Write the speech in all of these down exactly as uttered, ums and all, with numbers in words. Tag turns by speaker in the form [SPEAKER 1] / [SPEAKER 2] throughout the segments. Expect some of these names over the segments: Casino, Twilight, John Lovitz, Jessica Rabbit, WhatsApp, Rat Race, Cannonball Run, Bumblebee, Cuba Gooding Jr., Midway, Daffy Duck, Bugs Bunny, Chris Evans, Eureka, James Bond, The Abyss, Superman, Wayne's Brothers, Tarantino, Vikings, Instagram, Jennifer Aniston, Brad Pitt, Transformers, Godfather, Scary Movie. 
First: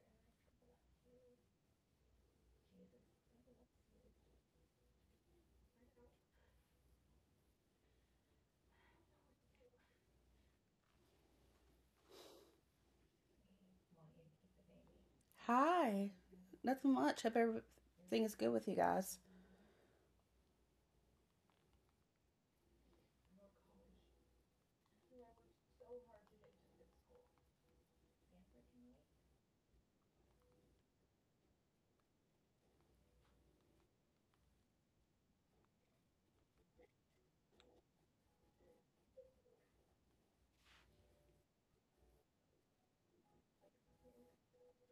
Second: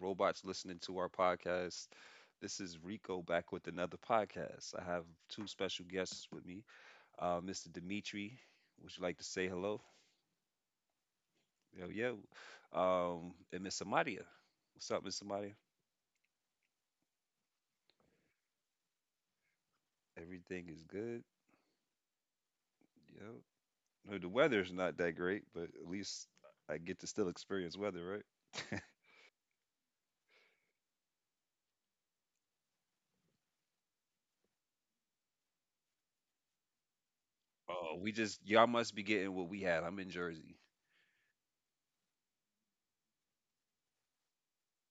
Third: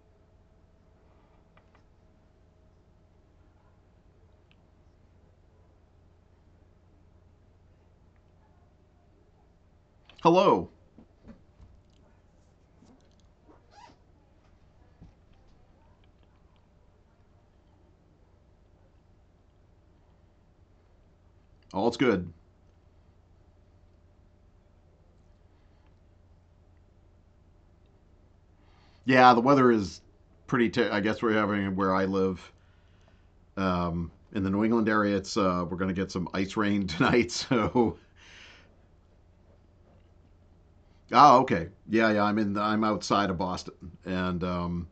[SPEAKER 1] robots listening to our podcast. This is Rico back with another podcast. I have two special guests with me. Uh, mister Dimitri, would you like to say hello?
[SPEAKER 2] Hello.
[SPEAKER 1] Yo, yo. Um, and Miss Amadia. What's up, Miss Amadia?
[SPEAKER 3] Hi. Nothing much, hope everything is good with you guys.
[SPEAKER 1] Everything is good.
[SPEAKER 2] All's good.
[SPEAKER 1] Yo. No, the weather's not that great, but at least I get to still experience weather, right?
[SPEAKER 2] Yeah, the weather is pretty. Ter- I guess we're having where I live um, in the New England area. It's uh, we're gonna get some ice rain tonight. So
[SPEAKER 1] oh, we just, y'all must be getting what we had. I'm in Jersey.
[SPEAKER 2] oh, okay. Yeah, yeah. I'm in. The, I'm outside of Boston, and um,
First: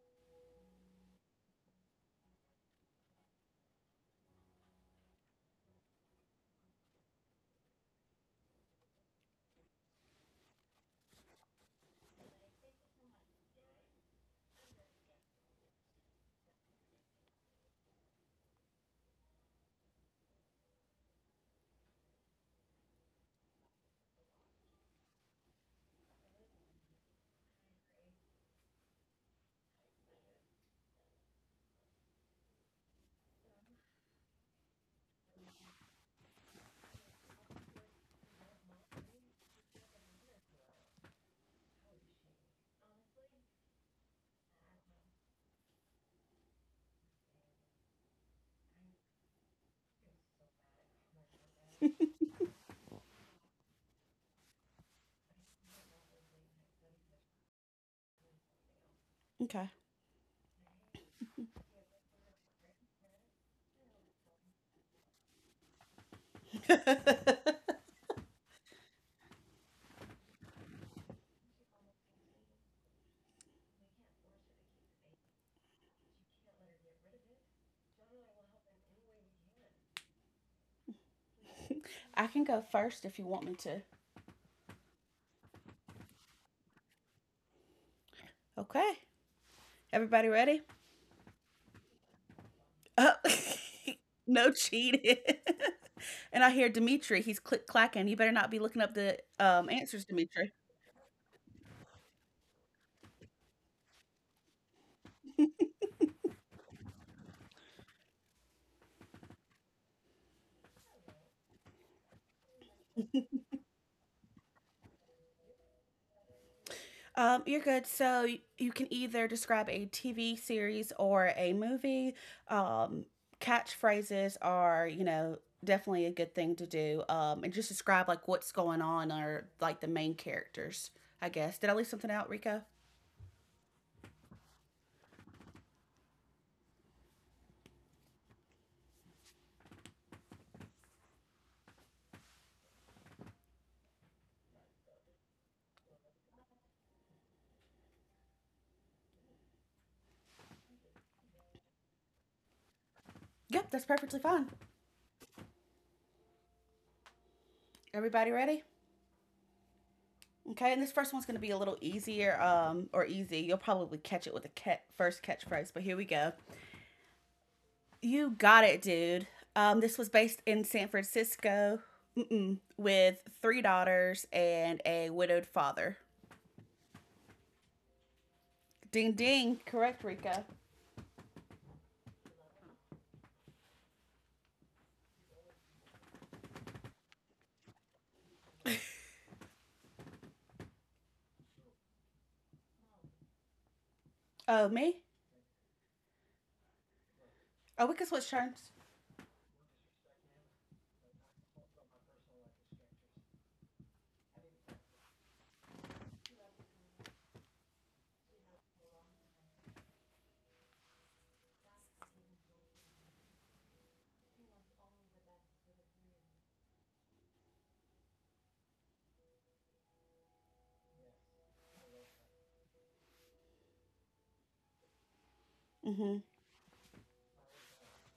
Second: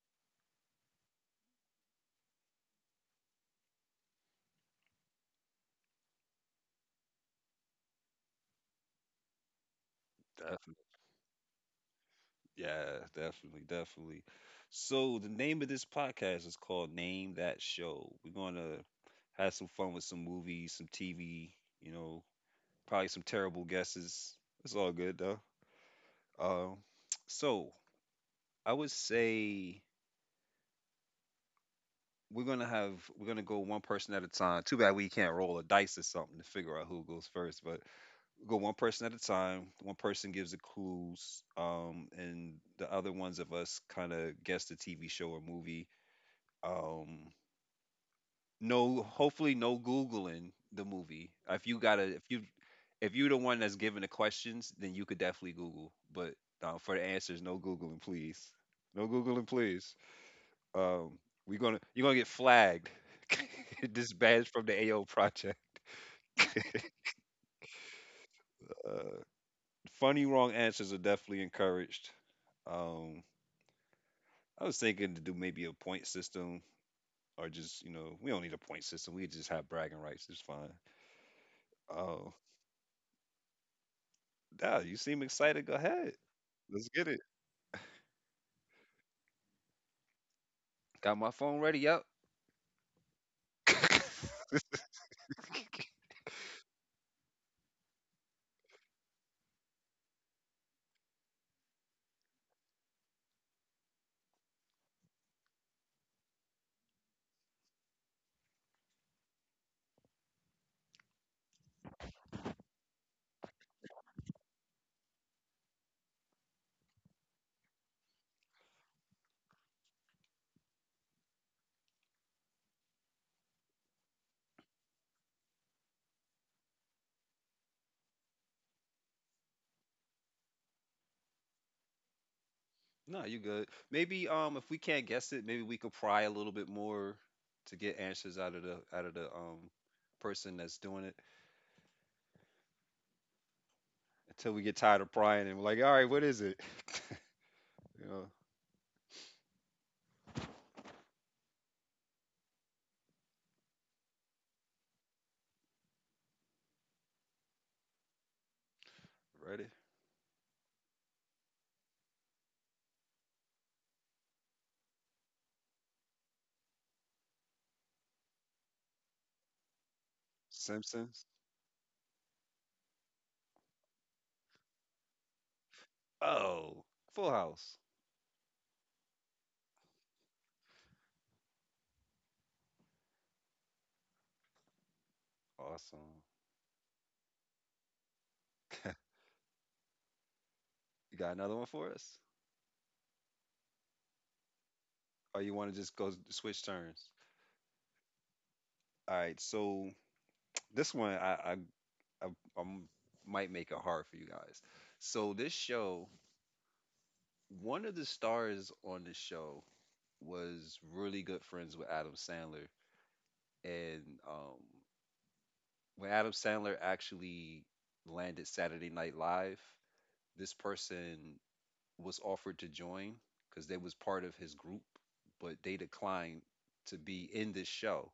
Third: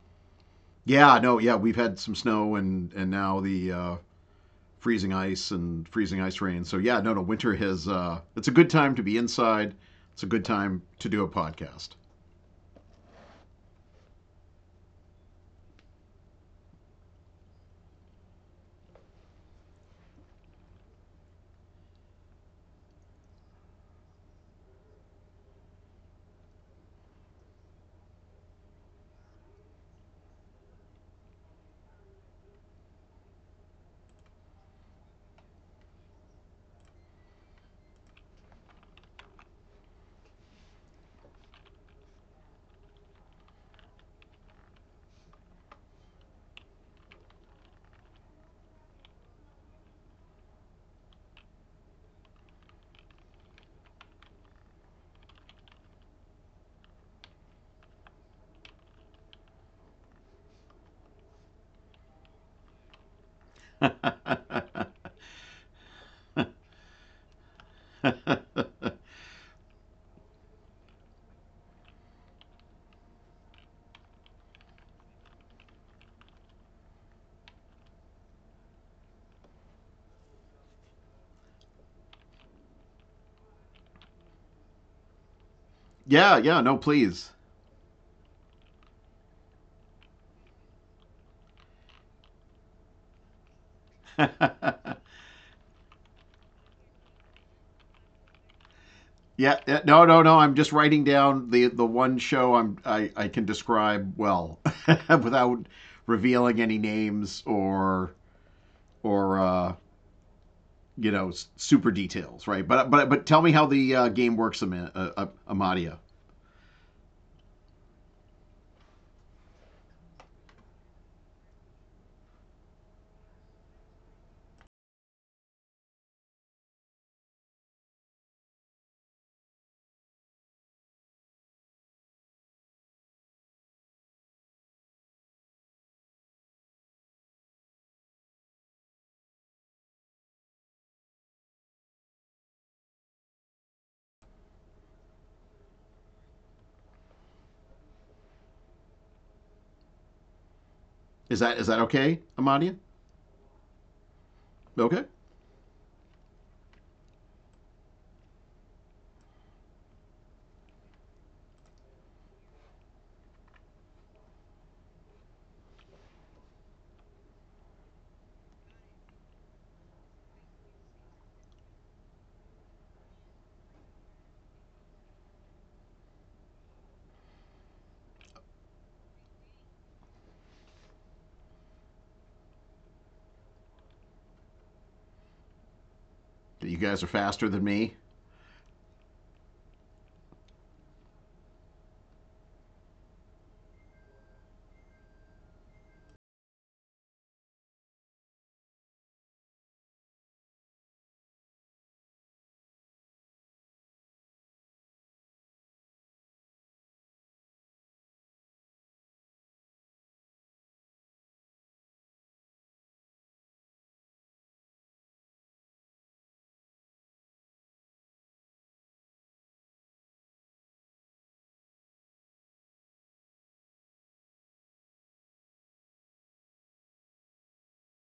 [SPEAKER 2] yeah, no, yeah. We've had some snow and and now the uh, freezing ice and freezing ice rain. So yeah, no, no. Winter has. Uh, it's a good time to be inside. It's a good time to do a podcast.
[SPEAKER 1] Yeah, definitely, definitely. So the name of this podcast is called Name That Show. We're gonna have some fun with some movies, some T V, you know, probably some terrible guesses. It's all good though. Um, so I would say we're gonna have we're gonna go one person at a time. Too bad we can't roll a dice or something to figure out who goes first, but go one person at a time. One person gives the clues, um, and the other ones of us kind of guess the T V show or movie. Um no hopefully no googling the movie. If you gotta if you If you're the one that's giving the questions, then you could definitely google, but uh, for the answers, no googling please, no googling
[SPEAKER 3] Okay.
[SPEAKER 1] please. Um we're gonna You're gonna get flagged. Dispatched from the ao project. uh Funny wrong answers are definitely encouraged. um I was thinking to do maybe a point system, or just you know we don't need a point system, we just have bragging rights, it's fine.
[SPEAKER 3] I
[SPEAKER 1] Uh,
[SPEAKER 3] can go first if you want me to.
[SPEAKER 1] Nah, you seem excited. Go ahead.
[SPEAKER 2] Yeah, yeah. No,
[SPEAKER 1] Let's get it.
[SPEAKER 2] please.
[SPEAKER 3] Okay. Everybody ready?
[SPEAKER 1] Got my phone ready up.
[SPEAKER 3] Oh. No cheating. And I hear Dimitri. He's click clacking. You better not be looking up the
[SPEAKER 2] Yeah,
[SPEAKER 3] um,
[SPEAKER 2] yeah, no,
[SPEAKER 3] answers,
[SPEAKER 2] no, no.
[SPEAKER 3] Dimitri.
[SPEAKER 2] I'm just writing down the the one show I'm I, I can describe well without revealing any names or or uh, you know s- super details, right? But but but tell me how the uh, game works, Am- uh, uh, Amadia.
[SPEAKER 3] Um, you're good. So y- you can either describe a T V series or a movie. Um, Catchphrases are, you know, definitely a good thing to do. Um, and just describe like what's going on or like the main characters, I guess. Did I leave something out, Rico?
[SPEAKER 1] No, you good. Maybe um if we can't guess it, maybe we could pry a little bit more to get answers out of the out of the um person that's doing it until we get tired of prying and we're like, all right, what is it? you know,
[SPEAKER 2] Is that is that okay, Amadia?
[SPEAKER 3] Yep, that's perfectly fine.
[SPEAKER 2] Okay.
[SPEAKER 3] Everybody ready?
[SPEAKER 1] ready?
[SPEAKER 3] Okay, and this first one's going to be a little easier, um, or easy. You'll probably catch it with the cat- first catchphrase, but here we go. You got it, dude. Um, this was based in San
[SPEAKER 1] Simpsons.
[SPEAKER 3] Francisco. Mm-mm, with three daughters and a widowed father.
[SPEAKER 1] Oh, Full House.
[SPEAKER 3] Ding ding. Correct, Rika.
[SPEAKER 1] Awesome.
[SPEAKER 2] You guys are faster than me.
[SPEAKER 1] You got another one for us?
[SPEAKER 3] Oh, me?
[SPEAKER 1] Or you want to just go s- switch turns?
[SPEAKER 3] Oh, we can switch turns.
[SPEAKER 1] All right, so this one I, I I, I might make it hard for you guys. So this show, one of the stars on this show was really good friends with Adam Sandler, and um, when Adam Sandler actually landed Saturday Night Live, this person was offered to join because they was part of his group, but they
[SPEAKER 3] Mm-hmm.
[SPEAKER 1] declined to be in this show,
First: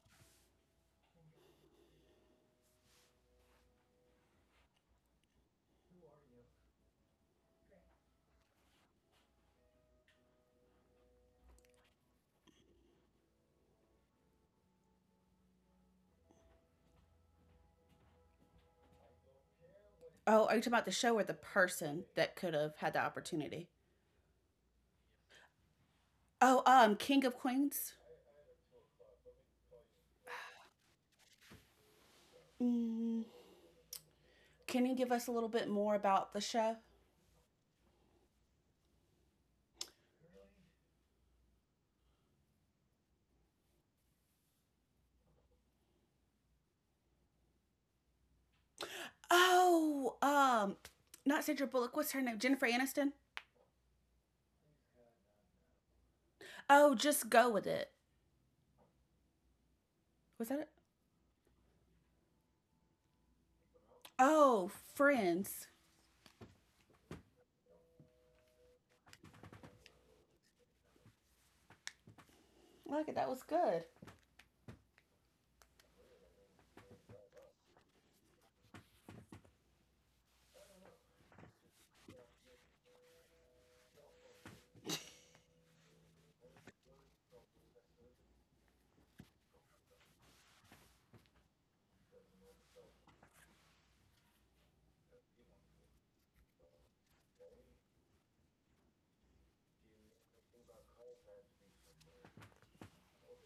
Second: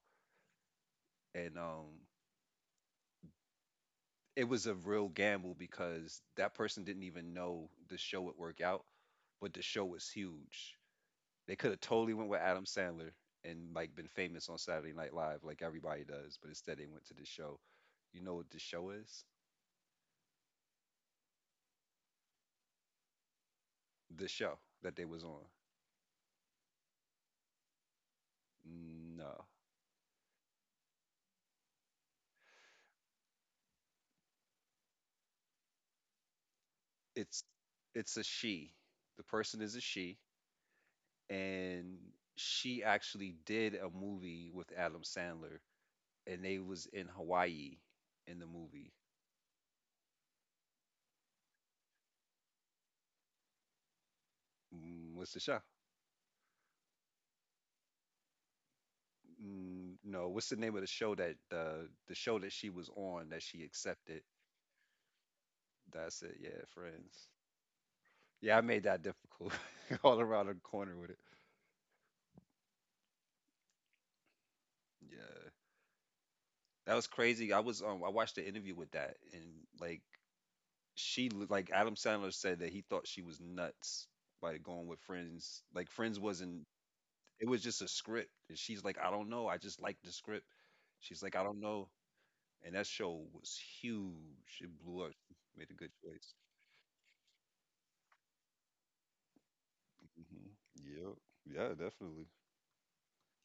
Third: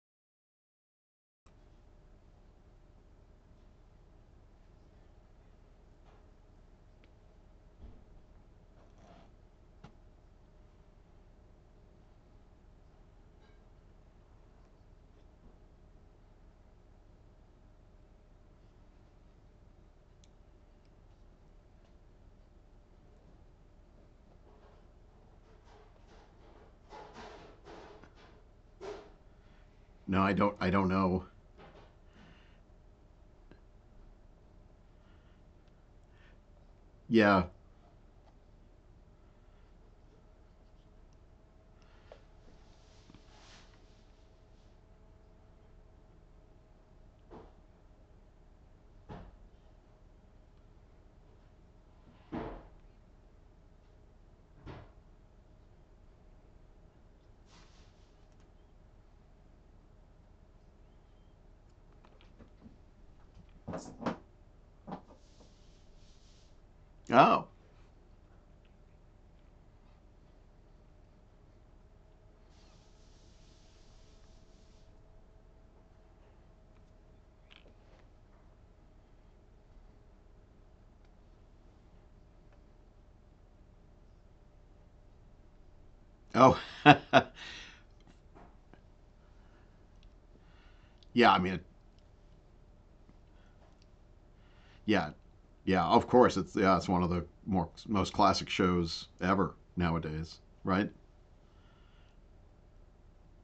[SPEAKER 1] and um, it was a real gamble because that person didn't even know the show would work out, but the show was huge. They could have totally went with Adam Sandler and like been famous on Saturday Night Live like everybody does, but instead they went to this show. You know what the show is?
[SPEAKER 3] Oh, are you talking about the show or the person that could have had the opportunity?
[SPEAKER 1] The show that they was on.
[SPEAKER 3] Oh, um, King of Queens.
[SPEAKER 1] No.
[SPEAKER 2] No, I don't. I don't know.
[SPEAKER 3] Mm, can you give us a little bit more about the show?
[SPEAKER 1] It's
[SPEAKER 2] Yeah.
[SPEAKER 1] it's a she. The person is a she, and she actually did a movie with Adam Sandler and they was in Hawaii in the movie.
[SPEAKER 3] Oh, um, not Sandra Bullock. What's her name? Jennifer Aniston.
[SPEAKER 1] Mm, What's the show?
[SPEAKER 3] Oh, just go with it.
[SPEAKER 1] Mm, No, what's
[SPEAKER 3] Was
[SPEAKER 1] the
[SPEAKER 3] that it?
[SPEAKER 1] name of the show that the the show that she was on that she accepted?
[SPEAKER 3] Oh, Friends.
[SPEAKER 1] That's it. Yeah, Friends.
[SPEAKER 2] Oh.
[SPEAKER 1] Yeah, I made that difficult all around the corner with it.
[SPEAKER 3] Look, that was good.
[SPEAKER 1] Yeah, that was crazy. I was um, I watched the interview with that, and like she, like Adam Sandler said that he thought she was nuts by going with Friends. Like Friends
[SPEAKER 2] Oh.
[SPEAKER 1] wasn't. It was just a script, and she's like, I don't know. I just like the script. She's
[SPEAKER 2] yeah.
[SPEAKER 1] like,
[SPEAKER 2] I
[SPEAKER 1] I don't
[SPEAKER 2] mean,
[SPEAKER 1] know. And that show was huge. It blew
[SPEAKER 2] yeah.
[SPEAKER 1] up. Made a
[SPEAKER 2] Yeah,
[SPEAKER 1] good
[SPEAKER 2] of
[SPEAKER 1] choice.
[SPEAKER 2] course. It's yeah, it's one of the more most classic shows ever nowadays,
[SPEAKER 1] hmm
[SPEAKER 2] right?
[SPEAKER 1] Yep. Yeah, definitely.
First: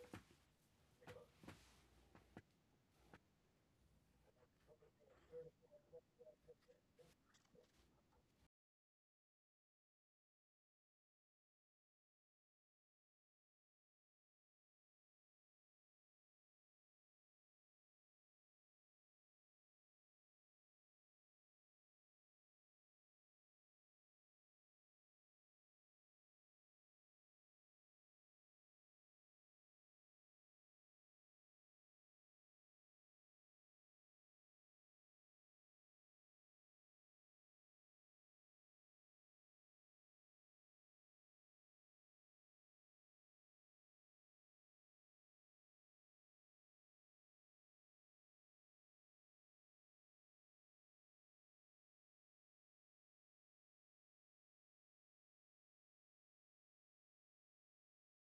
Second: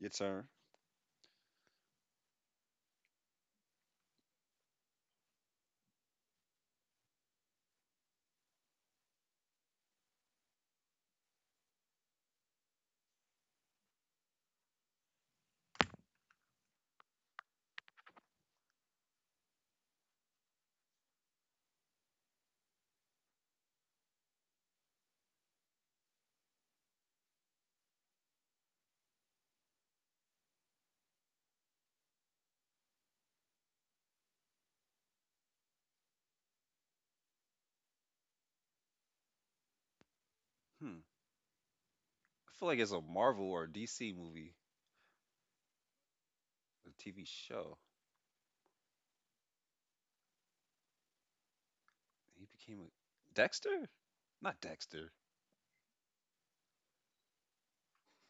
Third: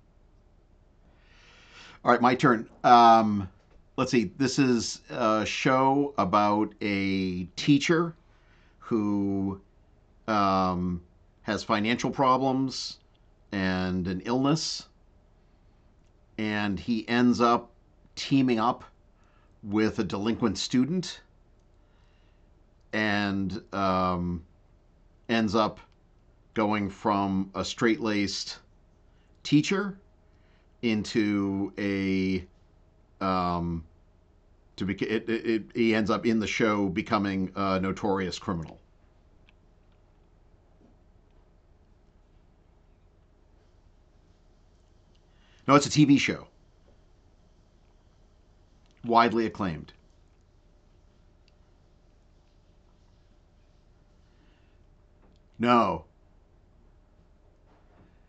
[SPEAKER 1] Your turn.
[SPEAKER 2] All right, my turn. Um, let's see. This is a show about a teacher who um, has financial problems and an illness, and he ends up teaming up with a delinquent student and um, ends up going from a straight laced teacher into a um, to be it, it, it, he ends up in the show becoming a notorious criminal.
[SPEAKER 1] Hmm. I feel like it's a Marvel or D C movie,
[SPEAKER 2] No, it's a T V show,
[SPEAKER 1] a T V show.
[SPEAKER 2] widely acclaimed.
[SPEAKER 1] He became a Dexter? Not Dexter.
[SPEAKER 2] No,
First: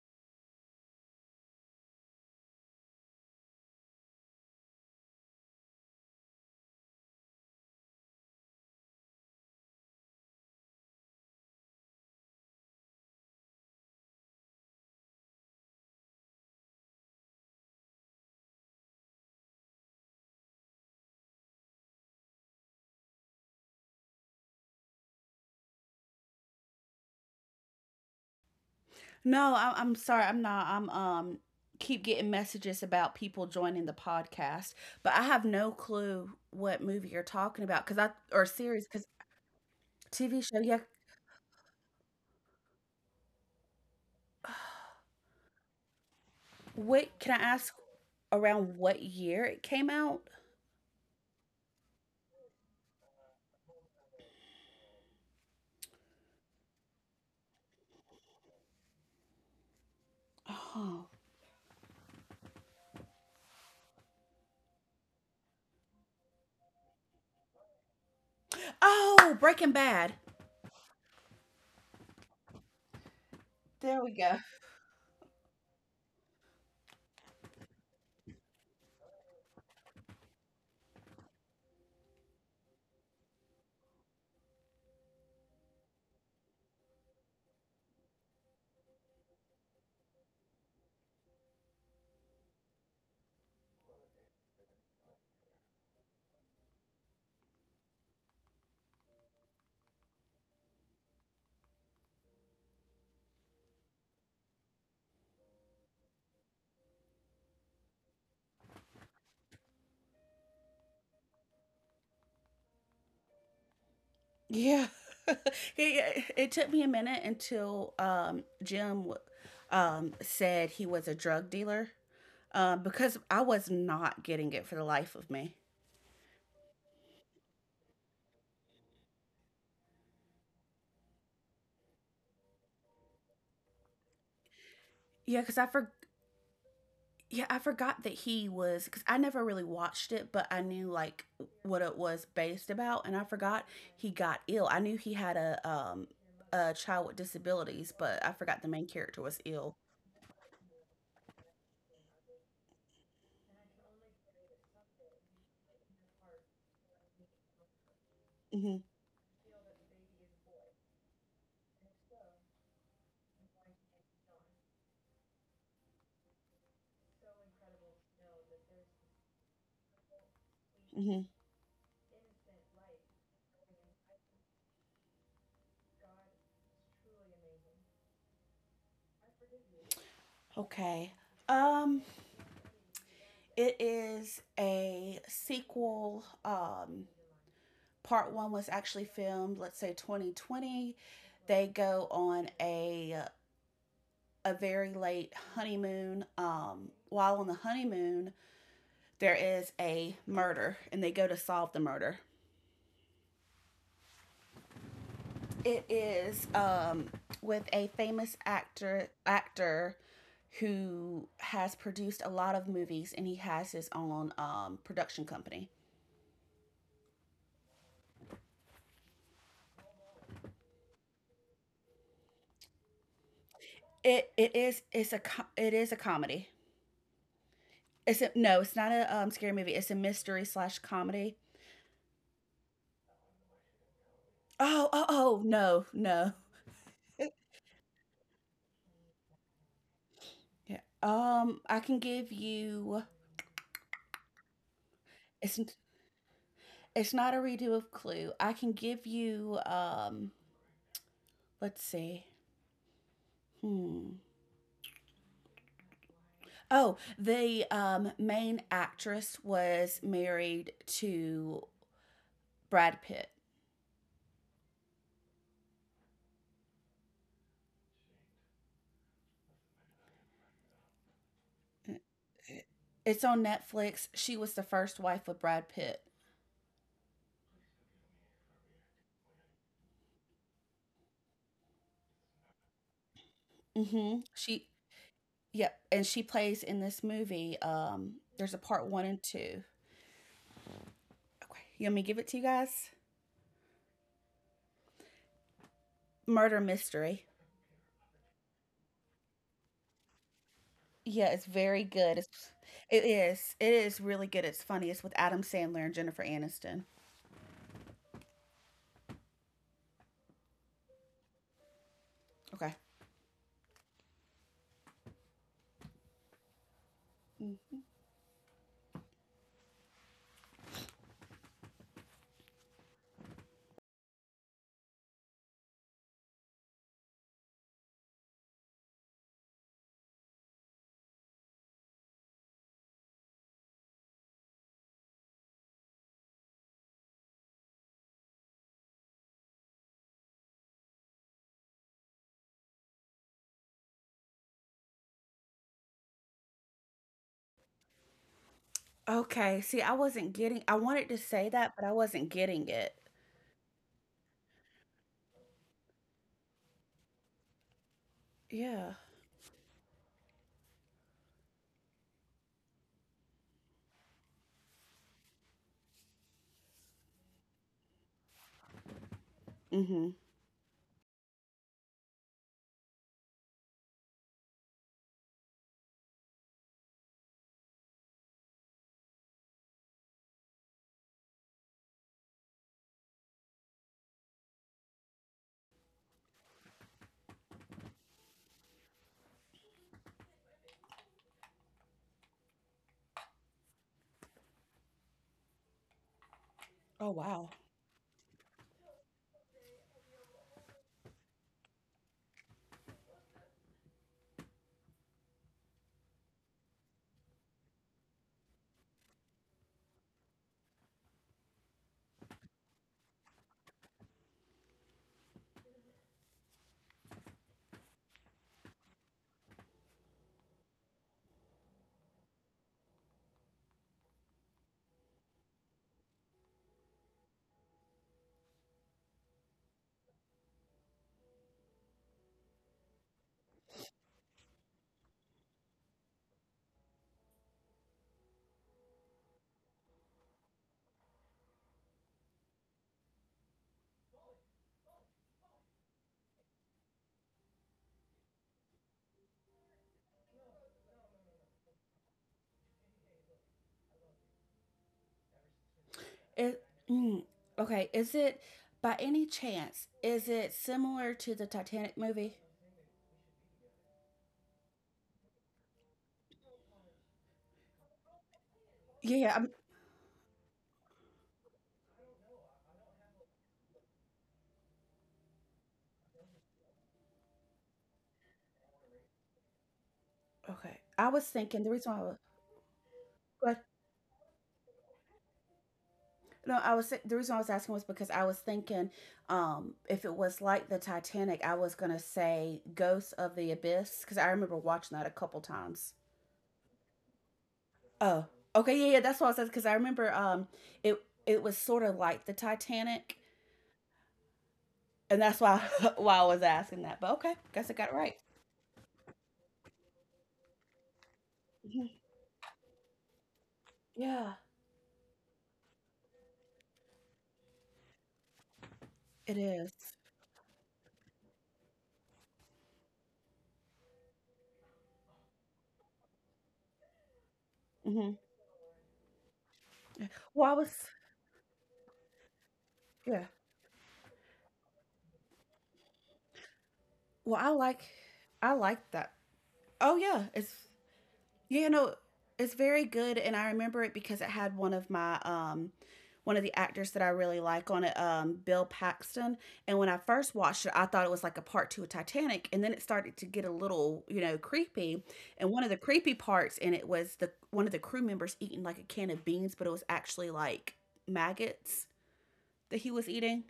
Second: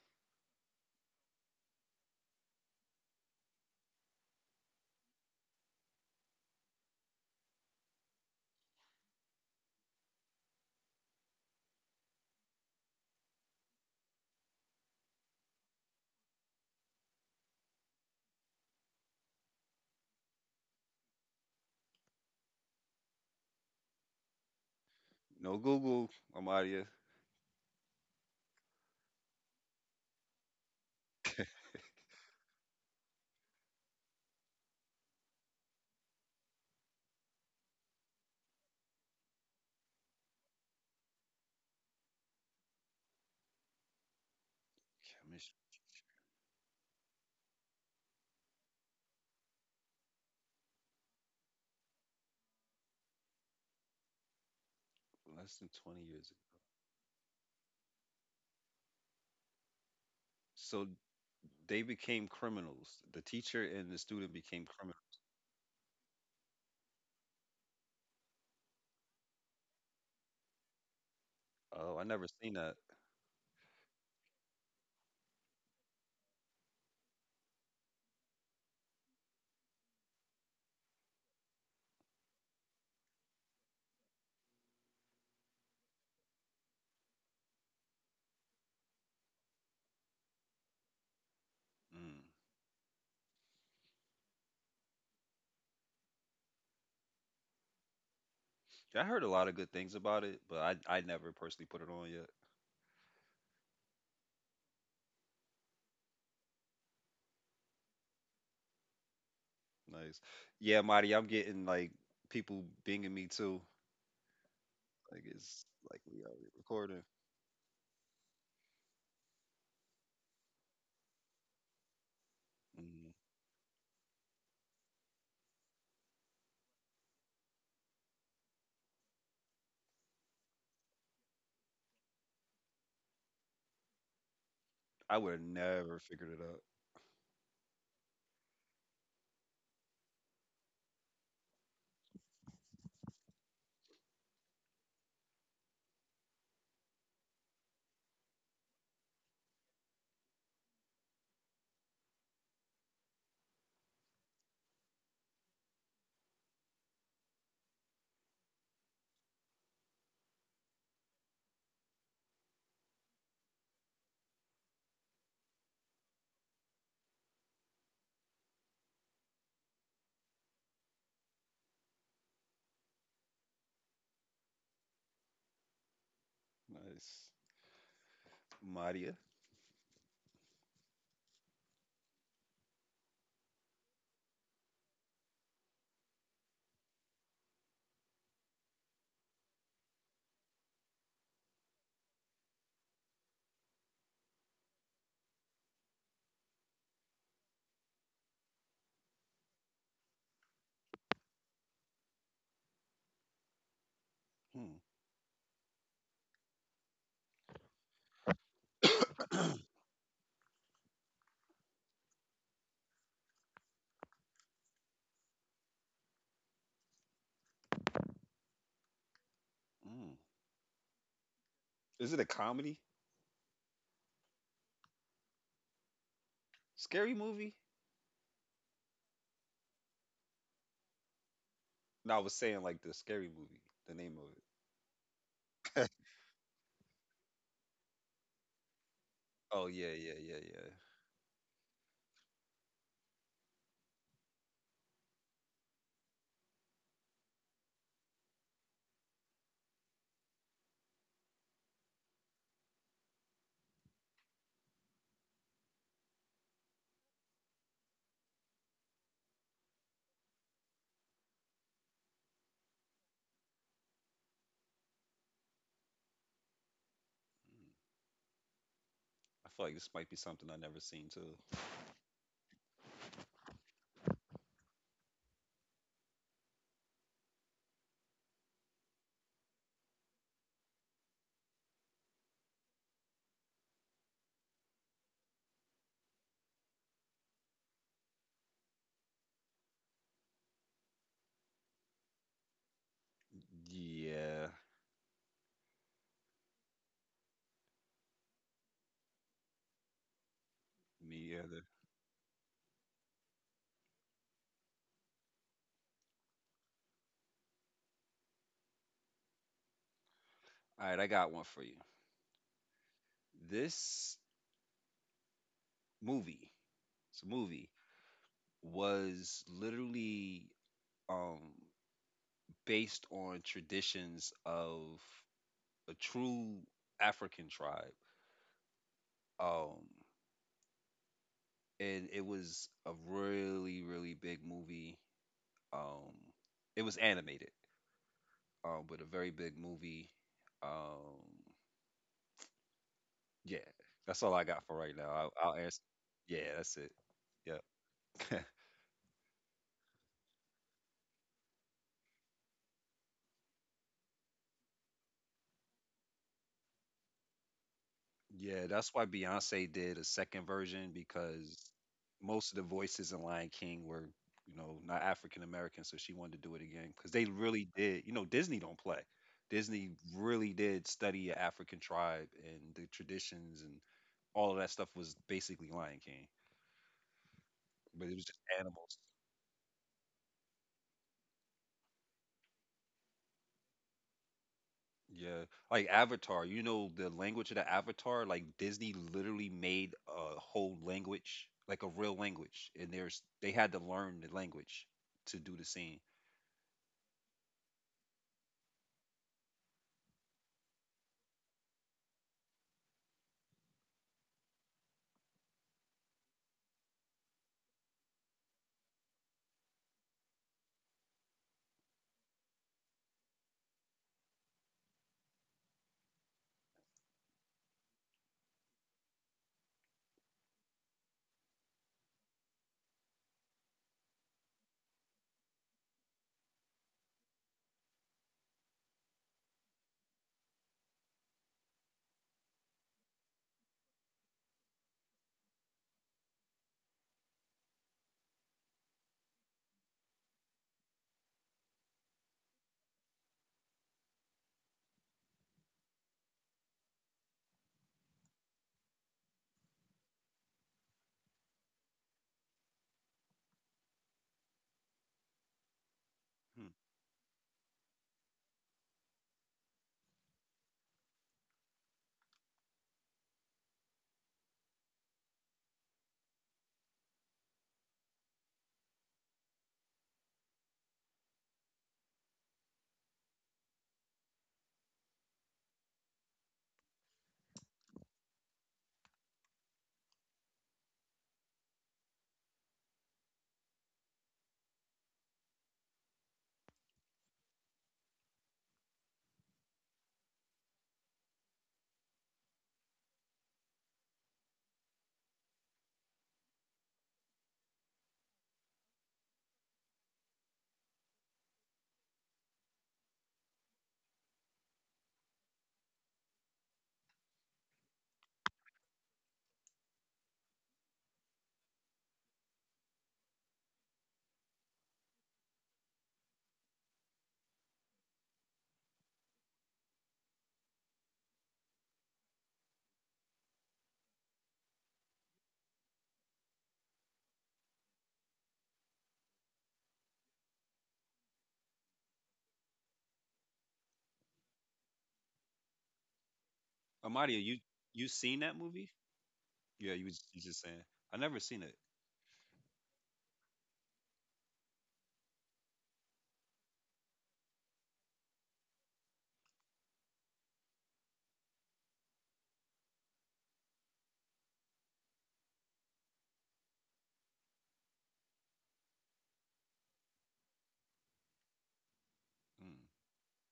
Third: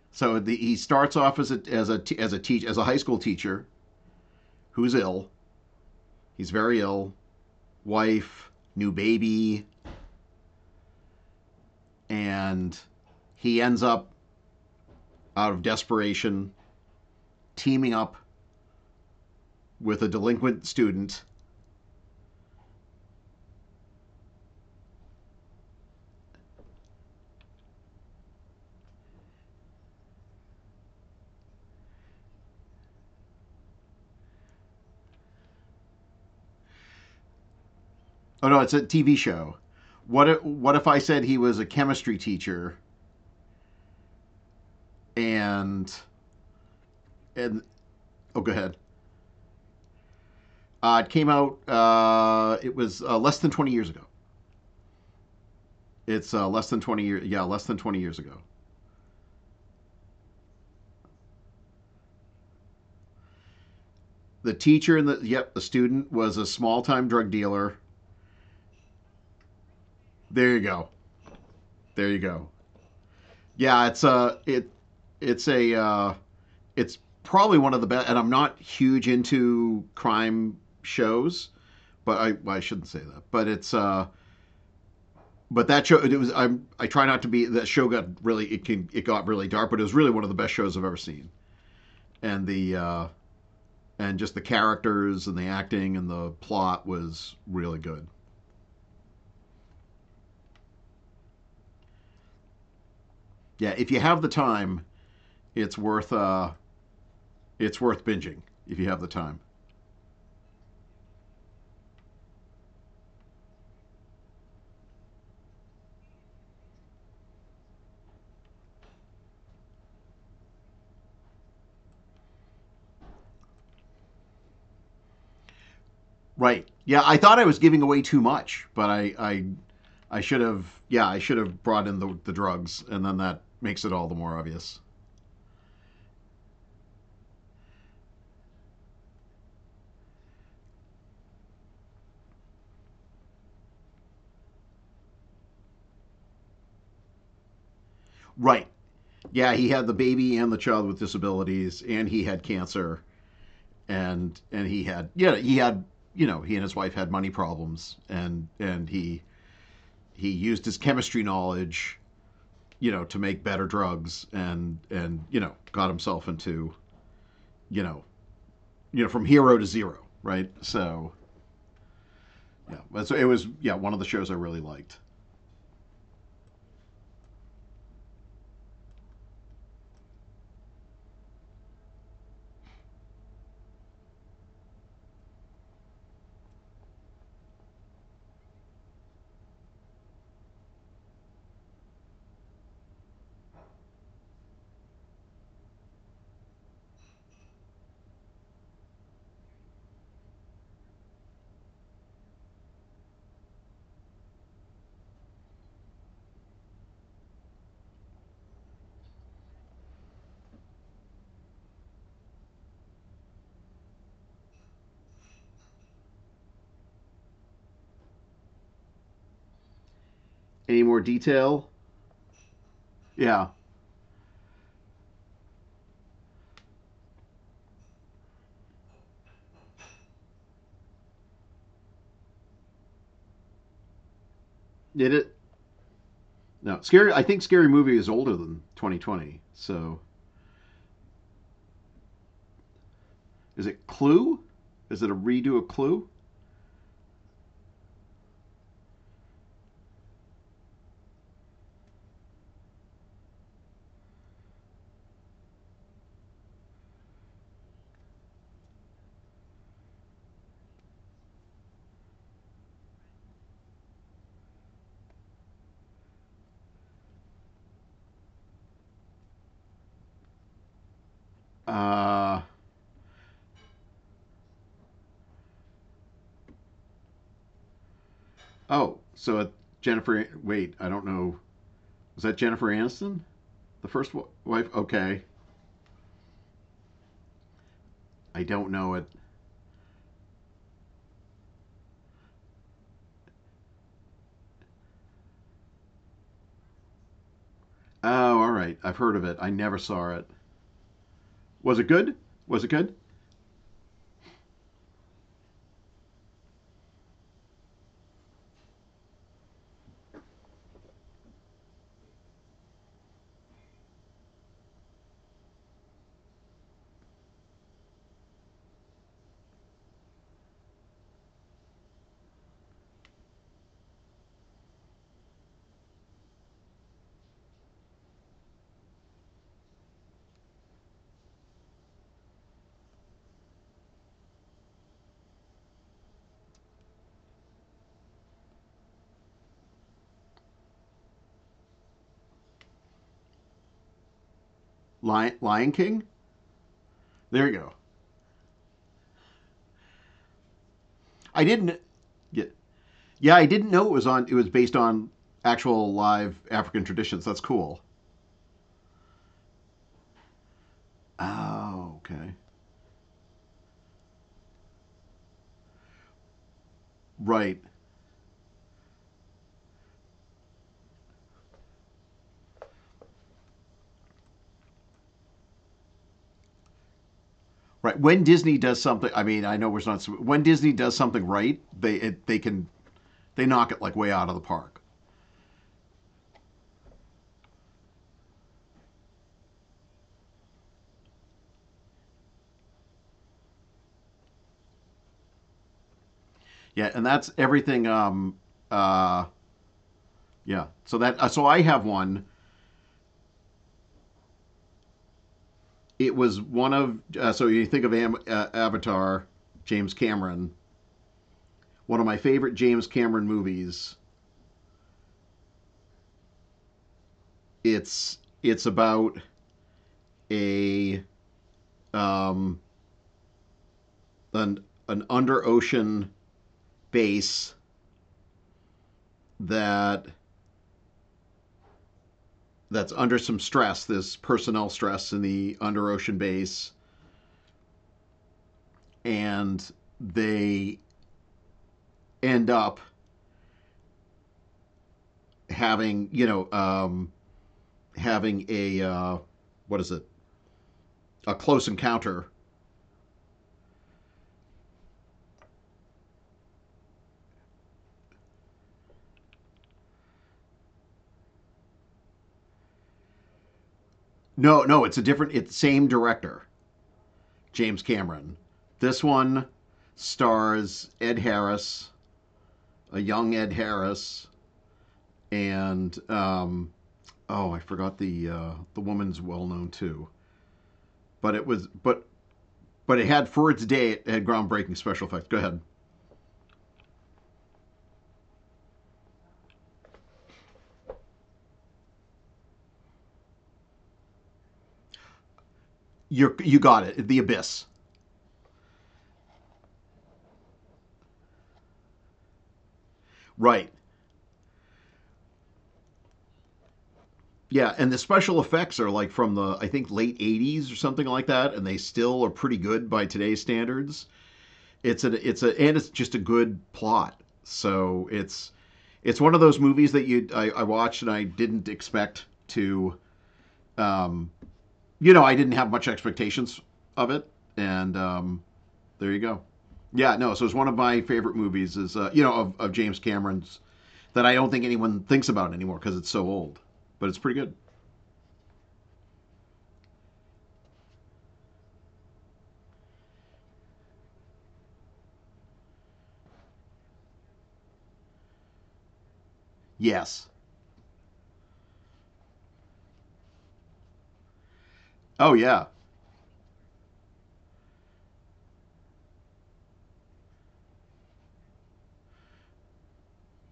[SPEAKER 2] so the, he starts off as a as a as a teach as a high school teacher who's ill. He's very ill, wife, new baby, and he ends up out of desperation teaming up with a delinquent student.
[SPEAKER 1] No Google, Amadia.
[SPEAKER 3] No, I, I'm sorry. I'm not. I'm um keep getting messages about people joining the podcast, but I have no clue what movie you're talking about because I, or
[SPEAKER 2] Oh no, it's a
[SPEAKER 3] series, because
[SPEAKER 2] T V show. What if,
[SPEAKER 3] T V show.
[SPEAKER 2] what
[SPEAKER 3] Yeah,
[SPEAKER 2] if I said he was a chemistry teacher
[SPEAKER 1] Chemist
[SPEAKER 2] and
[SPEAKER 3] what can I
[SPEAKER 2] and
[SPEAKER 3] ask?
[SPEAKER 2] oh go ahead.
[SPEAKER 3] Around what year it came out?
[SPEAKER 2] Uh, it came out. Uh, it was uh, less than twenty years ago.
[SPEAKER 1] less than twenty years
[SPEAKER 2] It's
[SPEAKER 1] ago.
[SPEAKER 2] uh, less than twenty years. Yeah, less than twenty years ago.
[SPEAKER 1] So
[SPEAKER 3] Oh,
[SPEAKER 1] they became criminals. The teacher and the student
[SPEAKER 2] The
[SPEAKER 1] became
[SPEAKER 2] teacher
[SPEAKER 1] criminals.
[SPEAKER 2] and the yep, the student was a small-time drug dealer.
[SPEAKER 3] oh, Breaking Bad.
[SPEAKER 2] There you go.
[SPEAKER 1] Oh, I
[SPEAKER 2] There you
[SPEAKER 1] never
[SPEAKER 2] go.
[SPEAKER 1] seen that.
[SPEAKER 2] Yeah, it's
[SPEAKER 3] There we go.
[SPEAKER 2] a it it's a uh, it's probably one of the best. And I'm not huge into crime shows, but I well, I shouldn't say that. But it's uh, but that show it was I'm I try not to be that show got really it can it got really dark, but it was really one of the best shows I've ever seen.
[SPEAKER 1] Mm.
[SPEAKER 2] And the uh, and just the characters and the acting and the plot was really good.
[SPEAKER 1] I heard a lot of good things about it, but I I never personally put it on yet.
[SPEAKER 2] Yeah, if you have the time, it's worth uh, it's worth binging if you have the time.
[SPEAKER 1] Nice. Yeah, Marty, I'm getting like people binging me too.
[SPEAKER 3] Yeah,
[SPEAKER 1] Like it's like we
[SPEAKER 3] it,
[SPEAKER 1] are
[SPEAKER 3] it took me a
[SPEAKER 1] recording.
[SPEAKER 3] minute until um Jim um said he was a drug dealer, uh,
[SPEAKER 1] Mm.
[SPEAKER 3] because I was not getting it for the life of me.
[SPEAKER 2] Right. Yeah, I thought I was giving away too much, but I I, I should have yeah I should have brought in the the drugs, and then that makes it all the more obvious.
[SPEAKER 1] I would
[SPEAKER 3] Yeah,
[SPEAKER 1] have
[SPEAKER 3] because I for
[SPEAKER 1] never figured it out.
[SPEAKER 3] yeah, I forgot that he was, because I never really watched it, but I knew like what it was based about, and I forgot he got ill. I knew he had a um a child with disabilities, but I forgot
[SPEAKER 2] Right.
[SPEAKER 3] the main character was
[SPEAKER 2] Yeah, he
[SPEAKER 3] ill.
[SPEAKER 2] had the baby and the child with disabilities, and he had cancer, and and he had yeah he had you know he and his wife had money problems, and
[SPEAKER 3] Hmm.
[SPEAKER 2] and he he used his chemistry knowledge you know, to make better drugs and and you know, got himself into you know, you know, from hero to zero, right? So
[SPEAKER 3] Hmm.
[SPEAKER 2] yeah, so it was yeah one of the shows I really liked.
[SPEAKER 1] Nice. Maria.
[SPEAKER 3] Okay. Um, it is a sequel. Um, part one was actually filmed, let's say twenty twenty. They go on a a very late honeymoon. Um, while on the honeymoon, there is a murder, and they go to solve the murder.
[SPEAKER 1] Hmm.
[SPEAKER 3] It is um, with a famous actor actor who has produced a lot of movies, and he has his own um, production company.
[SPEAKER 1] Mm.
[SPEAKER 2] Any more detail?
[SPEAKER 1] Is it a comedy?
[SPEAKER 2] Yeah,
[SPEAKER 3] It it is it's a it is a comedy.
[SPEAKER 1] Scary movie?
[SPEAKER 3] It's a, no, it's not a, um, scary movie. It's a mystery slash comedy.
[SPEAKER 1] No, I was saying like the scary movie, the name of it.
[SPEAKER 3] Oh, oh,
[SPEAKER 2] did it?
[SPEAKER 3] oh, no, no.
[SPEAKER 2] No, scary. I think Scary Movie is older than twenty twenty.
[SPEAKER 1] Oh yeah,
[SPEAKER 2] So
[SPEAKER 1] yeah, yeah, yeah.
[SPEAKER 3] Yeah. Um, I can give you.
[SPEAKER 2] is it Clue? Is it a redo
[SPEAKER 3] It's
[SPEAKER 2] of Clue?
[SPEAKER 3] It's not a redo of Clue. I can give you um let's see. Hmm. Oh, the um main actress was married to Brad Pitt.
[SPEAKER 1] Mm. I feel like this might be something I never seen too.
[SPEAKER 2] Uh
[SPEAKER 3] It's on Netflix. She was the first wife of Brad Pitt.
[SPEAKER 2] oh, so it, Jennifer. Wait, I don't know. Was that Jennifer Aniston, the
[SPEAKER 3] Mm.
[SPEAKER 2] first
[SPEAKER 3] Mhm.
[SPEAKER 2] wife?
[SPEAKER 3] She
[SPEAKER 2] Okay,
[SPEAKER 3] Yep, and she plays in this movie, um
[SPEAKER 2] I
[SPEAKER 3] there's a
[SPEAKER 2] don't
[SPEAKER 3] part
[SPEAKER 2] know it.
[SPEAKER 3] one and two. Okay. You want me to give it to you guys?
[SPEAKER 1] Yeah,
[SPEAKER 3] Murder Mystery.
[SPEAKER 2] Oh, all right. I've heard of it. I never saw it.
[SPEAKER 3] Yeah,
[SPEAKER 1] me
[SPEAKER 3] it's
[SPEAKER 1] either.
[SPEAKER 2] Was it
[SPEAKER 3] very
[SPEAKER 2] good?
[SPEAKER 3] good. It's
[SPEAKER 2] Was it good?
[SPEAKER 3] it is. It is really good. It's funny. It's with Adam Sandler and Jennifer Aniston.
[SPEAKER 1] All right, I got one for you.
[SPEAKER 3] Okay.
[SPEAKER 1] This movie, it's a movie,
[SPEAKER 3] Mm.
[SPEAKER 1] was literally um based on traditions of a true African tribe. Um, and it was a really, really big movie. Um, it was animated, um, with a very big movie. Um, yeah, that's all I got for right now. I'll,
[SPEAKER 2] Lion,
[SPEAKER 1] I'll
[SPEAKER 2] Lion
[SPEAKER 1] answer.
[SPEAKER 2] King.
[SPEAKER 1] Yeah, that's it.
[SPEAKER 2] There you
[SPEAKER 1] Yeah,
[SPEAKER 2] go.
[SPEAKER 3] Okay, see, I wasn't getting, I wanted to
[SPEAKER 2] I
[SPEAKER 3] say that,
[SPEAKER 2] didn't
[SPEAKER 3] but I wasn't
[SPEAKER 2] get.
[SPEAKER 3] getting it.
[SPEAKER 2] Yeah, I didn't know it was on. It was based on actual live African traditions. That's cool.
[SPEAKER 1] yeah, that's
[SPEAKER 3] Yeah.
[SPEAKER 1] why Beyonce did a second version, because
[SPEAKER 2] Oh, okay.
[SPEAKER 1] most of the voices in Lion King were, you know, not African American, so she wanted to do it again because they
[SPEAKER 2] Right.
[SPEAKER 1] really did. You know, Disney don't play. Disney
[SPEAKER 3] Mhm.
[SPEAKER 1] really did study an African tribe, and the traditions and all of that stuff was basically Lion King,
[SPEAKER 2] Right.
[SPEAKER 1] but it was
[SPEAKER 2] When
[SPEAKER 1] just
[SPEAKER 2] Disney does
[SPEAKER 1] animals.
[SPEAKER 2] something, I mean, I know we're not. So, When Disney does something right, they it, they can they knock it like way out of the park.
[SPEAKER 1] Yeah, like Avatar, you know the language of the Avatar, like Disney literally made a whole language, like a real language, and there's they had to learn the language to do the scene.
[SPEAKER 2] Yeah, and
[SPEAKER 3] Oh,
[SPEAKER 2] that's
[SPEAKER 3] wow.
[SPEAKER 2] everything. Um. Uh. Yeah. So that. Uh, so I have one. It was one of. Uh, so you think of Am, uh, Avatar, James Cameron. One of my favorite James Cameron movies. It's it's about a um, an an under ocean base that that's under some stress. There's personnel stress in the under ocean base, and they end up having you know um, having a uh, what is it a close encounter.
[SPEAKER 3] It
[SPEAKER 1] Hmm.
[SPEAKER 3] mm, Okay, is it by any chance is it similar to the Titanic movie?
[SPEAKER 2] No, no, it's a different. It's the same director. James Cameron. This
[SPEAKER 3] Yeah,
[SPEAKER 2] one
[SPEAKER 3] I'm
[SPEAKER 2] stars Ed Harris, a young Ed Harris, and um, oh, I forgot the uh, the woman's well known too.
[SPEAKER 3] okay. I was
[SPEAKER 2] But it
[SPEAKER 3] thinking
[SPEAKER 2] was
[SPEAKER 3] the reason why
[SPEAKER 2] but
[SPEAKER 3] I
[SPEAKER 2] but it had for
[SPEAKER 3] was
[SPEAKER 2] its day it had groundbreaking special effects. Go ahead.
[SPEAKER 3] No, I was, the reason I was asking was because I was thinking, um, if it was like the Titanic, I was gonna say Ghosts of the Abyss because I remember watching that a couple times.
[SPEAKER 2] You you got it. The Abyss.
[SPEAKER 3] Oh, okay, yeah, yeah, that's what I said, because I remember, um, it it was sort of like the Titanic,
[SPEAKER 2] Right.
[SPEAKER 3] and that's why why I was asking that. But okay, guess
[SPEAKER 2] Yeah,
[SPEAKER 3] I got
[SPEAKER 2] and
[SPEAKER 3] it
[SPEAKER 2] the
[SPEAKER 3] right.
[SPEAKER 2] special effects are like from the I think late eighties or something like that and they
[SPEAKER 3] Mhm.
[SPEAKER 2] still are pretty good by today's standards.
[SPEAKER 3] Yeah,
[SPEAKER 2] It's a it's a and it's just a good plot. So it's it's one
[SPEAKER 3] it
[SPEAKER 2] of those
[SPEAKER 3] is.
[SPEAKER 2] movies that you I, I watched and I didn't expect to. Um, you know, I didn't have much expectations of it, and
[SPEAKER 3] Mm-hmm.
[SPEAKER 2] um, there you go. Yeah, no. So
[SPEAKER 3] Well,
[SPEAKER 2] it's
[SPEAKER 3] I
[SPEAKER 2] one
[SPEAKER 3] was
[SPEAKER 2] of my favorite movies. Is uh, you know of, of James
[SPEAKER 3] yeah.
[SPEAKER 2] Cameron's that I don't think anyone thinks about anymore because it's so old, but it's
[SPEAKER 1] Amadia,
[SPEAKER 2] pretty
[SPEAKER 3] Well, I
[SPEAKER 2] good.
[SPEAKER 1] you
[SPEAKER 3] like
[SPEAKER 1] you seen that
[SPEAKER 3] I
[SPEAKER 1] movie?
[SPEAKER 3] like that.
[SPEAKER 1] Yeah,
[SPEAKER 3] Oh
[SPEAKER 1] you was
[SPEAKER 3] yeah,
[SPEAKER 1] you
[SPEAKER 3] it's
[SPEAKER 1] just saying I never seen
[SPEAKER 3] yeah, you
[SPEAKER 1] it.
[SPEAKER 3] know, it's very good, and I remember it because it had one of my um one of the actors that I really like on it, um, Bill Paxton. And when I
[SPEAKER 2] Yes.
[SPEAKER 3] first watched it, I thought it was like a part two of Titanic, and then it started to get a little, you know, creepy.
[SPEAKER 2] Oh
[SPEAKER 3] And one
[SPEAKER 2] yeah.
[SPEAKER 3] of the creepy parts in it was the one of the crew members eating like a can of beans, but it was actually like maggots
[SPEAKER 1] Hmm.
[SPEAKER 3] that he was eating.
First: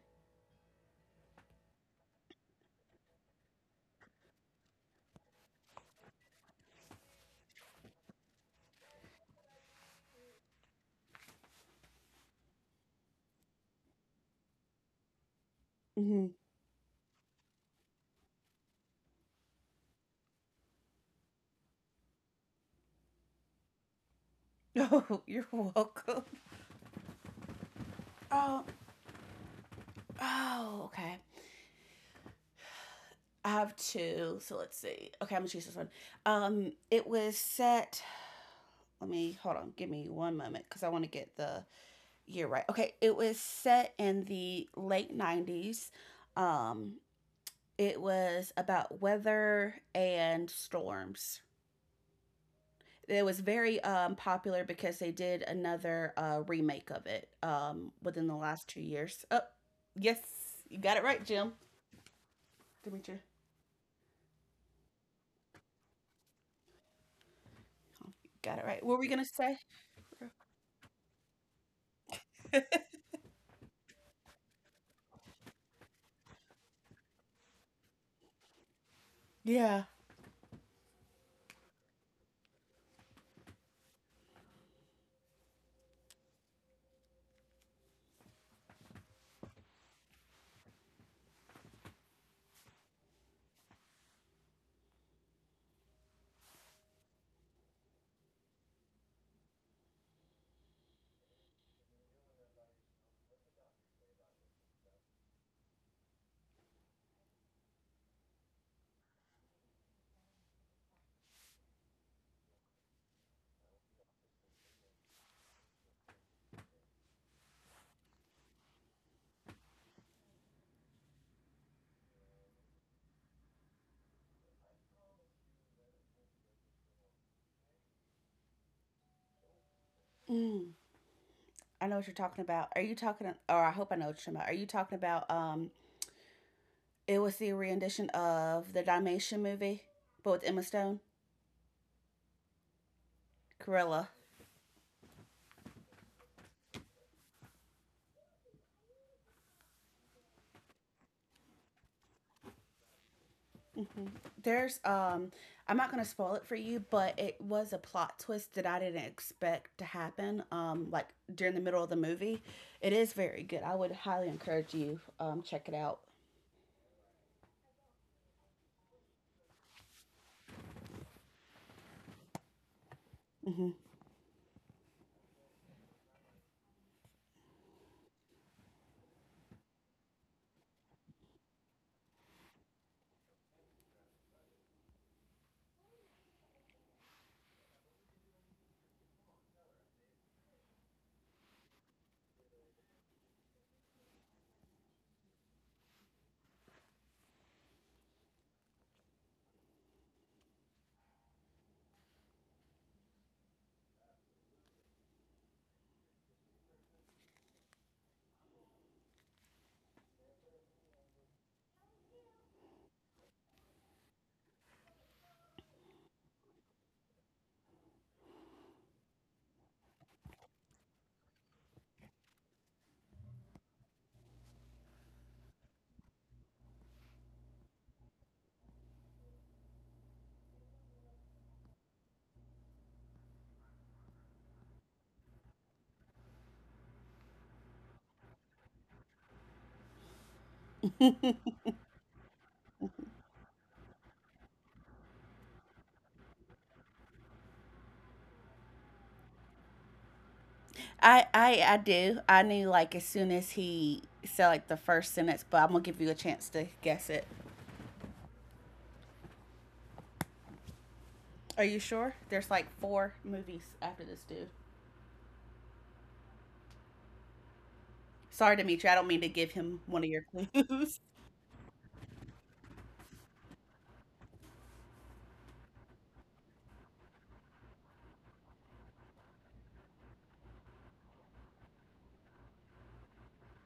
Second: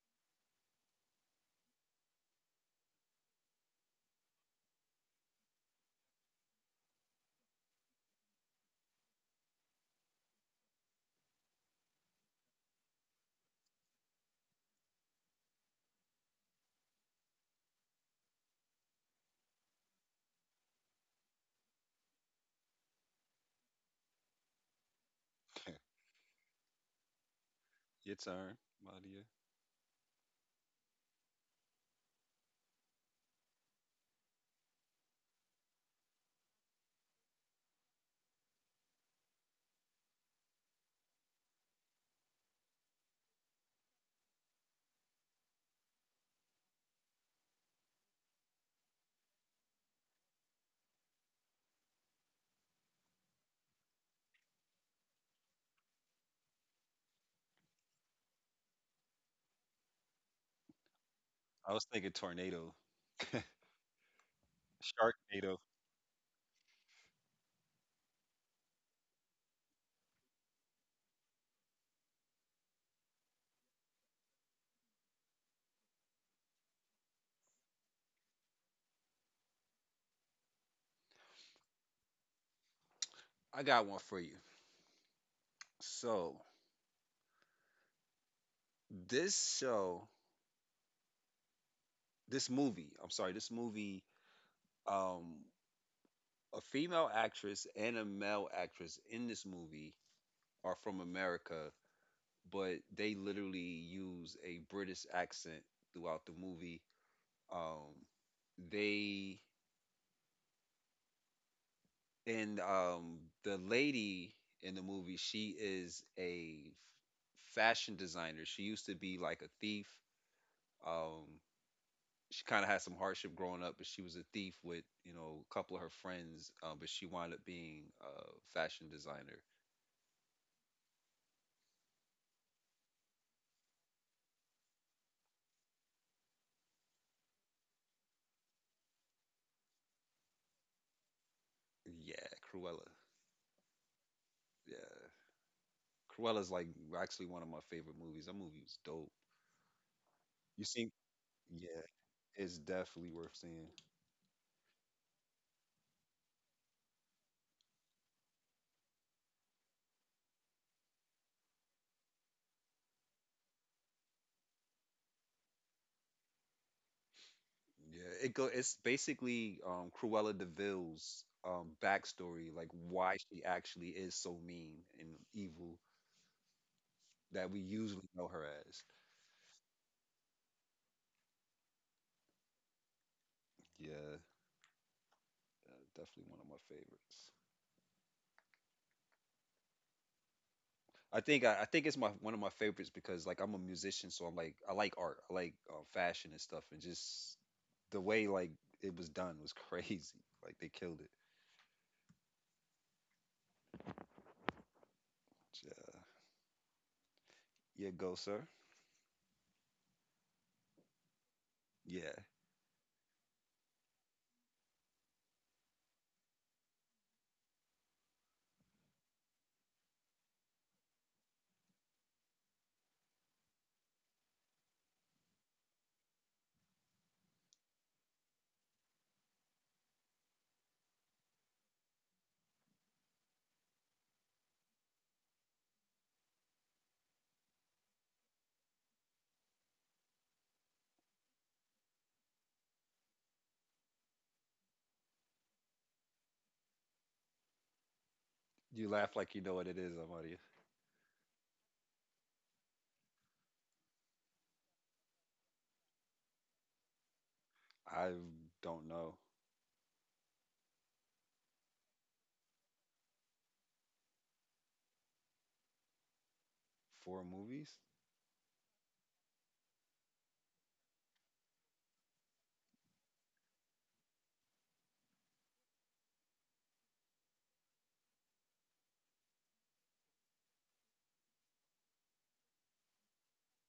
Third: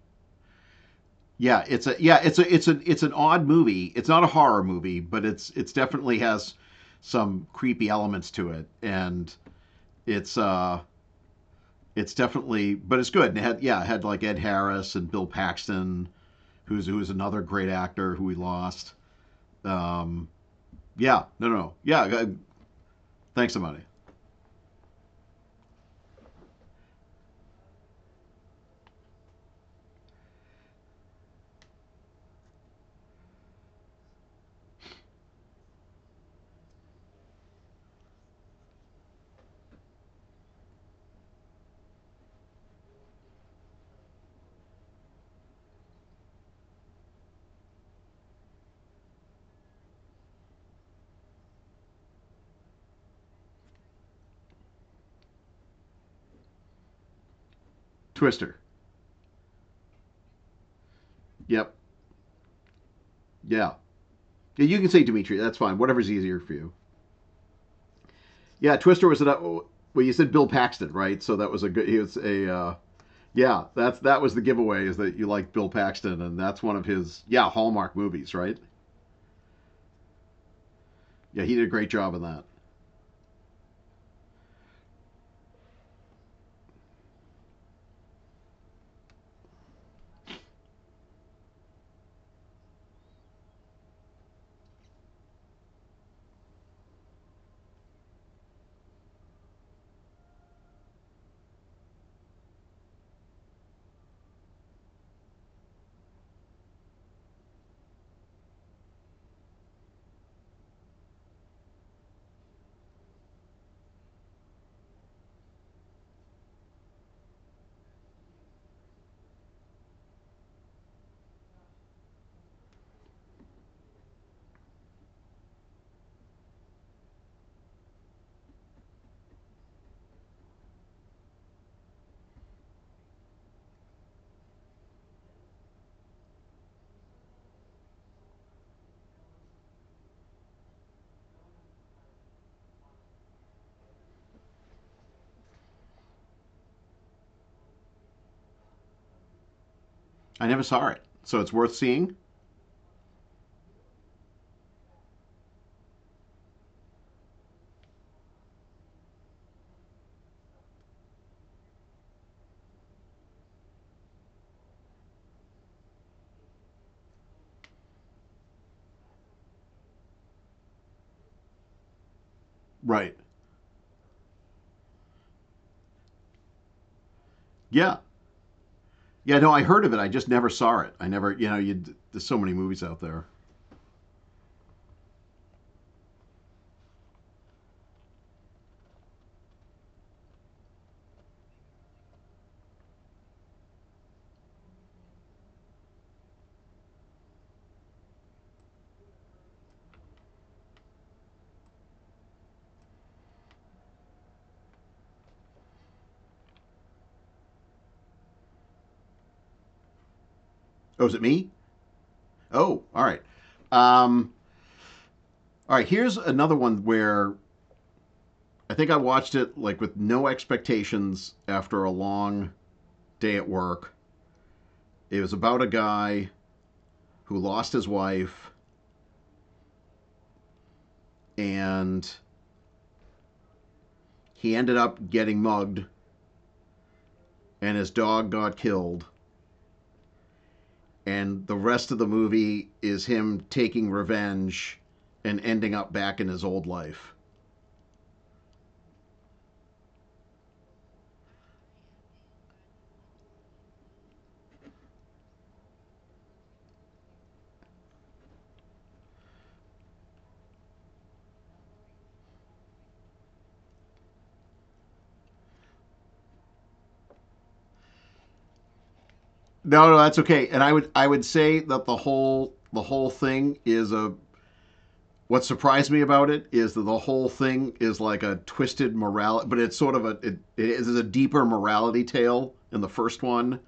[SPEAKER 2] Yeah, it's a yeah, it's a it's an it's an odd movie. It's not a horror movie, but it's it's definitely has some creepy elements to it, and it's uh it's definitely, but it's good. And it had, yeah, it had like Ed Harris and Bill Paxton,
[SPEAKER 3] Hmm.
[SPEAKER 2] who's who is another great actor who we lost. Um, yeah, no, no, no. yeah. uh, Thanks, somebody.
[SPEAKER 3] Oh, you're welcome.
[SPEAKER 1] Your turn,
[SPEAKER 3] Oh,
[SPEAKER 1] Amadia.
[SPEAKER 3] oh, okay. I have two. So let's see. Okay, I'm gonna choose this one. Um, it was set. Let me hold on. Give me one moment because I want to get the year right. Okay, it was set in the late nineties. Um, it was about weather and storms. It was very um, popular because they did another uh, remake of it um, within the
[SPEAKER 2] Twister.
[SPEAKER 3] last two years. Oh, yes, you got it right, Jim.
[SPEAKER 1] I
[SPEAKER 2] Yep.
[SPEAKER 1] was thinking tornado,
[SPEAKER 3] Dimitri,
[SPEAKER 2] Yeah. yeah. You can say Dimitri. That's
[SPEAKER 1] Sharknado.
[SPEAKER 2] fine. Whatever's easier for you.
[SPEAKER 3] got it
[SPEAKER 2] Yeah.
[SPEAKER 3] right. What were
[SPEAKER 2] Twister
[SPEAKER 3] we
[SPEAKER 2] was
[SPEAKER 3] gonna
[SPEAKER 2] an.
[SPEAKER 3] say?
[SPEAKER 2] Oh, Well, you said Bill Paxton, right? So that was a good. He was a. Uh, yeah. That's that was the giveaway is that you liked Bill Paxton, and that's one of his. Yeah, Hallmark movies, right?
[SPEAKER 3] Yeah.
[SPEAKER 2] Yeah, he did a great job in that.
[SPEAKER 1] I got one for you. So this show, this movie, I'm sorry, this movie. Um, a female actress and a male actress in this movie are from America, but they literally use a British accent throughout the movie. Um, they and um, the lady in the movie, she is a fashion designer. She used to be like a thief. Um, she kind of had some hardship growing up, but she was a thief with you know a couple of her friends. Uh, but she wound up being a fashion designer.
[SPEAKER 3] Mm. I know what you're talking about. Are you talking, or I hope I know what you're talking about. Are you talking about, um, it was the rendition of the Dalmatian movie, but with Emma Stone?
[SPEAKER 1] Yeah, Cruella.
[SPEAKER 3] Gorilla.
[SPEAKER 1] Yeah, Cruella's like actually one of my favorite movies. That movie was dope.
[SPEAKER 2] I never
[SPEAKER 1] You
[SPEAKER 2] saw
[SPEAKER 1] seen?
[SPEAKER 2] it, so it's worth
[SPEAKER 1] Yeah,
[SPEAKER 2] seeing.
[SPEAKER 1] it's definitely worth seeing.
[SPEAKER 3] Hmm. There's, um, I'm not going to spoil it for you, but it was a plot twist that I didn't expect to happen, um, like during the middle of the movie. It is very good. I would highly encourage you, um, check it out.
[SPEAKER 1] Yeah, it go. It's basically um, Cruella Deville's um, backstory, like why
[SPEAKER 2] Right.
[SPEAKER 1] she
[SPEAKER 3] Hmm.
[SPEAKER 1] actually is so mean and evil that we
[SPEAKER 2] Yeah,
[SPEAKER 1] usually know her as.
[SPEAKER 2] Yeah, no, I heard of it. I just never saw it. I never, you know, you there's so many movies out there.
[SPEAKER 1] Yeah, uh, definitely one of my favorites. I think I, I think it's my one of my favorites because like I'm a musician, so I'm like I like art, I like uh, fashion and stuff, and just the way like it was done was crazy. Like they killed it. Yeah, yeah go sir.
[SPEAKER 2] Oh, is it me?
[SPEAKER 1] Yeah,
[SPEAKER 2] Oh, all right. Um, all right. Here's another one where I think I watched it like with no expectations after a long day at work. It was about a guy who lost his wife and he ended up getting mugged and his dog got killed and the rest of the movie is him taking revenge and ending up back in his old life
[SPEAKER 1] you laugh like you know what it is, Amadia.
[SPEAKER 3] I, I I do. I knew, like, as soon as he said like the first sentence, but I'm gonna give you a chance to guess it.
[SPEAKER 1] I don't know.
[SPEAKER 3] Are you sure? There's like four movies after this dude.
[SPEAKER 1] Four movies?
[SPEAKER 3] Sorry, Dimitri. I don't mean to give him
[SPEAKER 2] No, no,
[SPEAKER 3] one of
[SPEAKER 2] that's
[SPEAKER 3] your
[SPEAKER 2] okay. And I would
[SPEAKER 3] clues.
[SPEAKER 2] I would say that the whole the whole thing is a what surprised me about it is that the whole thing is like a twisted morality, but it's sort of a it, it is a deeper morality tale in the first one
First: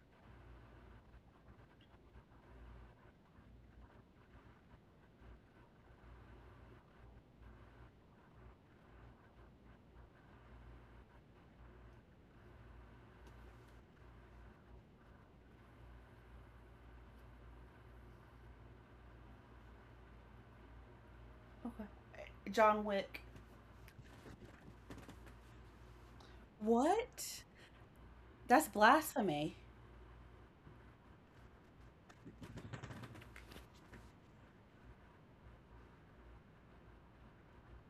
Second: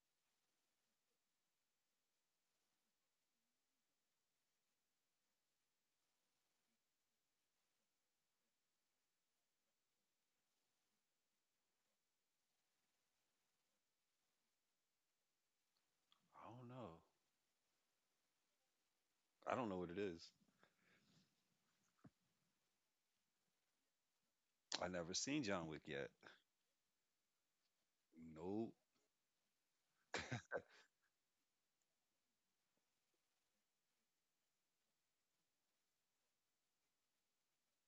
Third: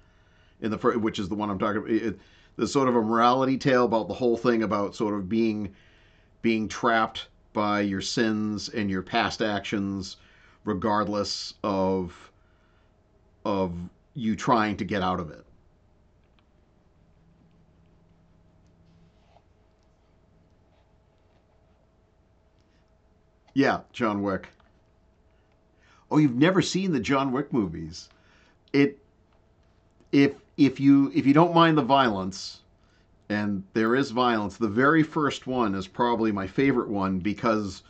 [SPEAKER 2] in the fir- which is the one I'm talking about. It, it- there's sort of a morality tale about the whole thing about sort of being being trapped by your sins and your past actions, regardless of of you trying to get out of it.
[SPEAKER 1] I don't know. I don't know what it is.
[SPEAKER 3] Okay. John Wick.
[SPEAKER 2] Yeah, John Wick.
[SPEAKER 1] I never seen John Wick yet.
[SPEAKER 2] Oh, you've never seen the John
[SPEAKER 3] What?
[SPEAKER 2] Wick movies.
[SPEAKER 3] That's
[SPEAKER 1] No,
[SPEAKER 2] It
[SPEAKER 3] blasphemy.
[SPEAKER 2] if if you if you don't mind the violence, and there is violence, the very first one is probably my favorite one because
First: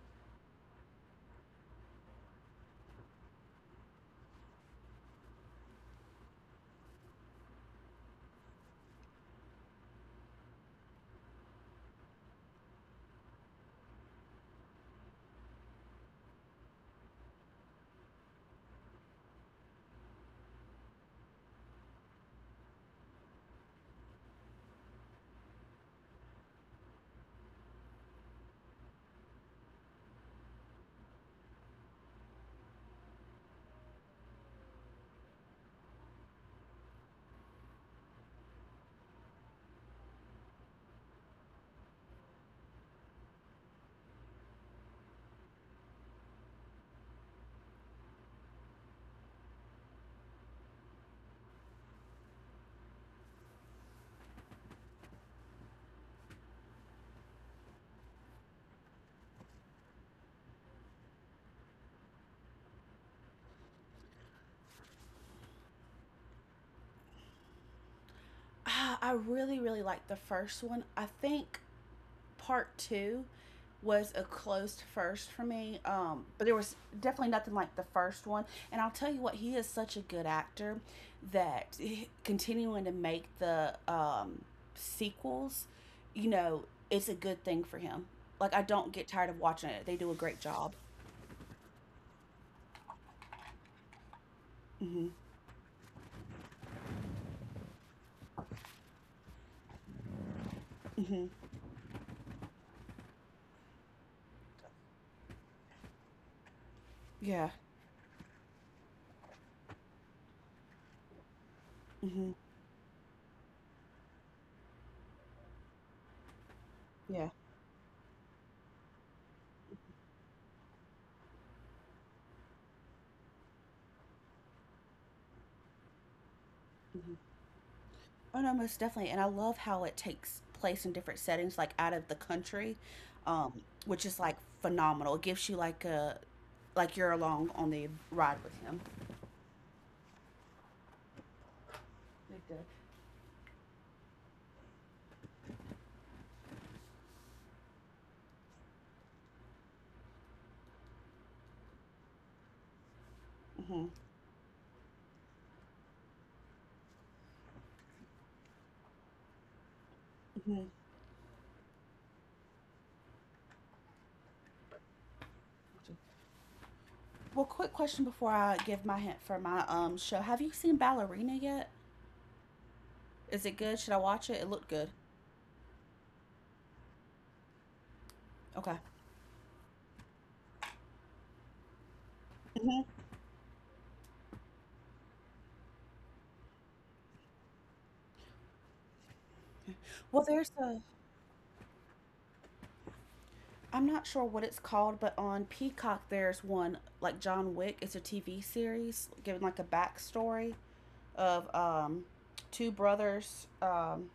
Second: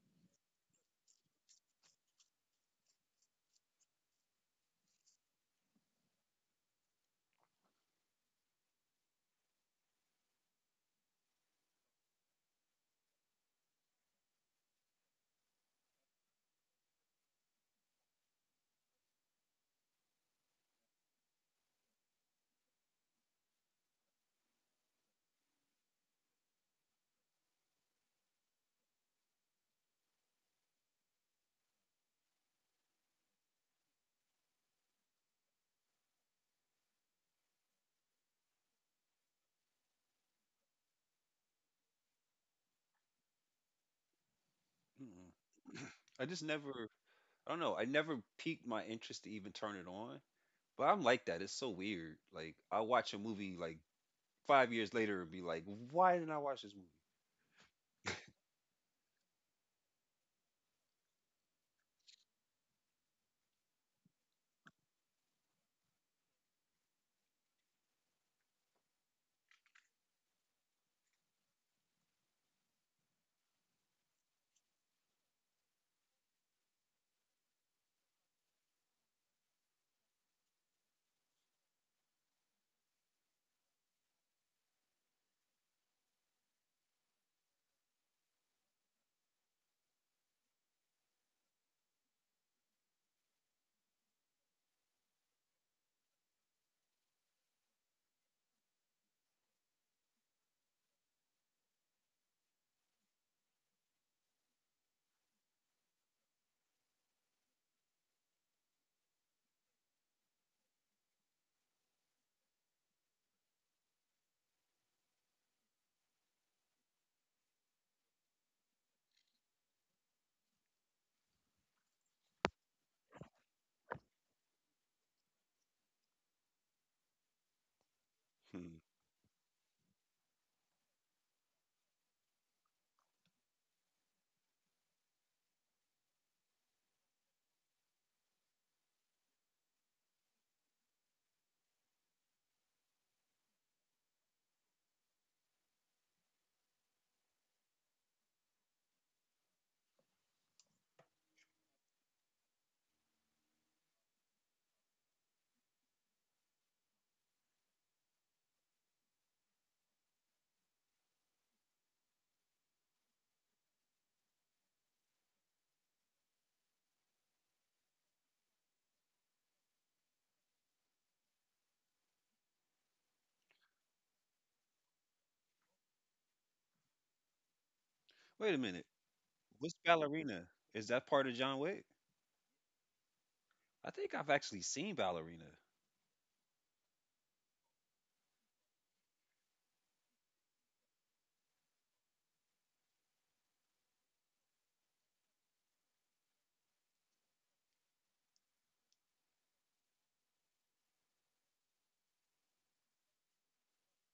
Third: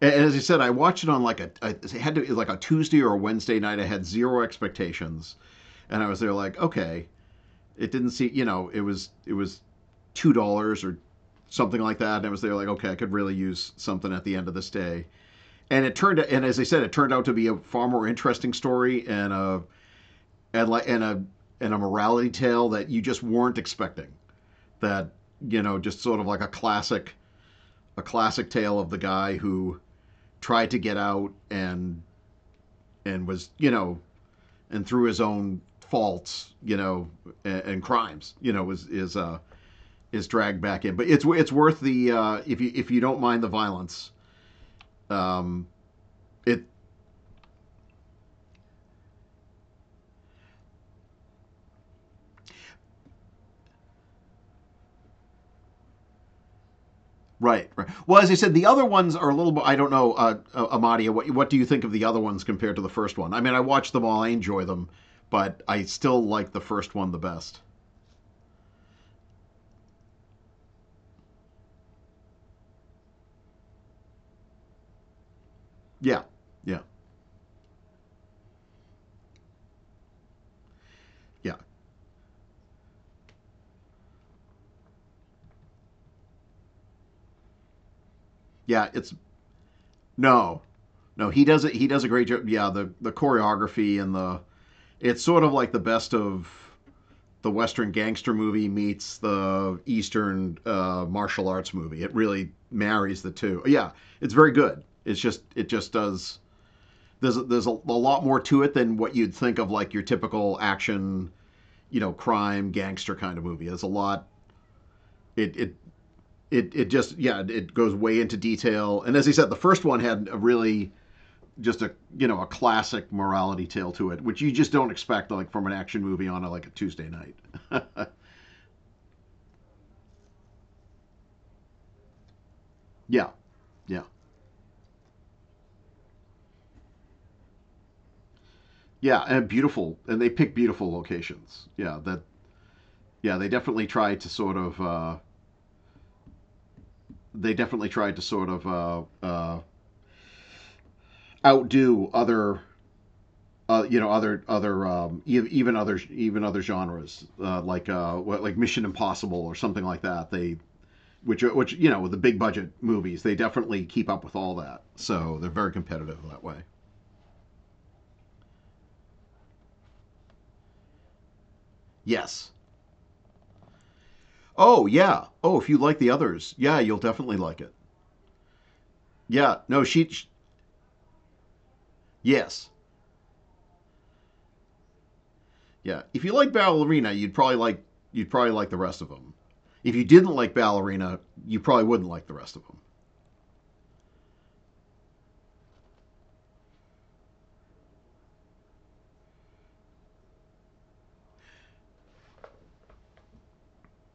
[SPEAKER 2] and as I said, I watched it on like a I had to it was like a Tuesday or a Wednesday night. I had zero expectations, and I was there like, okay, it didn't see you know it was it was two dollars or something like that, and I was there like, okay, I could really use something at the end of this day. And it turned and as I said, it turned out to be a far more interesting story and a and like and a and a morality tale that you just weren't expecting. That you know, just sort of like a classic a classic tale of the guy who tried to get out and and was you know and through his own faults you know and, and crimes you know is is uh is dragged back in. But it's it's worth the uh, if you if you don't mind the violence. Um,
[SPEAKER 1] mm-mm. I just
[SPEAKER 2] it
[SPEAKER 1] never. I don't know. I never piqued my interest to even turn it on. But I'm like that. It's so weird. Like I watch a movie like five years later and be like, why didn't I watch this movie?
[SPEAKER 2] Right, right. Well, as I said, the other ones are a little. bit- I don't know, uh, uh, Amadia. What what do you think of the other ones compared to the first one? I mean, I watched them all. I enjoy them, but I still like the first one the best.
[SPEAKER 3] Ah, I really, really liked the first one. I think part two was a closed first for me.
[SPEAKER 2] Yeah,
[SPEAKER 3] Um, but there was
[SPEAKER 2] yeah,
[SPEAKER 3] definitely nothing like the first one. And I'll tell you what, he is such a good actor
[SPEAKER 2] yeah,
[SPEAKER 3] that continuing to make the, um, sequels, you know, it's a good thing for him. Like, I
[SPEAKER 2] yeah.
[SPEAKER 3] don't get
[SPEAKER 2] It's
[SPEAKER 3] tired of watching it. They do a great
[SPEAKER 2] no,
[SPEAKER 3] job.
[SPEAKER 2] no. He does it. He does a great job. Yeah, the the choreography and the
[SPEAKER 3] Mhm.
[SPEAKER 2] it's sort of like the best of the Western gangster movie meets the Eastern uh,
[SPEAKER 3] Mhm.
[SPEAKER 2] martial arts movie. It really marries the two. Yeah, it's very good. It's just it just does there's
[SPEAKER 3] Yeah.
[SPEAKER 2] there's a, a lot more to it than what you'd think of like your typical action, you know,
[SPEAKER 3] Mhm.
[SPEAKER 2] crime gangster kind of movie. There's a lot. It it it it just
[SPEAKER 3] Yeah.
[SPEAKER 2] yeah, it- It goes way into detail. And as I said, the first one had a really just a you know a classic morality tale to it, which you just don't expect like from an action movie on a, like a Tuesday
[SPEAKER 3] Mm-hmm.
[SPEAKER 2] night.
[SPEAKER 3] Oh no,
[SPEAKER 1] Hmm.
[SPEAKER 3] most definitely. And I love how it takes place in different settings, like out of the country,
[SPEAKER 2] Yeah,
[SPEAKER 3] um,
[SPEAKER 2] yeah,
[SPEAKER 3] which is like phenomenal. It gives you like a like you're along on the ride with him.
[SPEAKER 2] yeah, and beautiful, and they pick beautiful locations. Yeah, that yeah, they definitely tried to sort of uh, they definitely tried to sort of uh, uh, outdo other uh,
[SPEAKER 3] Hmm.
[SPEAKER 2] you know other other um, e- even other even other genres uh, like uh, like Mission Impossible or something like that. They
[SPEAKER 3] Hmm.
[SPEAKER 2] which which you know with the big budget movies they definitely keep up with all that. So they're very competitive that way.
[SPEAKER 3] Well, quick question before I give my hint for my um show. Have you seen Ballerina yet?
[SPEAKER 2] Yes.
[SPEAKER 3] Is it good? Should I watch it? It looked
[SPEAKER 2] Oh
[SPEAKER 3] good.
[SPEAKER 2] yeah. Oh, if you like the others, yeah, you'll definitely like it.
[SPEAKER 1] Wait a
[SPEAKER 3] Okay.
[SPEAKER 1] minute.
[SPEAKER 2] Yeah.
[SPEAKER 1] What's
[SPEAKER 2] No, she. Sh
[SPEAKER 1] Ballerina? Is that part of John Wick?
[SPEAKER 2] yes.
[SPEAKER 3] Hmm.
[SPEAKER 1] I think I've actually seen Ballerina.
[SPEAKER 2] Yeah. If you like Ballerina, you'd probably like you'd probably like the rest of them. If you
[SPEAKER 3] Well,
[SPEAKER 2] didn't
[SPEAKER 3] there's
[SPEAKER 2] like
[SPEAKER 3] a
[SPEAKER 2] Ballerina, you probably wouldn't like the rest of them.
[SPEAKER 3] I'm not sure what it's called, but on Peacock there's one like John Wick. It's a T V series given like a backstory of, um, two brothers. Um,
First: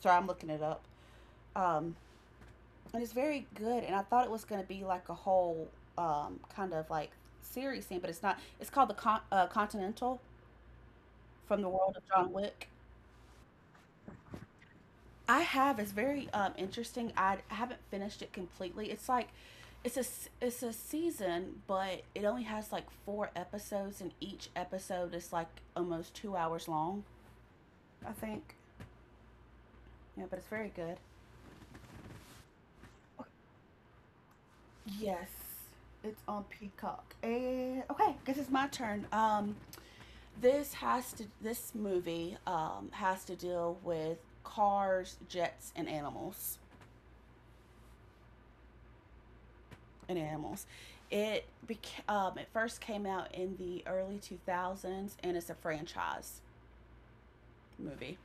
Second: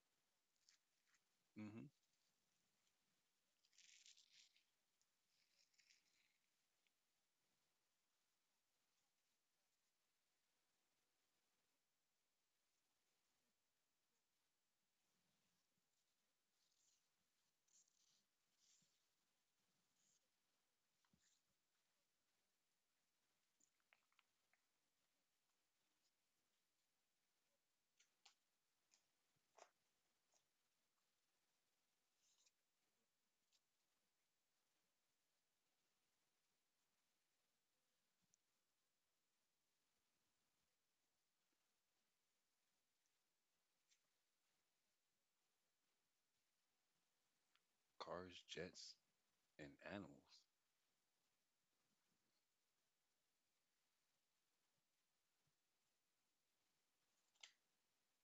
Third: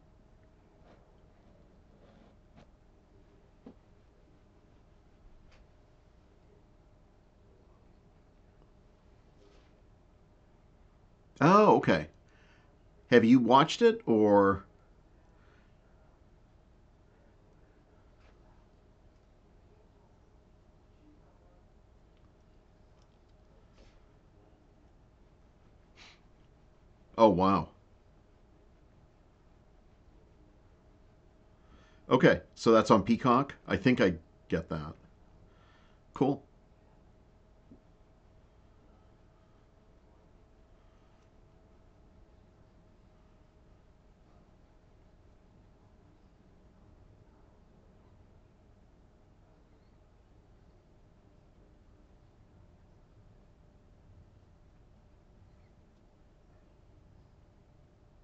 [SPEAKER 3] Sorry, I'm looking it up.
[SPEAKER 1] hmm
[SPEAKER 3] Um, and it's very good. And I thought it was going to be like a whole, um, kind of like series thing, but it's not. It's called the Con- uh, Continental, from the
[SPEAKER 2] Oh,
[SPEAKER 3] world
[SPEAKER 2] okay.
[SPEAKER 3] of John Wick.
[SPEAKER 2] Have you watched it or?
[SPEAKER 3] I have. It's very um, interesting. I haven't finished it completely. It's like it's a s- It's a season, but it only has like four episodes, and each episode is like almost two hours long.
[SPEAKER 2] Oh wow.
[SPEAKER 3] I think. Yeah, but it's very good.
[SPEAKER 2] Okay, so that's on Peacock. I think I get that.
[SPEAKER 3] Yes, it's
[SPEAKER 2] Cool.
[SPEAKER 3] on Peacock. And okay, guess it's my turn. Um, this has to. This movie, um, has to deal with cars, jets, and animals.
[SPEAKER 1] Cars, jets, and
[SPEAKER 3] And
[SPEAKER 1] animals.
[SPEAKER 3] animals. It beca- um, it first came out in the early two thousands, and it's a franchise movie.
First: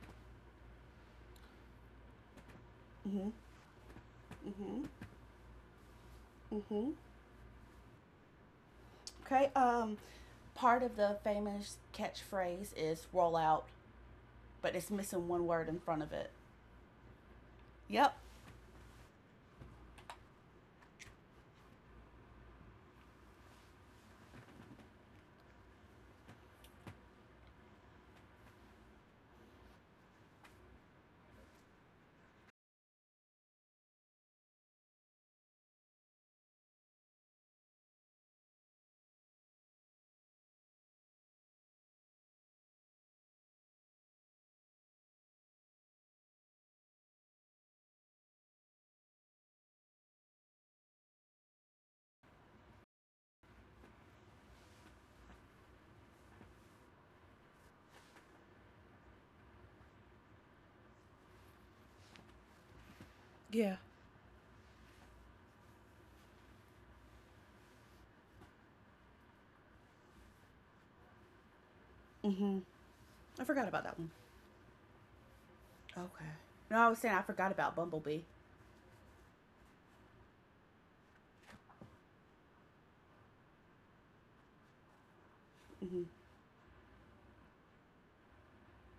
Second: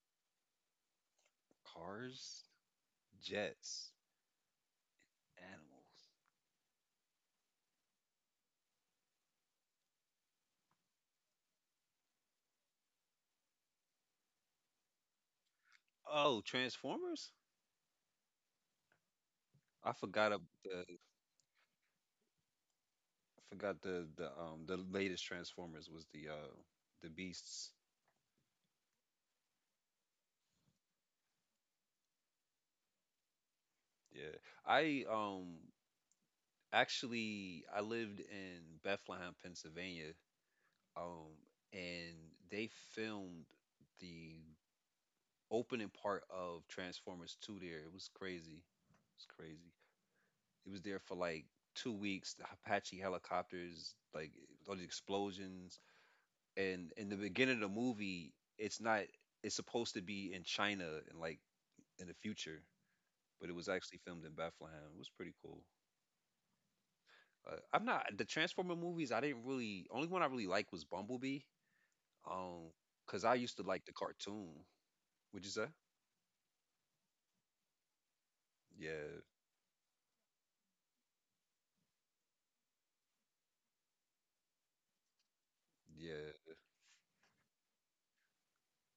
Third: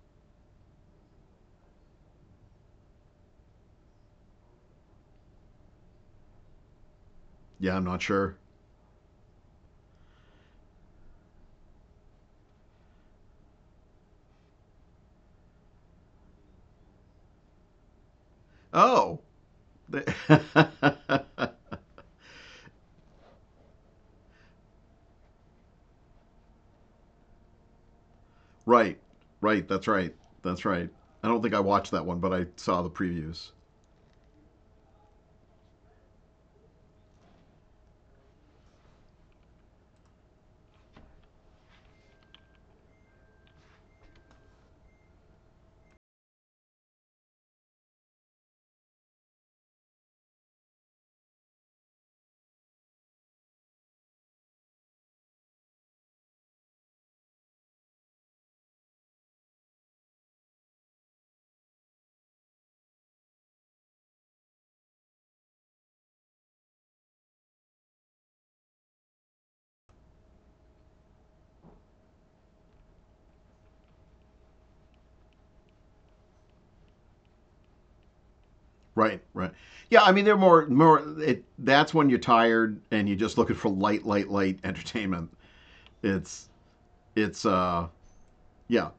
[SPEAKER 1] Cars,
[SPEAKER 3] Mhm.
[SPEAKER 1] jets,
[SPEAKER 3] Mhm.
[SPEAKER 1] animals.
[SPEAKER 3] Mhm.
[SPEAKER 2] Yeah, I'm not sure.
[SPEAKER 3] Okay. Um, part of the famous catchphrase is "roll out," but it's missing one word in front of it.
[SPEAKER 1] Oh, Transformers?
[SPEAKER 3] Yep.
[SPEAKER 2] Oh.
[SPEAKER 1] I forgot a, the I forgot the the um the latest Transformers was the uh the Beasts.
[SPEAKER 2] Right, right. That's right. That's right. I don't think I watched that one, but I saw the previews.
[SPEAKER 1] Yeah. I um Actually, I lived in Bethlehem, Pennsylvania, um, and they filmed the opening part of Transformers two there. It was crazy. It's crazy. It was there for like two weeks. The Apache helicopters, like all the explosions, and in the beginning of the movie, it's not. It's supposed to be in China and like in the future, but it was
[SPEAKER 3] Yeah.
[SPEAKER 1] actually filmed in Bethlehem. It was pretty cool. Uh, I'm not the Transformer movies. I didn't really. Only one I really liked was Bumblebee.
[SPEAKER 3] Mm-hmm.
[SPEAKER 1] Um, cause I
[SPEAKER 3] I
[SPEAKER 1] used to
[SPEAKER 3] forgot about
[SPEAKER 1] like the
[SPEAKER 3] that one.
[SPEAKER 1] cartoon. Would you say?
[SPEAKER 3] Okay. No, I was saying I forgot about Bumblebee.
[SPEAKER 1] Yeah,
[SPEAKER 2] Right, right. Yeah, I mean they're more more. It, that's when you're tired and you're just looking for light, light, light entertainment.
[SPEAKER 3] Mm-hmm.
[SPEAKER 2] It's
[SPEAKER 1] yeah.
[SPEAKER 2] it's uh Yeah.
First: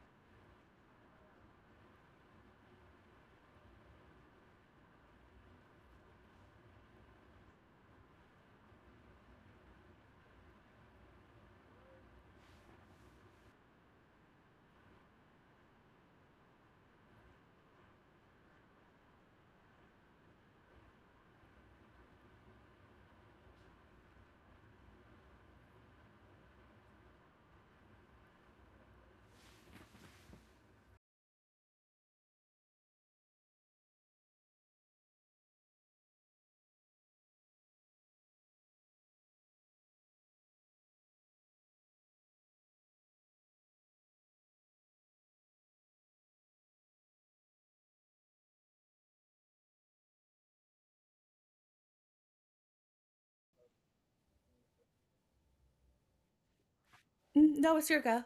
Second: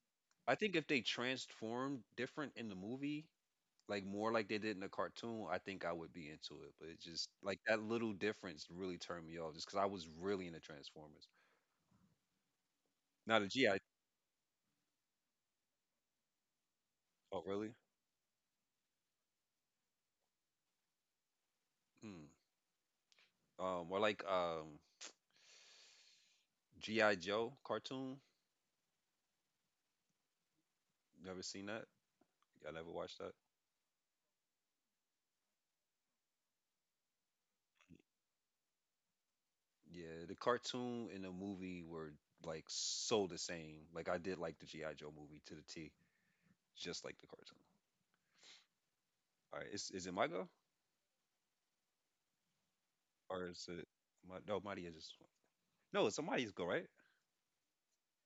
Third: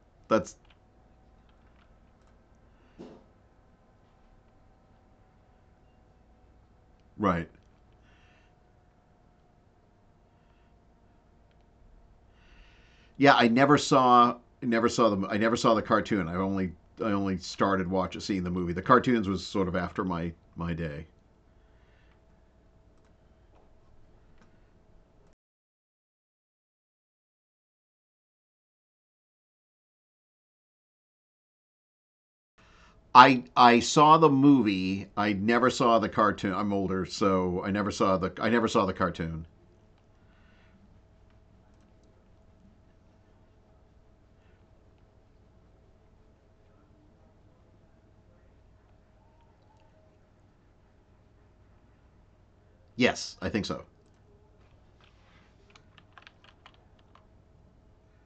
[SPEAKER 1] I
[SPEAKER 2] That's
[SPEAKER 1] think if they transformed different in the movie, like more like they did in the cartoon, I think I would be into it. But it just
[SPEAKER 2] right.
[SPEAKER 1] like that little difference really turned me off, just because I was really into Transformers.
[SPEAKER 2] Yeah,
[SPEAKER 1] Now
[SPEAKER 2] I
[SPEAKER 1] the
[SPEAKER 2] never
[SPEAKER 1] G I.
[SPEAKER 2] saw, never saw the, I never saw the cartoon. I only, I only
[SPEAKER 1] Oh, really?
[SPEAKER 2] started watching, seeing the movie. The cartoons was sort of after my my day.
[SPEAKER 1] Hmm. Um, or like um G I Joe cartoon. Never seen that. I never watched.
[SPEAKER 2] I I saw the movie. I never saw the cartoon. I'm older, so I never saw the, I never saw the cartoon.
[SPEAKER 1] Yeah, the cartoon and the movie were like so the same. Like I did like the G I. Joe movie to the T, just like the cartoon. All right, is is it my go
[SPEAKER 2] Yes,
[SPEAKER 1] or
[SPEAKER 2] I think
[SPEAKER 1] is
[SPEAKER 2] so.
[SPEAKER 1] it my, no Mighty just no, it's somebody's go, right?
[SPEAKER 3] Mm, no, it's your go.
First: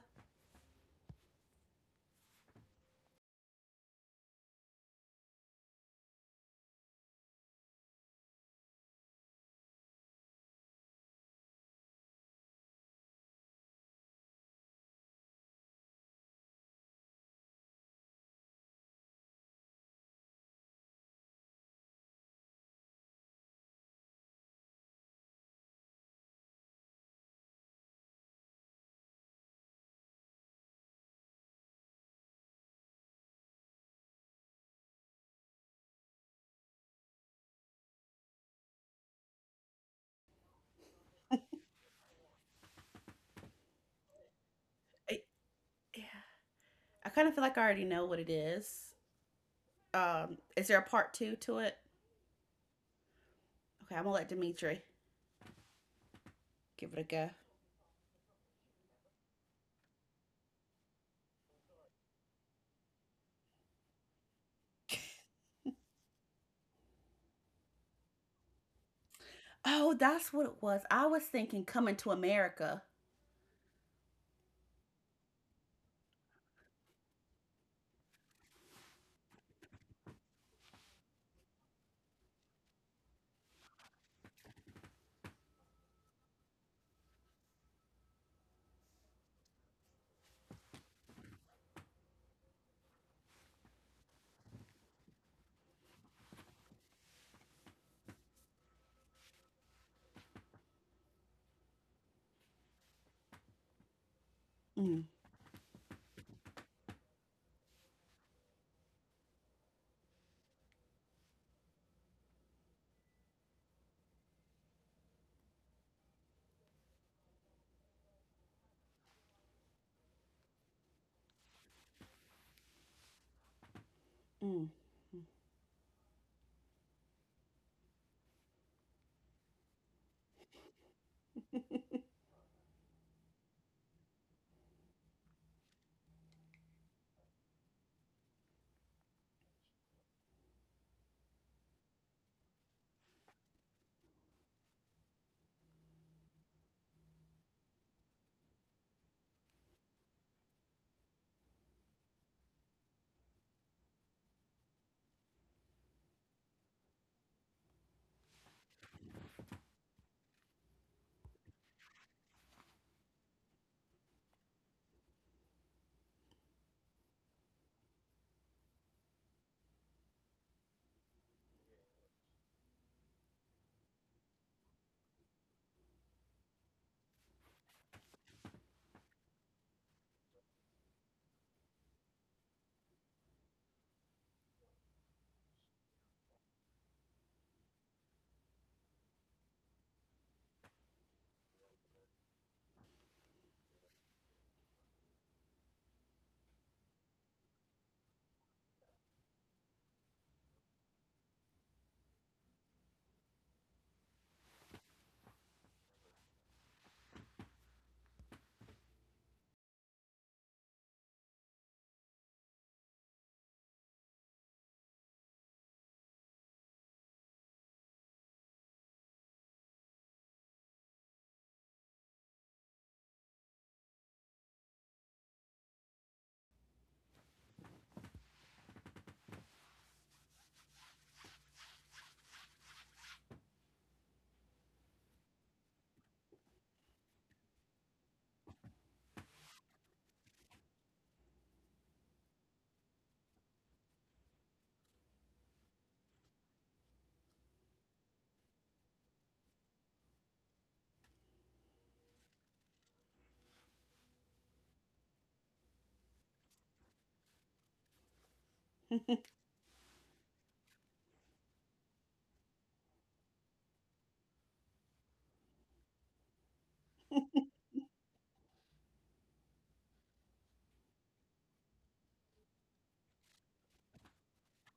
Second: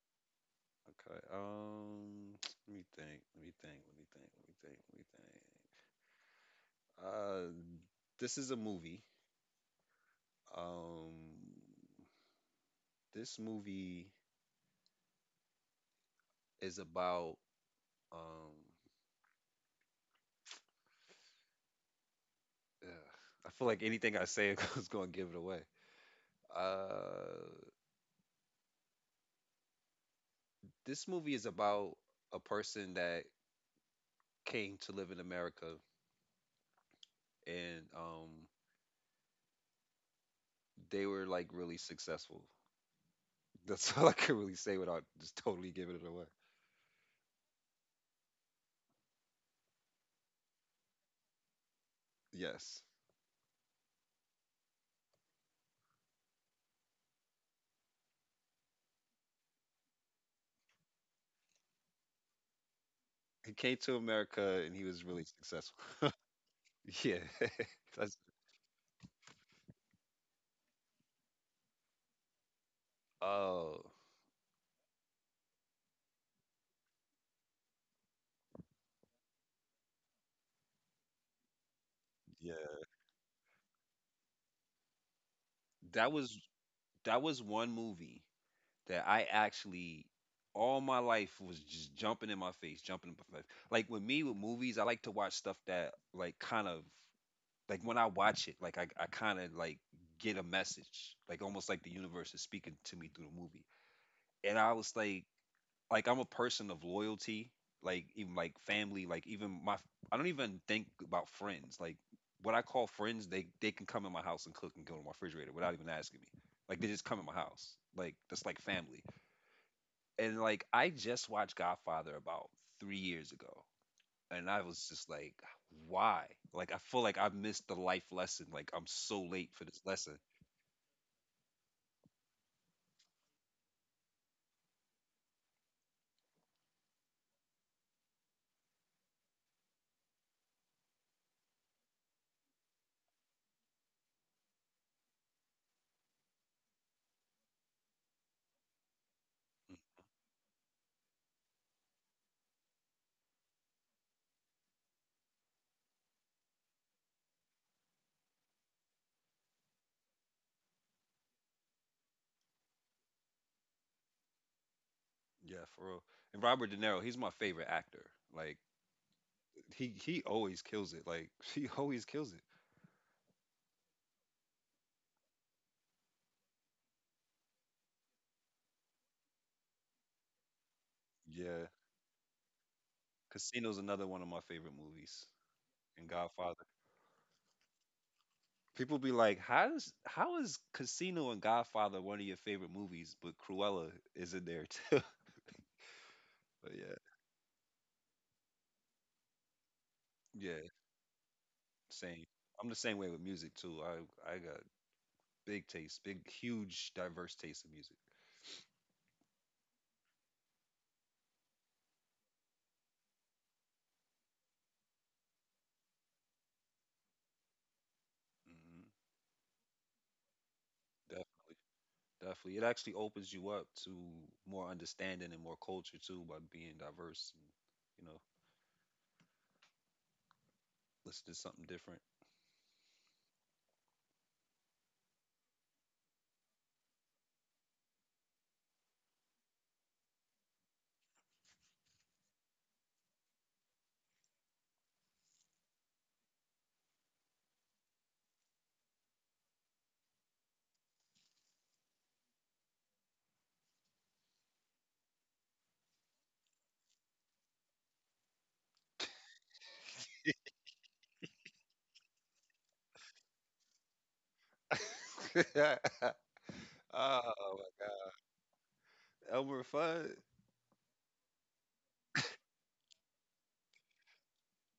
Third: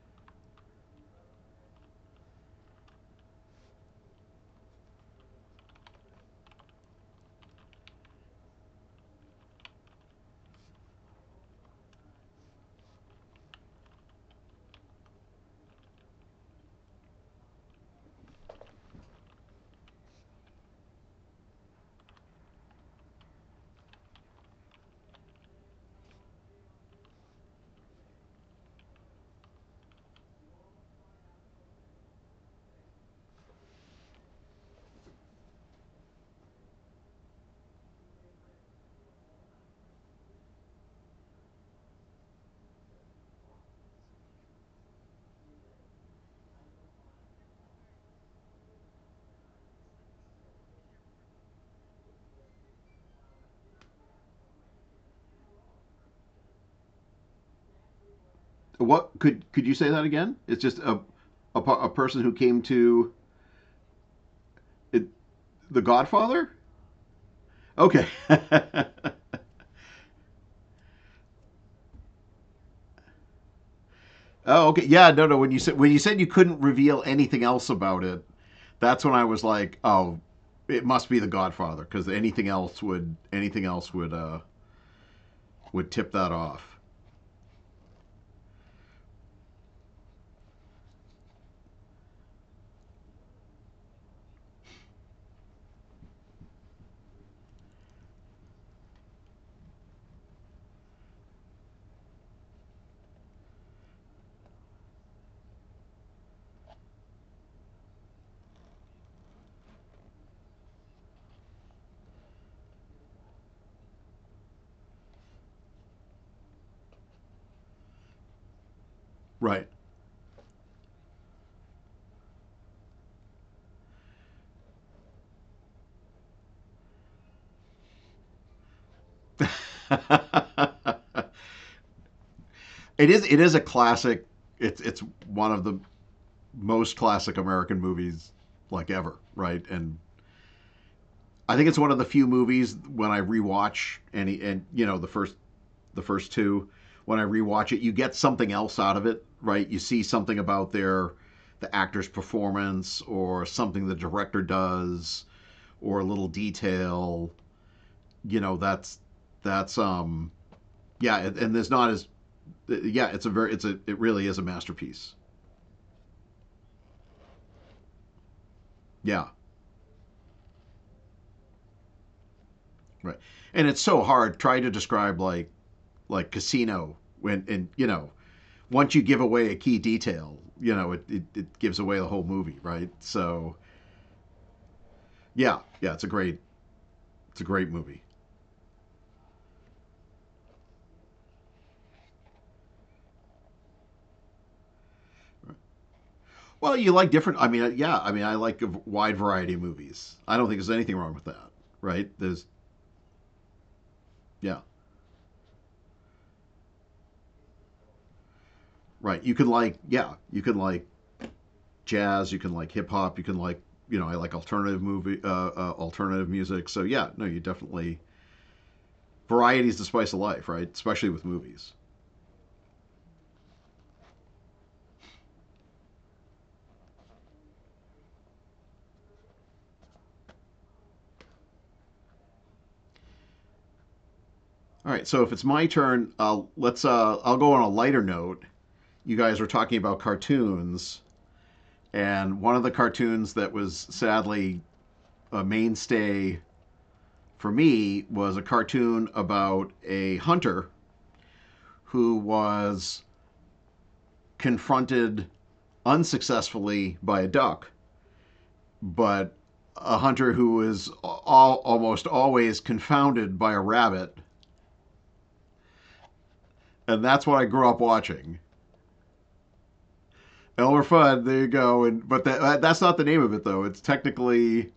[SPEAKER 1] Okay. Um, let me think. Let me think. Let me think. Let me think. Let me think. Uh, this is a movie. Um, this movie is about um. ugh, I feel like anything I say is gonna give it away. Uh, this movie is about a person that came to live in America and um they were like really successful. That's all I can really say without
[SPEAKER 3] I,
[SPEAKER 1] just totally giving it away.
[SPEAKER 3] I kind of feel like I already know what it is. Um, is there a part two to it?
[SPEAKER 1] Yes.
[SPEAKER 3] Okay, I'm gonna let Dimitri give it a go.
[SPEAKER 2] What could could you say that again? It's just a a, a person who came to
[SPEAKER 1] He came to America and he was
[SPEAKER 2] it,
[SPEAKER 1] really successful.
[SPEAKER 2] the Godfather.
[SPEAKER 1] Yeah.
[SPEAKER 2] Okay.
[SPEAKER 1] That's
[SPEAKER 2] Oh,
[SPEAKER 3] Oh, that's what it was. I was thinking Coming to America.
[SPEAKER 1] oh
[SPEAKER 2] okay. Yeah, no, no. When you said when you said you couldn't reveal anything else about it, that's when I was like, oh, it must be The Godfather because anything
[SPEAKER 1] yeah.
[SPEAKER 2] else would anything else would uh, would
[SPEAKER 1] That
[SPEAKER 2] tip that
[SPEAKER 1] was
[SPEAKER 2] off.
[SPEAKER 1] that was one movie that I actually all my life was just jumping in my face, jumping in my face. Like with me with movies, I like to watch stuff that like kind of like when I watch it, like I, I kind of like get a message, like almost like the universe is speaking to me through the movie. And I was
[SPEAKER 3] Mm,
[SPEAKER 1] like, like I'm a person of loyalty, like even like family, like even my, I don't even think about friends. Like what I call friends, they they can come in my house and cook and go to my refrigerator without even asking me. Like they just come in my house, like that's like family.
[SPEAKER 2] Right.
[SPEAKER 1] And like I just watched Godfather about three years ago, and I
[SPEAKER 3] mm.
[SPEAKER 1] was just like, why? Like I feel like I missed the life lesson. Like I'm so late for this lesson.
[SPEAKER 2] it is it is a classic. It's it's one of the most classic American movies like ever. Right. And I think it's one of the few movies when I rewatch any and you know the first the first two. When I rewatch it, you get something else out of it, right?
[SPEAKER 1] Mm,
[SPEAKER 2] You see something about their the actor's performance or something the director does or a little detail. You know, that's that's um yeah, and, there's not as yeah, it's a very it's a it really is a masterpiece.
[SPEAKER 1] yeah, for real. And Robert De Niro, he's my favorite actor. Like
[SPEAKER 2] Yeah,
[SPEAKER 1] he he always kills it. Like he always kills it.
[SPEAKER 2] right. And it's so hard try to describe like like Casino when and you know once you give away a key detail, you know, it, it, it
[SPEAKER 1] Yeah,
[SPEAKER 2] gives away the whole movie, right? So
[SPEAKER 1] Casino's another one of my favorite movies.
[SPEAKER 2] yeah, yeah,
[SPEAKER 1] And
[SPEAKER 2] it's a great
[SPEAKER 1] Godfather.
[SPEAKER 2] it's a great movie.
[SPEAKER 1] People be like, how does how is Casino and Godfather one of your favorite movies, but Cruella is in there too. But
[SPEAKER 2] Well,
[SPEAKER 1] yeah,
[SPEAKER 2] you like different. I mean, yeah. I mean, I like a wide variety of movies. I don't think
[SPEAKER 1] yeah,
[SPEAKER 2] there's anything wrong with that, right?
[SPEAKER 1] same.
[SPEAKER 2] There's
[SPEAKER 1] I'm the same way with music too. I I got
[SPEAKER 2] Yeah,
[SPEAKER 1] big taste, big, huge, diverse taste in music.
[SPEAKER 2] right. You can like yeah, you can like jazz. You can like hip hop. You can like you know, I like alternative movie, uh, uh, alternative music. So yeah, no, you definitely
[SPEAKER 1] Hmm.
[SPEAKER 2] variety is the spice of life, right? Especially with
[SPEAKER 1] Definitely,
[SPEAKER 2] movies.
[SPEAKER 1] definitely. It actually opens you up to more understanding and more culture too by being diverse and you know listening to something different.
[SPEAKER 2] All right, so if it's my turn, uh, let's. Uh, I'll go on a lighter note. You guys were talking about cartoons, and one of the cartoons that was sadly a mainstay for me was a cartoon about a hunter who was confronted unsuccessfully by a duck, but a hunter who was all, almost always confounded by a rabbit, and that's what I
[SPEAKER 1] Oh
[SPEAKER 2] grew up
[SPEAKER 1] my God,
[SPEAKER 2] watching.
[SPEAKER 1] Elmer Fudd,
[SPEAKER 2] Elmer Fudd, there you go. And But that, that's not the name of it though. It's technically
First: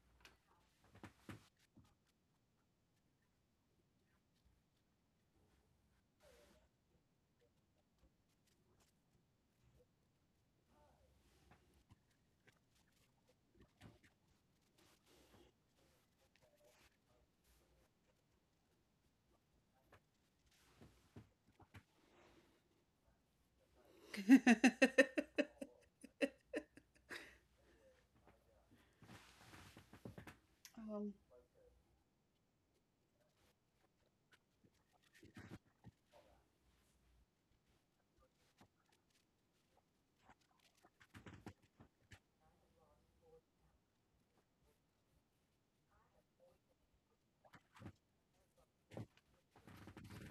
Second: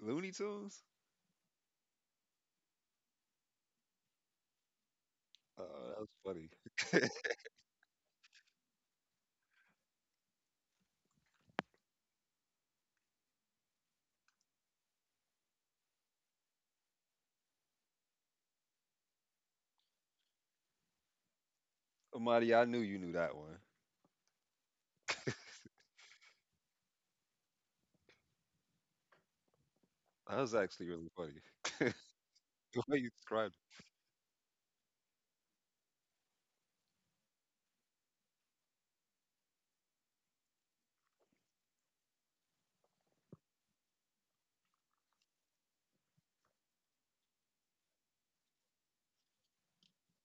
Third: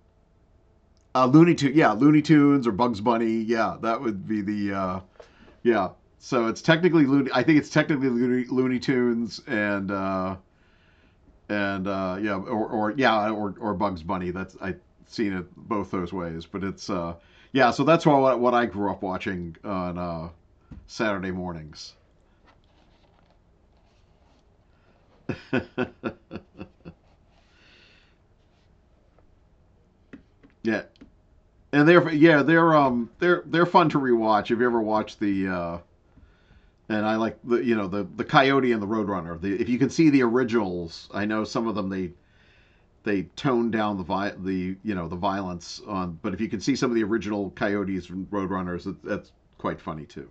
[SPEAKER 1] Looney Tunes.
[SPEAKER 2] uh, Looney Tunes. Yeah, Looney Tunes or Bugs Bunny. Yeah, that would be the, uh,
[SPEAKER 1] Oh,
[SPEAKER 2] yeah.
[SPEAKER 1] that was
[SPEAKER 2] So
[SPEAKER 1] funny.
[SPEAKER 2] it's technically Looney. I think it's technically Looney, Looney Tunes and. Uh, and uh, yeah, or, or yeah, or or Bugs Bunny. That's I've seen it both those ways, but it's, uh, yeah. So that's what what I grew up watching on uh, Saturday mornings.
[SPEAKER 1] Amadi, I knew you knew that one.
[SPEAKER 3] I
[SPEAKER 1] That was
[SPEAKER 2] Yeah,
[SPEAKER 1] actually really
[SPEAKER 3] Um,
[SPEAKER 1] funny.
[SPEAKER 2] and they're, yeah, they're
[SPEAKER 1] The way
[SPEAKER 2] um
[SPEAKER 1] you
[SPEAKER 2] they're
[SPEAKER 1] described
[SPEAKER 2] they're
[SPEAKER 1] it.
[SPEAKER 2] fun to rewatch. If you ever watched the uh, And I like the you know the the Coyote and the Roadrunner. The If you can see the originals, I know some of them they they toned down the vi- the you know the violence on, but if you can see some of the original Coyotes and Roadrunners, that, that's quite funny too.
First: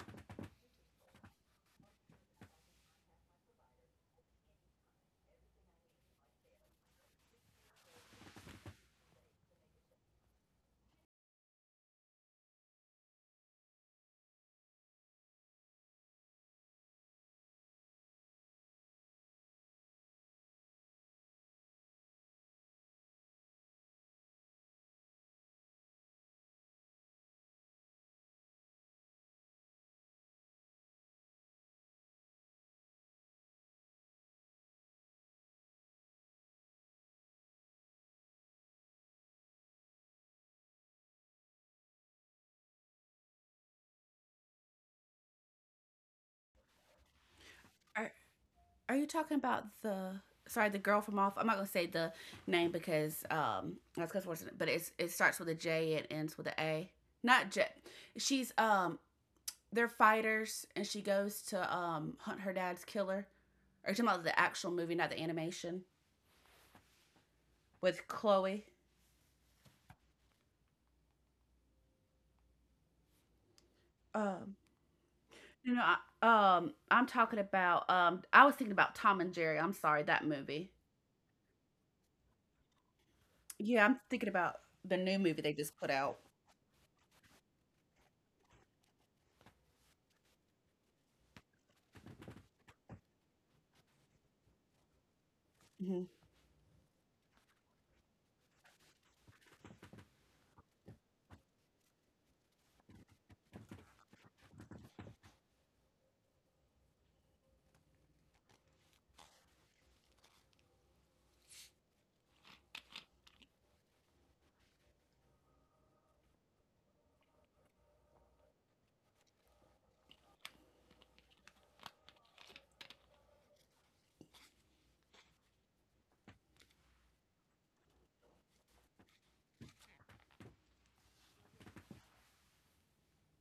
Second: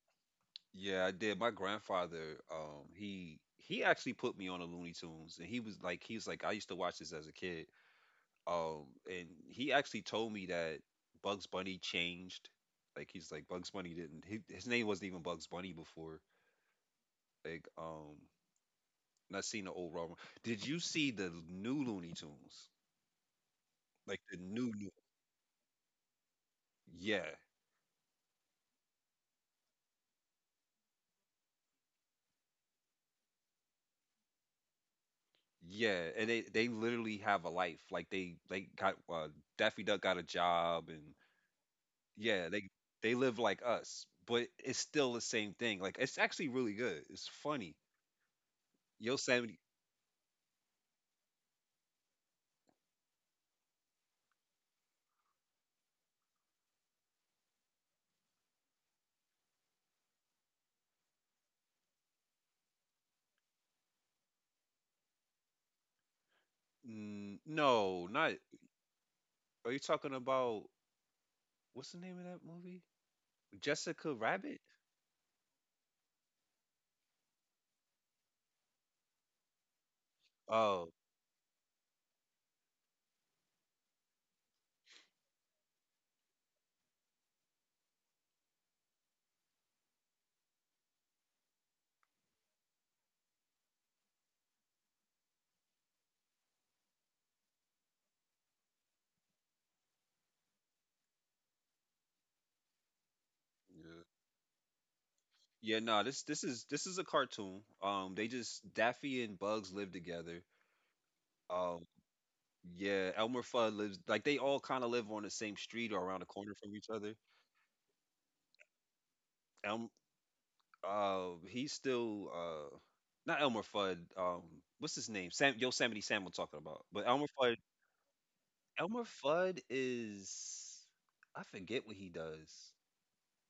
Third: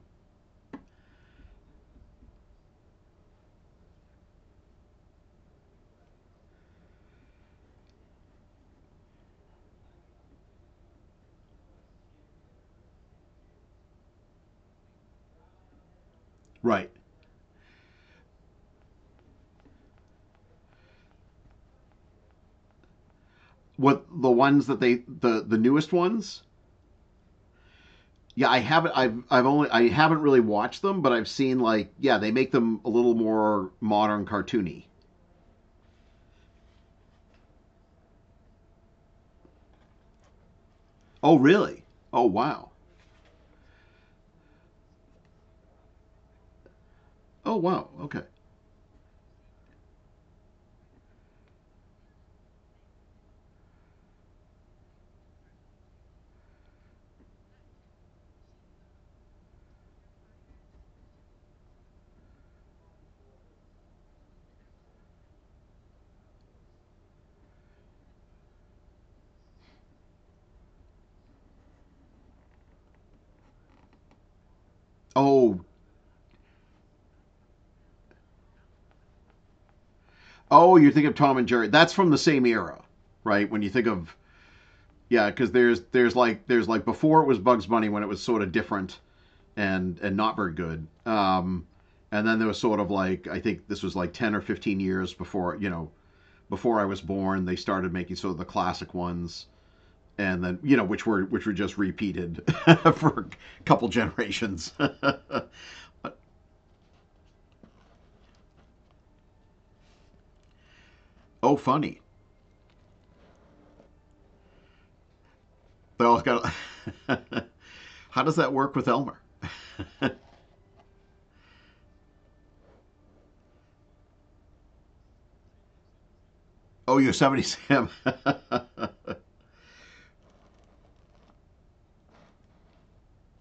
[SPEAKER 1] Yeah, I did. My grandfather, um, he he actually put me on a Looney Tunes, and he was like, he's like, I used to watch this as a kid. Um, and he actually told me that Bugs Bunny changed. Like he's like Bugs Bunny didn't. He, his name wasn't even Bugs Bunny before.
[SPEAKER 2] Right.
[SPEAKER 1] Like um, not seen the old Robin. Did you see the new Looney Tunes?
[SPEAKER 2] what
[SPEAKER 1] Like
[SPEAKER 2] the
[SPEAKER 1] the
[SPEAKER 2] ones
[SPEAKER 1] new,
[SPEAKER 2] that
[SPEAKER 1] new
[SPEAKER 2] they, the the newest ones?
[SPEAKER 1] yeah,
[SPEAKER 2] Yeah, i haven't i've i've only i haven't really watched them, but i've seen, like, yeah, they make them a little more modern, cartoony.
[SPEAKER 1] yeah. And they they literally have a life. Like they they got uh, Daffy Duck got a job and
[SPEAKER 2] Oh really. Oh
[SPEAKER 1] yeah, they
[SPEAKER 2] wow.
[SPEAKER 1] they live like us. But it's still the same thing. Like it's actually really good. It's
[SPEAKER 2] Oh
[SPEAKER 1] funny.
[SPEAKER 2] wow.
[SPEAKER 3] are,
[SPEAKER 2] Okay.
[SPEAKER 3] Are you talking
[SPEAKER 1] Yosemite.
[SPEAKER 3] about the sorry the girl from off? I'm not gonna say the name because um that's because we're, but it's it starts with a J and ends with an A. Not J. She's, um they're fighters, and she goes to um hunt her dad's killer. Are you talking about the actual movie, not the animation
[SPEAKER 1] Mm, no,
[SPEAKER 3] with
[SPEAKER 1] not
[SPEAKER 3] Chloe?
[SPEAKER 1] Are you talking about what's the name of that movie? Jessica Rabbit?
[SPEAKER 3] Um.
[SPEAKER 2] Oh.
[SPEAKER 3] You know, I, um, I'm talking about. Um, I was thinking about Tom and Jerry. I'm sorry, that movie.
[SPEAKER 2] Oh,
[SPEAKER 1] Oh,
[SPEAKER 2] you think of Tom and Jerry. That's from the same era, right? When you
[SPEAKER 3] Yeah,
[SPEAKER 2] think
[SPEAKER 3] I'm
[SPEAKER 2] of,
[SPEAKER 3] thinking about the new
[SPEAKER 2] yeah,
[SPEAKER 3] movie
[SPEAKER 2] because
[SPEAKER 3] they just
[SPEAKER 2] there's
[SPEAKER 3] put
[SPEAKER 2] there's
[SPEAKER 3] out.
[SPEAKER 2] like there's like before it was Bugs Bunny, when it was sort of different and and not very good. Um and then there was sort of like, I think this was like ten or fifteen years before, you know
[SPEAKER 3] Hmm.
[SPEAKER 2] before I was born, they started making sort of the classic ones, and then you know which were which were just repeated for a couple
[SPEAKER 1] yeah.
[SPEAKER 2] generations.
[SPEAKER 1] Yeah, no, this this is this is a cartoon. Um they just Daffy and Bugs live together.
[SPEAKER 2] Oh,
[SPEAKER 1] Um
[SPEAKER 2] funny!
[SPEAKER 1] yeah, Elmer Fudd lives like they all kind of live on the same street or
[SPEAKER 2] They
[SPEAKER 1] around the
[SPEAKER 2] all
[SPEAKER 1] corner
[SPEAKER 2] got.
[SPEAKER 1] from each other.
[SPEAKER 2] How does that work with Elmer?
[SPEAKER 1] Elm uh He's still uh not Elmer Fudd, um what's his name? Sam Yosemite Sam I'm talking about. But
[SPEAKER 2] Oh,
[SPEAKER 1] Elmer
[SPEAKER 2] Yosemite
[SPEAKER 1] Fudd
[SPEAKER 2] Sam.
[SPEAKER 1] Elmer Fudd is I forget what he does.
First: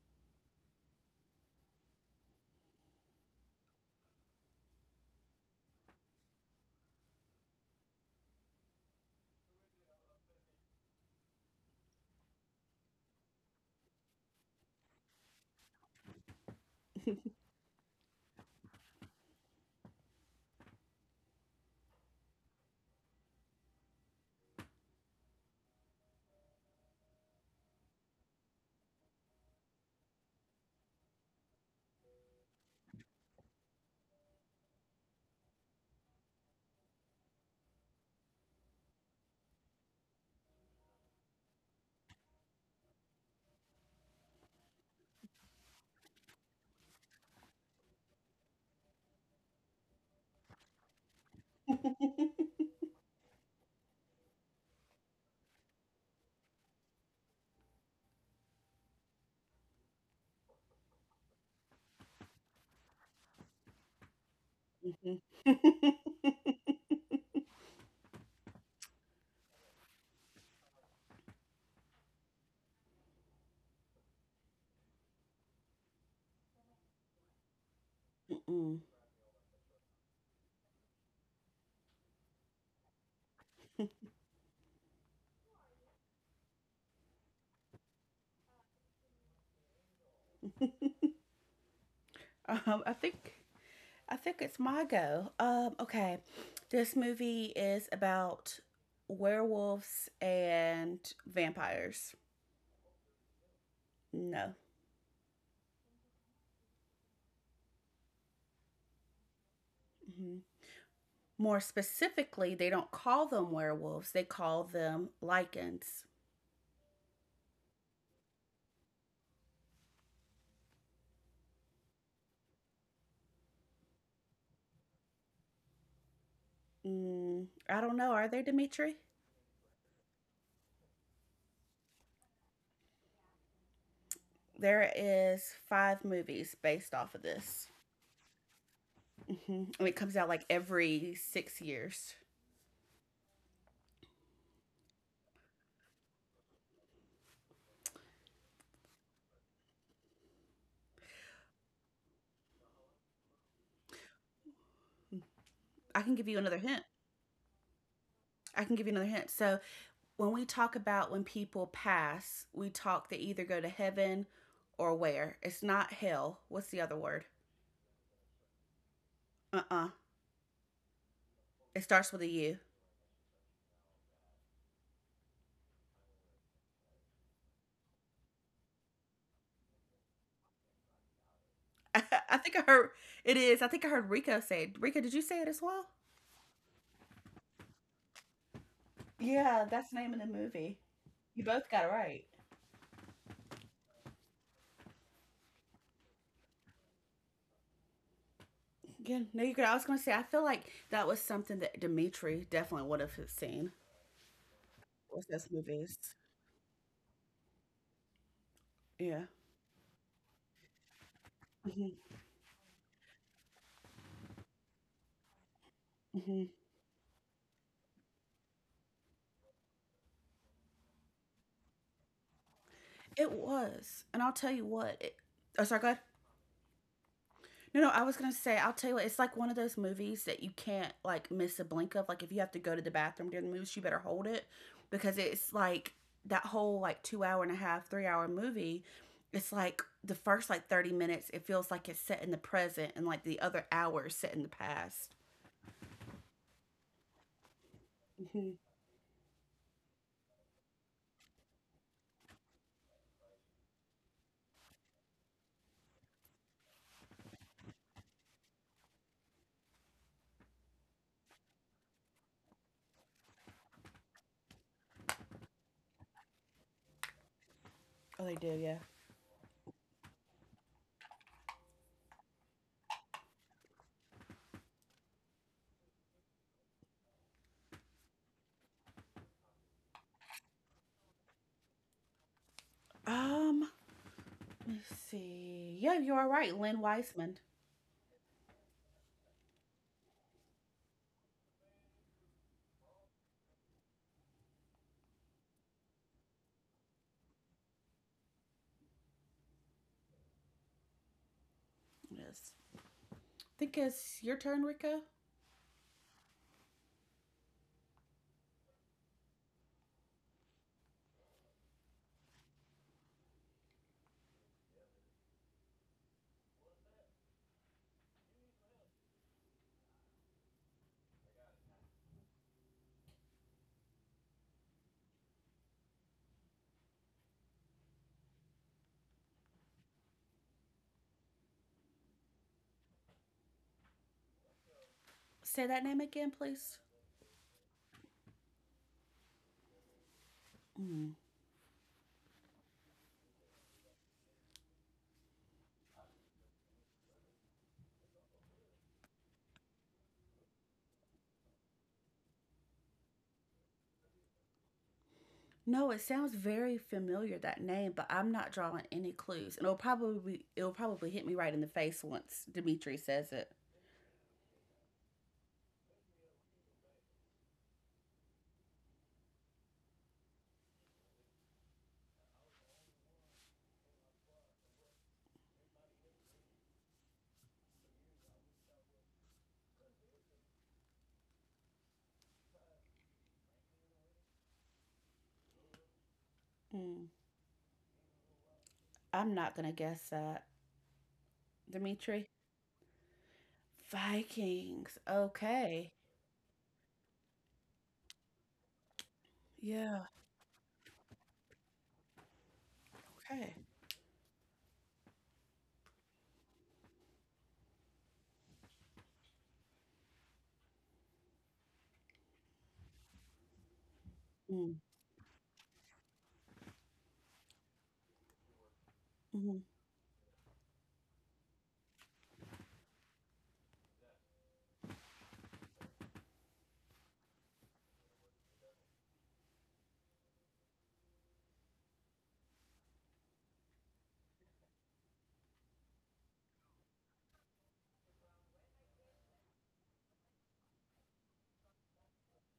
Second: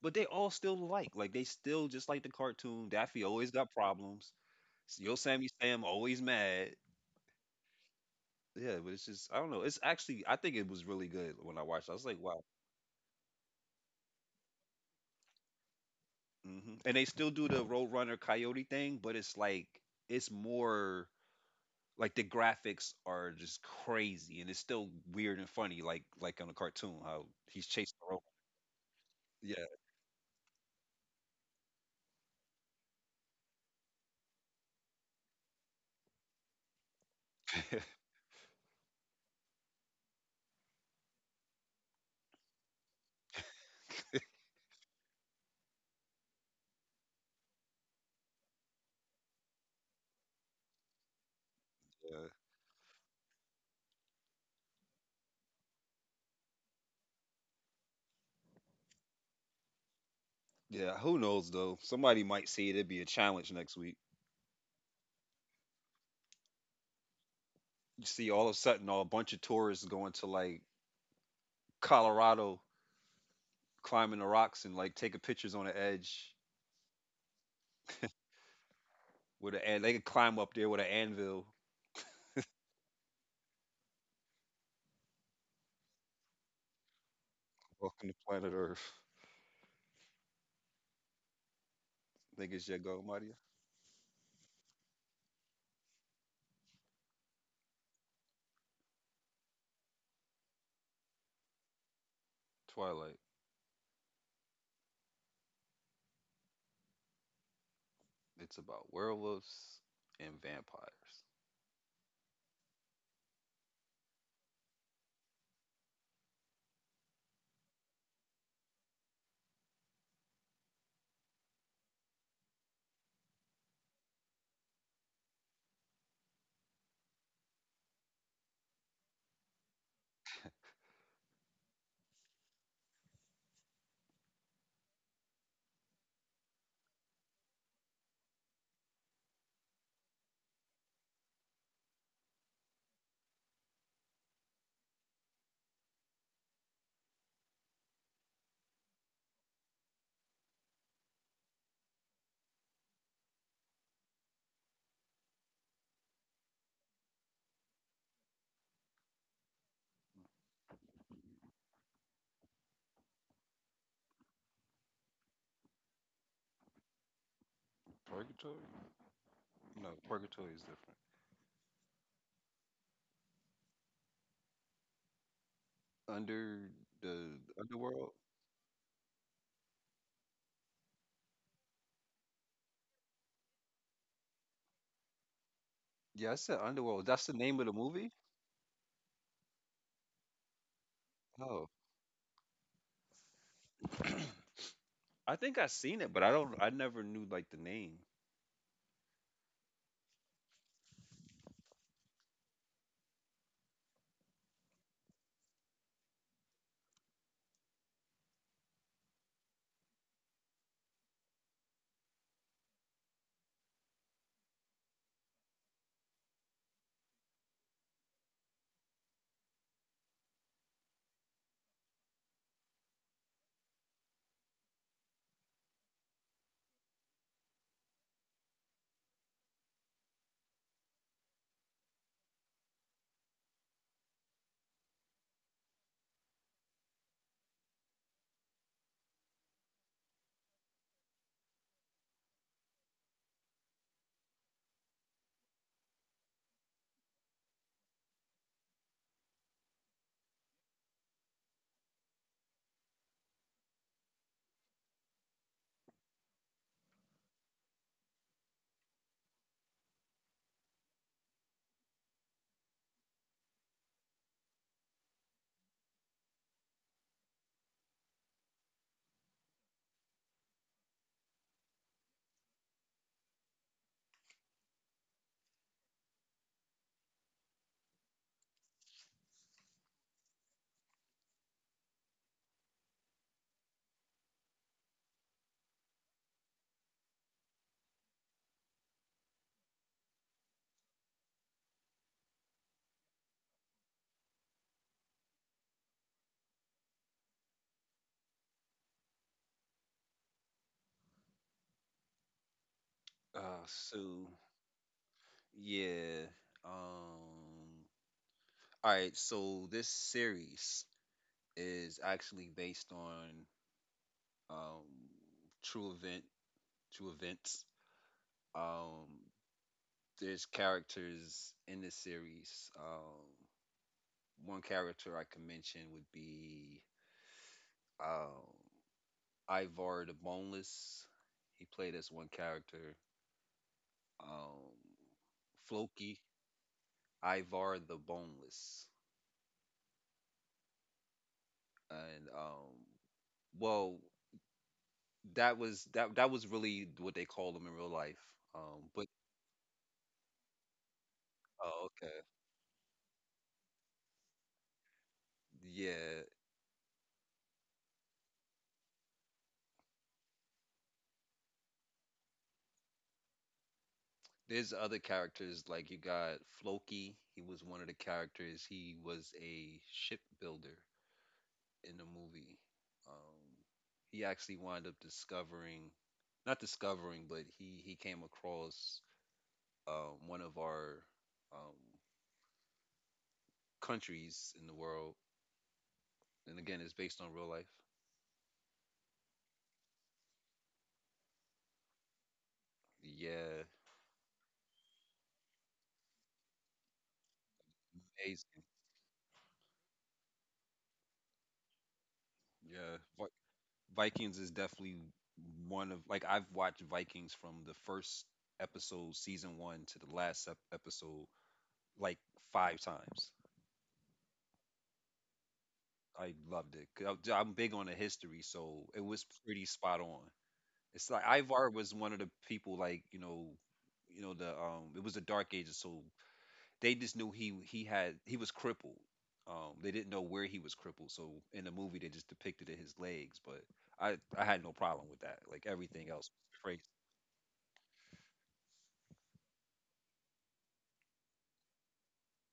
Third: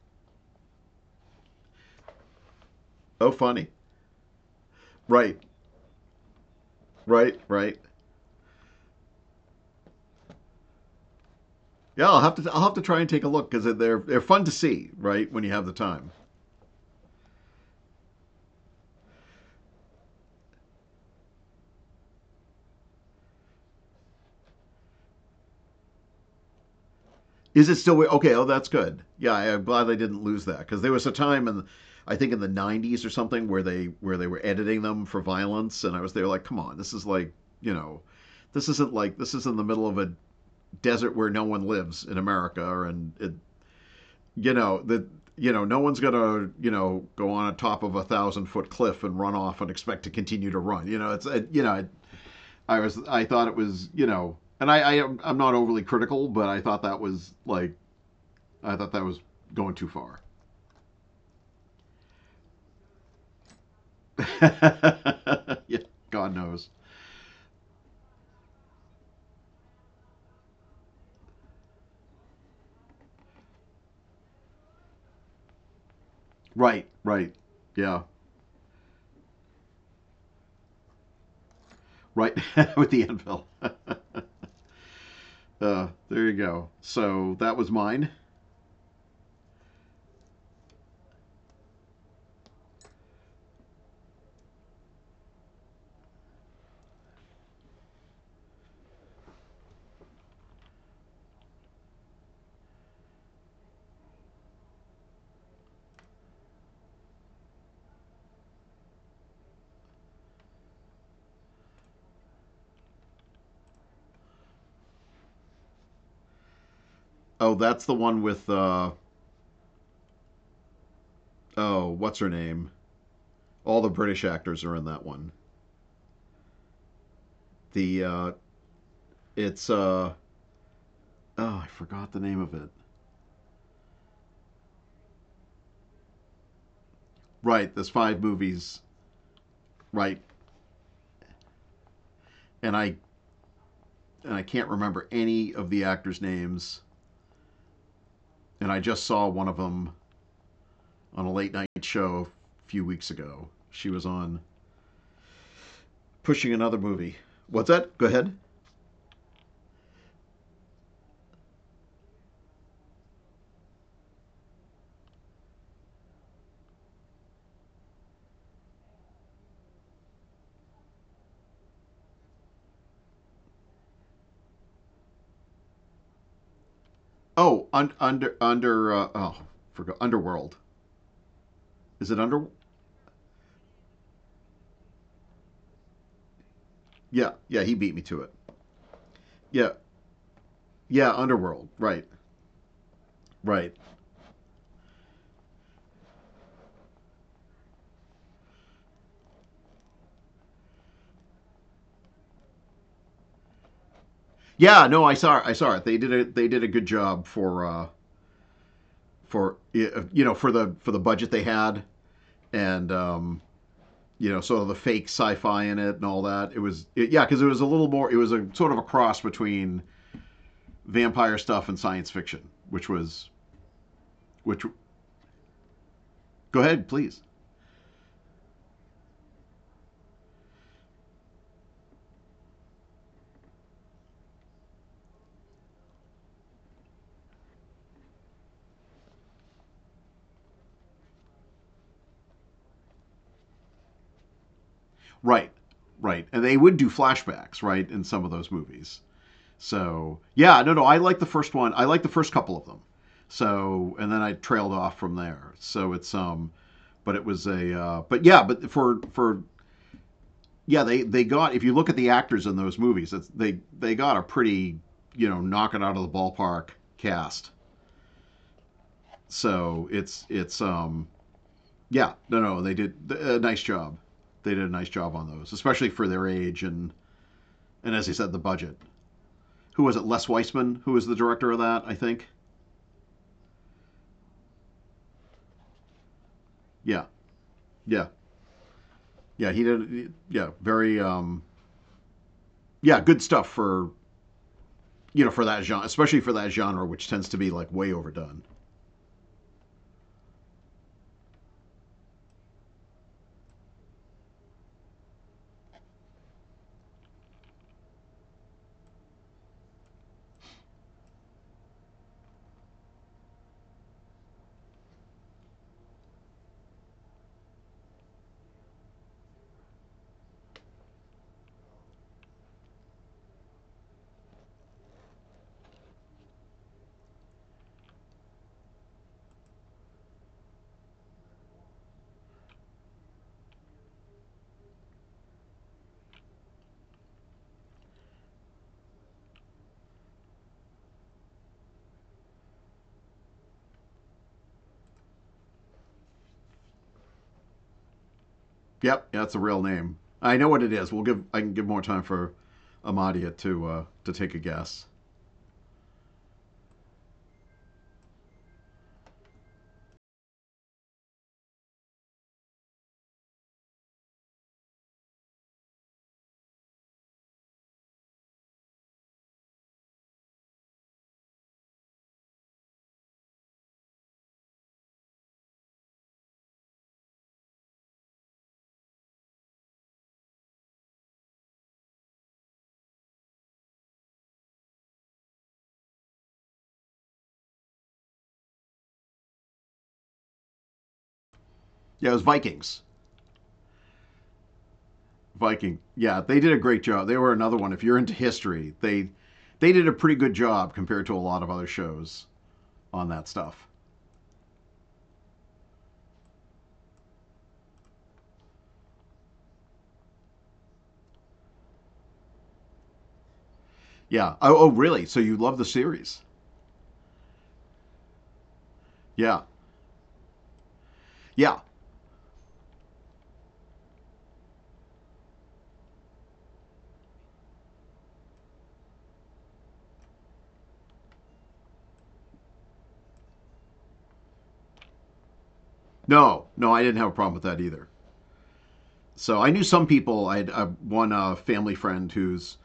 [SPEAKER 1] But they all still like like they still just like the cartoon. Daffy
[SPEAKER 2] Oh,
[SPEAKER 1] always
[SPEAKER 2] funny.
[SPEAKER 1] got problems. Yo
[SPEAKER 2] Right,
[SPEAKER 1] Sammy Sam always mad.
[SPEAKER 2] right, right.
[SPEAKER 1] Yeah, but it's just I don't know. It's actually I think it was really good when I watched it. I was
[SPEAKER 2] Yeah,
[SPEAKER 1] like,
[SPEAKER 2] I'll have
[SPEAKER 1] wow.
[SPEAKER 2] to I'll have to try and take a look because they're they're fun to see, right? When you have the time.
[SPEAKER 1] Hmm. And they still do the Roadrunner Coyote thing, but it's like it's more like the graphics are just crazy, and it's still weird and funny, like like on a cartoon how he's
[SPEAKER 2] Is it still
[SPEAKER 1] chasing
[SPEAKER 2] wi-
[SPEAKER 1] the road.
[SPEAKER 2] okay? Oh, that's good. Yeah, I, am
[SPEAKER 1] Yeah,
[SPEAKER 2] glad they didn't lose that because there was a time in, I think in the nineties or something where they where they were editing them for violence, and I was there like, come on, this is like, you know, this isn't like this is in the middle of a desert where no one lives in America, and it, you know that you know no one's gonna you know go on a top of a thousand foot cliff and run off and expect to continue to run. You know, it's it, you know
[SPEAKER 1] yeah,
[SPEAKER 2] I was I thought it was, you know, and I, I I'm not overly critical, but I thought that was like, I thought that was going too far.
[SPEAKER 1] yeah. Who knows though? Somebody might see it. It'd be a challenge next week.
[SPEAKER 3] Mhm.
[SPEAKER 2] Yeah, God knows.
[SPEAKER 1] You see all of a sudden all a bunch of tourists going to like Colorado, climbing the rocks and like taking pictures on the edge
[SPEAKER 2] Right, right. Yeah,
[SPEAKER 3] Mm-mm.
[SPEAKER 1] with an and they can climb up there with an anvil.
[SPEAKER 2] right. With the anvil. Uh, there you go. So that was
[SPEAKER 1] Welcome
[SPEAKER 2] mine.
[SPEAKER 1] to planet Earth. Niggas ya
[SPEAKER 3] Um, I
[SPEAKER 1] go
[SPEAKER 3] think
[SPEAKER 1] Maria.
[SPEAKER 3] I think it's my go. Um, okay, this movie is about werewolves and vampires.
[SPEAKER 1] Twilight.
[SPEAKER 3] No,
[SPEAKER 1] It's about werewolves
[SPEAKER 3] hmm,
[SPEAKER 1] and vampires.
[SPEAKER 3] more specifically, they don't call them werewolves. They call them lycans.
[SPEAKER 2] Oh, that's the one with, uh oh, what's her name? All the British actors are in that one.
[SPEAKER 3] Mm, I don't
[SPEAKER 2] The
[SPEAKER 3] know. Are
[SPEAKER 2] uh
[SPEAKER 3] they Dimitri?
[SPEAKER 2] it's uh Oh, I forgot the name of it.
[SPEAKER 3] There is five movies based off of this,
[SPEAKER 2] Right, there's five movies,
[SPEAKER 3] hmm and it comes
[SPEAKER 2] right?
[SPEAKER 3] out like every six years.
[SPEAKER 2] And I and I can't remember any of the actors' names. And I just saw one of them on a late night show a few weeks ago. She was on
[SPEAKER 3] I can give you
[SPEAKER 2] pushing
[SPEAKER 3] another
[SPEAKER 2] another
[SPEAKER 3] hint.
[SPEAKER 2] movie. What's that? Go ahead.
[SPEAKER 3] I can give you another hint. So when we talk about when people pass, we talk they either go to heaven or where. It's not hell. What's the other word?
[SPEAKER 1] Purgatory?
[SPEAKER 3] Uh uh.
[SPEAKER 1] No, purgatory is different.
[SPEAKER 3] It starts with a U.
[SPEAKER 1] Under the
[SPEAKER 2] Oh, un-
[SPEAKER 1] underworld?
[SPEAKER 2] under under uh, oh, forgot Underworld. Is it
[SPEAKER 3] I
[SPEAKER 2] under?
[SPEAKER 3] think I heard it is. I think I heard Rico say it. Rico, did you say it as well?
[SPEAKER 1] Yeah, I said underworld.
[SPEAKER 2] Yeah,
[SPEAKER 1] That's the
[SPEAKER 2] yeah.
[SPEAKER 1] name
[SPEAKER 2] He
[SPEAKER 1] of the
[SPEAKER 2] beat me
[SPEAKER 1] movie?
[SPEAKER 2] to it. Yeah,
[SPEAKER 3] Yeah, that's the name of the movie.
[SPEAKER 2] yeah.
[SPEAKER 3] You
[SPEAKER 2] Underworld.
[SPEAKER 3] both
[SPEAKER 1] Oh.
[SPEAKER 3] got it
[SPEAKER 2] Right,
[SPEAKER 3] right.
[SPEAKER 2] right.
[SPEAKER 1] I think I seen it, but I don't I never knew like the name.
[SPEAKER 3] Yeah, no, you could. I was going to say, I feel like that was something that Dimitri definitely would have seen.
[SPEAKER 2] Yeah. No, I
[SPEAKER 3] Was
[SPEAKER 2] saw. It, I
[SPEAKER 3] those
[SPEAKER 2] saw it. They
[SPEAKER 3] movies?
[SPEAKER 2] did a they did a good job for, uh
[SPEAKER 3] Yeah.
[SPEAKER 2] for you know for the for the budget they had
[SPEAKER 3] Hmm.
[SPEAKER 2] and um you know sort of the fake sci-fi in it and all that.
[SPEAKER 3] Hmm.
[SPEAKER 2] It was it, yeah, because it was a little more. It was a sort of a cross between vampire stuff and science fiction, which was
[SPEAKER 3] It was, and I'll tell
[SPEAKER 2] which.
[SPEAKER 3] you what. It, oh, sorry, go ahead.
[SPEAKER 2] Go ahead, please.
[SPEAKER 3] No, no, I was gonna say, I'll tell you what, it's like one of those movies that you can't like miss a blink of. Like if you have to go to the bathroom during the movie, you better hold it because it's like that whole like two hour and a half, three hour movie. It's like the first like thirty minutes, it feels like it's set in the present, and like the other hour is set in the past.
[SPEAKER 2] Right, right, and they would do flashbacks, right, in some of those
[SPEAKER 3] Mm-hmm.
[SPEAKER 2] movies. So yeah, no, no, I like the first one. I like the first couple of them. So and then I trailed off from there. So it's, um, but it was, a uh, but yeah, but for for yeah, they they got if you look at the actors in those movies, it's, they they got a pretty, you know knock it out of the ballpark cast.
[SPEAKER 3] Oh, they do, yeah.
[SPEAKER 2] So it's it's um Yeah, no, no, they did a nice job. They did a nice job on those, especially for their age, and and as I said, the budget. Who was it? Les Weissman, who was the director of that, I think.
[SPEAKER 3] Um, Let me see. Yeah, you are right, Lynn
[SPEAKER 2] Yeah,
[SPEAKER 3] Weisman.
[SPEAKER 2] yeah, yeah. He did. Yeah, very. Um, yeah, good stuff for you know for that genre, especially for that genre, which tends to be like way overdone.
[SPEAKER 3] Yes, I
[SPEAKER 1] Uh
[SPEAKER 3] think it's
[SPEAKER 1] Sue.
[SPEAKER 3] your turn, Rico.
[SPEAKER 1] Yeah. Um. All right. So this series is actually based on um true event true events. Um. There's characters in this series. Um. One character I can mention would be um Ivar the Boneless. He played as one character. Um.
[SPEAKER 3] Say that name
[SPEAKER 1] Floki.
[SPEAKER 3] again, please.
[SPEAKER 1] Ivar the Boneless.
[SPEAKER 3] Mm.
[SPEAKER 1] And um. well, that was that that was really what they call them in real life. Um,
[SPEAKER 2] Yep,
[SPEAKER 1] but
[SPEAKER 2] yeah, that's a real name. I know what it is. We'll give. I can give more
[SPEAKER 1] oh,
[SPEAKER 2] time
[SPEAKER 1] okay,
[SPEAKER 2] for Amadia to uh, to take a guess.
[SPEAKER 3] No, it
[SPEAKER 1] yeah.
[SPEAKER 3] sounds very familiar that name, but I'm not drawing any clues, and it'll probably be, it'll probably hit me right in the face once Dimitri says it.
[SPEAKER 1] There's other characters like you got Floki. He was one of the characters. He was a shipbuilder in the movie. Um, he actually wound up discovering, not discovering, but he he came across um, one of our um, countries in the world. And again, it's
[SPEAKER 3] Hmm.
[SPEAKER 1] based on real life.
[SPEAKER 3] I'm not gonna guess that,
[SPEAKER 2] Yeah, it was
[SPEAKER 3] Dimitri.
[SPEAKER 2] Vikings.
[SPEAKER 1] Yeah,
[SPEAKER 3] Vikings.
[SPEAKER 2] Viking.
[SPEAKER 3] Okay.
[SPEAKER 2] Yeah, they did a great job. They were another one. If you're into
[SPEAKER 1] amazing.
[SPEAKER 2] history, they they did a
[SPEAKER 3] Yeah.
[SPEAKER 2] pretty good job compared to a lot of other shows on that
[SPEAKER 1] Yeah,
[SPEAKER 3] Okay.
[SPEAKER 2] stuff.
[SPEAKER 1] Vikings is definitely one of like I've watched Vikings from the first episode, season one, to the last ep- episode like five times.
[SPEAKER 2] Yeah. Oh, oh
[SPEAKER 3] Mm,
[SPEAKER 2] really? So you love the series?
[SPEAKER 1] I loved it. 'Cause I- I'm big on the history, so it was
[SPEAKER 2] Yeah.
[SPEAKER 3] mhm.
[SPEAKER 1] pretty spot on. It's like
[SPEAKER 2] Yeah.
[SPEAKER 1] Ivar was one of the people, like you know, you know the um, it was the Dark Ages, so they just knew he he had he was crippled. Um, they didn't know where he was crippled, so in the movie they just depicted it his legs, but I I had no problem with that. Like everything else
[SPEAKER 2] No, no, I
[SPEAKER 1] was
[SPEAKER 2] didn't have a problem with that either. So I knew some people. I had uh, one uh, family friend who's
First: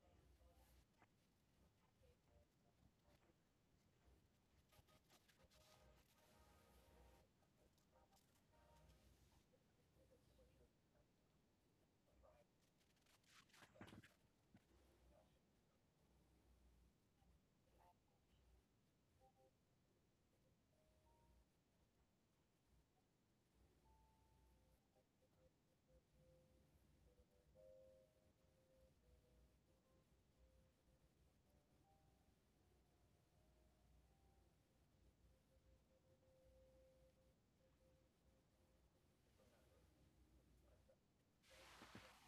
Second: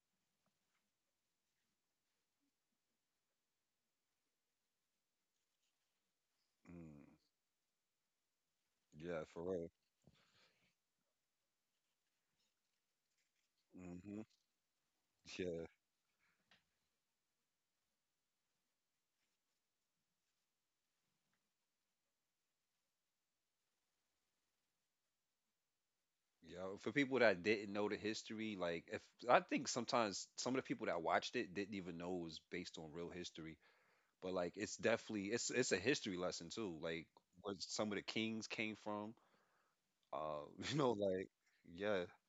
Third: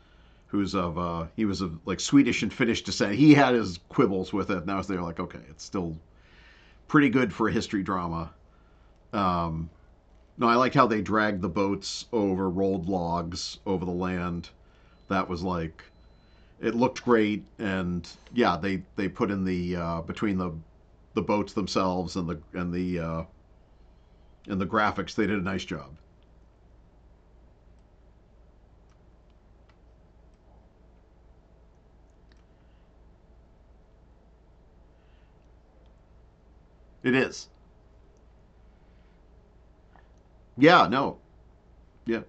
[SPEAKER 2] who's of uh, he was of like Swedish and Finnish descent. He had his quibbles with it, and I was there like, okay, it's still
[SPEAKER 1] mm,
[SPEAKER 2] pretty good for a history drama.
[SPEAKER 1] yeah, for real.
[SPEAKER 2] Um, no, I liked how they dragged the boats over rolled logs over the
[SPEAKER 1] Hmm.
[SPEAKER 2] land that was
[SPEAKER 1] Yeah,
[SPEAKER 2] like it looked great, and yeah, they they put in the uh, between the the boats themselves and the and the uh, and the graphics, they did a nice job.
[SPEAKER 1] yeah. For people that didn't know the history, like if I think sometimes some of the people that watched it didn't even know it was based on real history, but like it's definitely it's it's a history lesson too. Like
[SPEAKER 2] It is,
[SPEAKER 1] where some of the kings came from. Uh, you
[SPEAKER 2] yeah,
[SPEAKER 1] know,
[SPEAKER 2] no,
[SPEAKER 1] like yeah,
[SPEAKER 2] yeah,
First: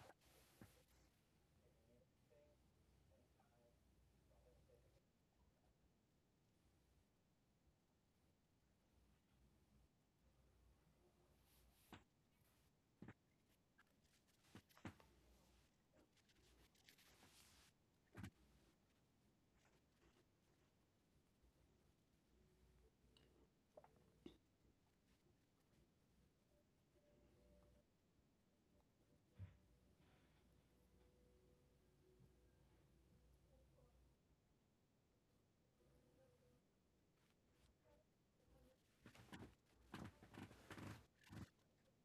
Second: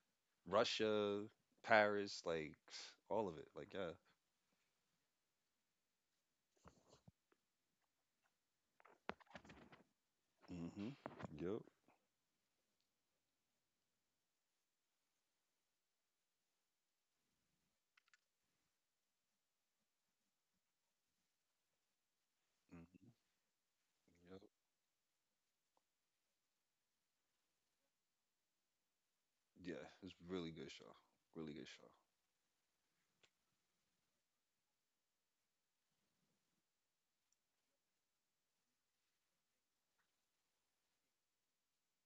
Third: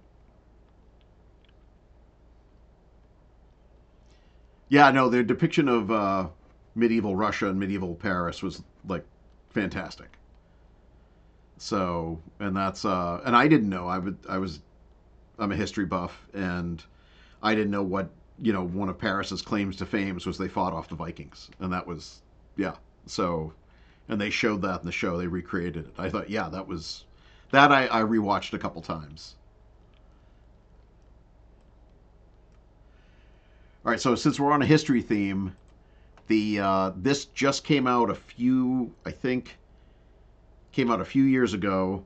[SPEAKER 1] Russia, Paris, like all of it. Like yeah.
[SPEAKER 2] yeah, no, their depiction of uh, medieval Russia and medieval Paris was like fantastic.
[SPEAKER 1] Mm-hmm. Yep.
[SPEAKER 2] So, and that's uh, and I didn't know I would I was I'm a history buff, and I didn't know what you know one of Paris's claims to fame was they fought off the Vikings, and that was yeah.
[SPEAKER 1] Hmm.
[SPEAKER 2] So and they
[SPEAKER 1] Yep.
[SPEAKER 2] showed that in the show. They recreated it. I thought, yeah, that was that I, I rewatched a couple times.
[SPEAKER 1] Yeah, it's really good show. Really good show.
[SPEAKER 2] All right, so since we're on a history theme, the uh, this just came out a few, I think, came out a few years ago,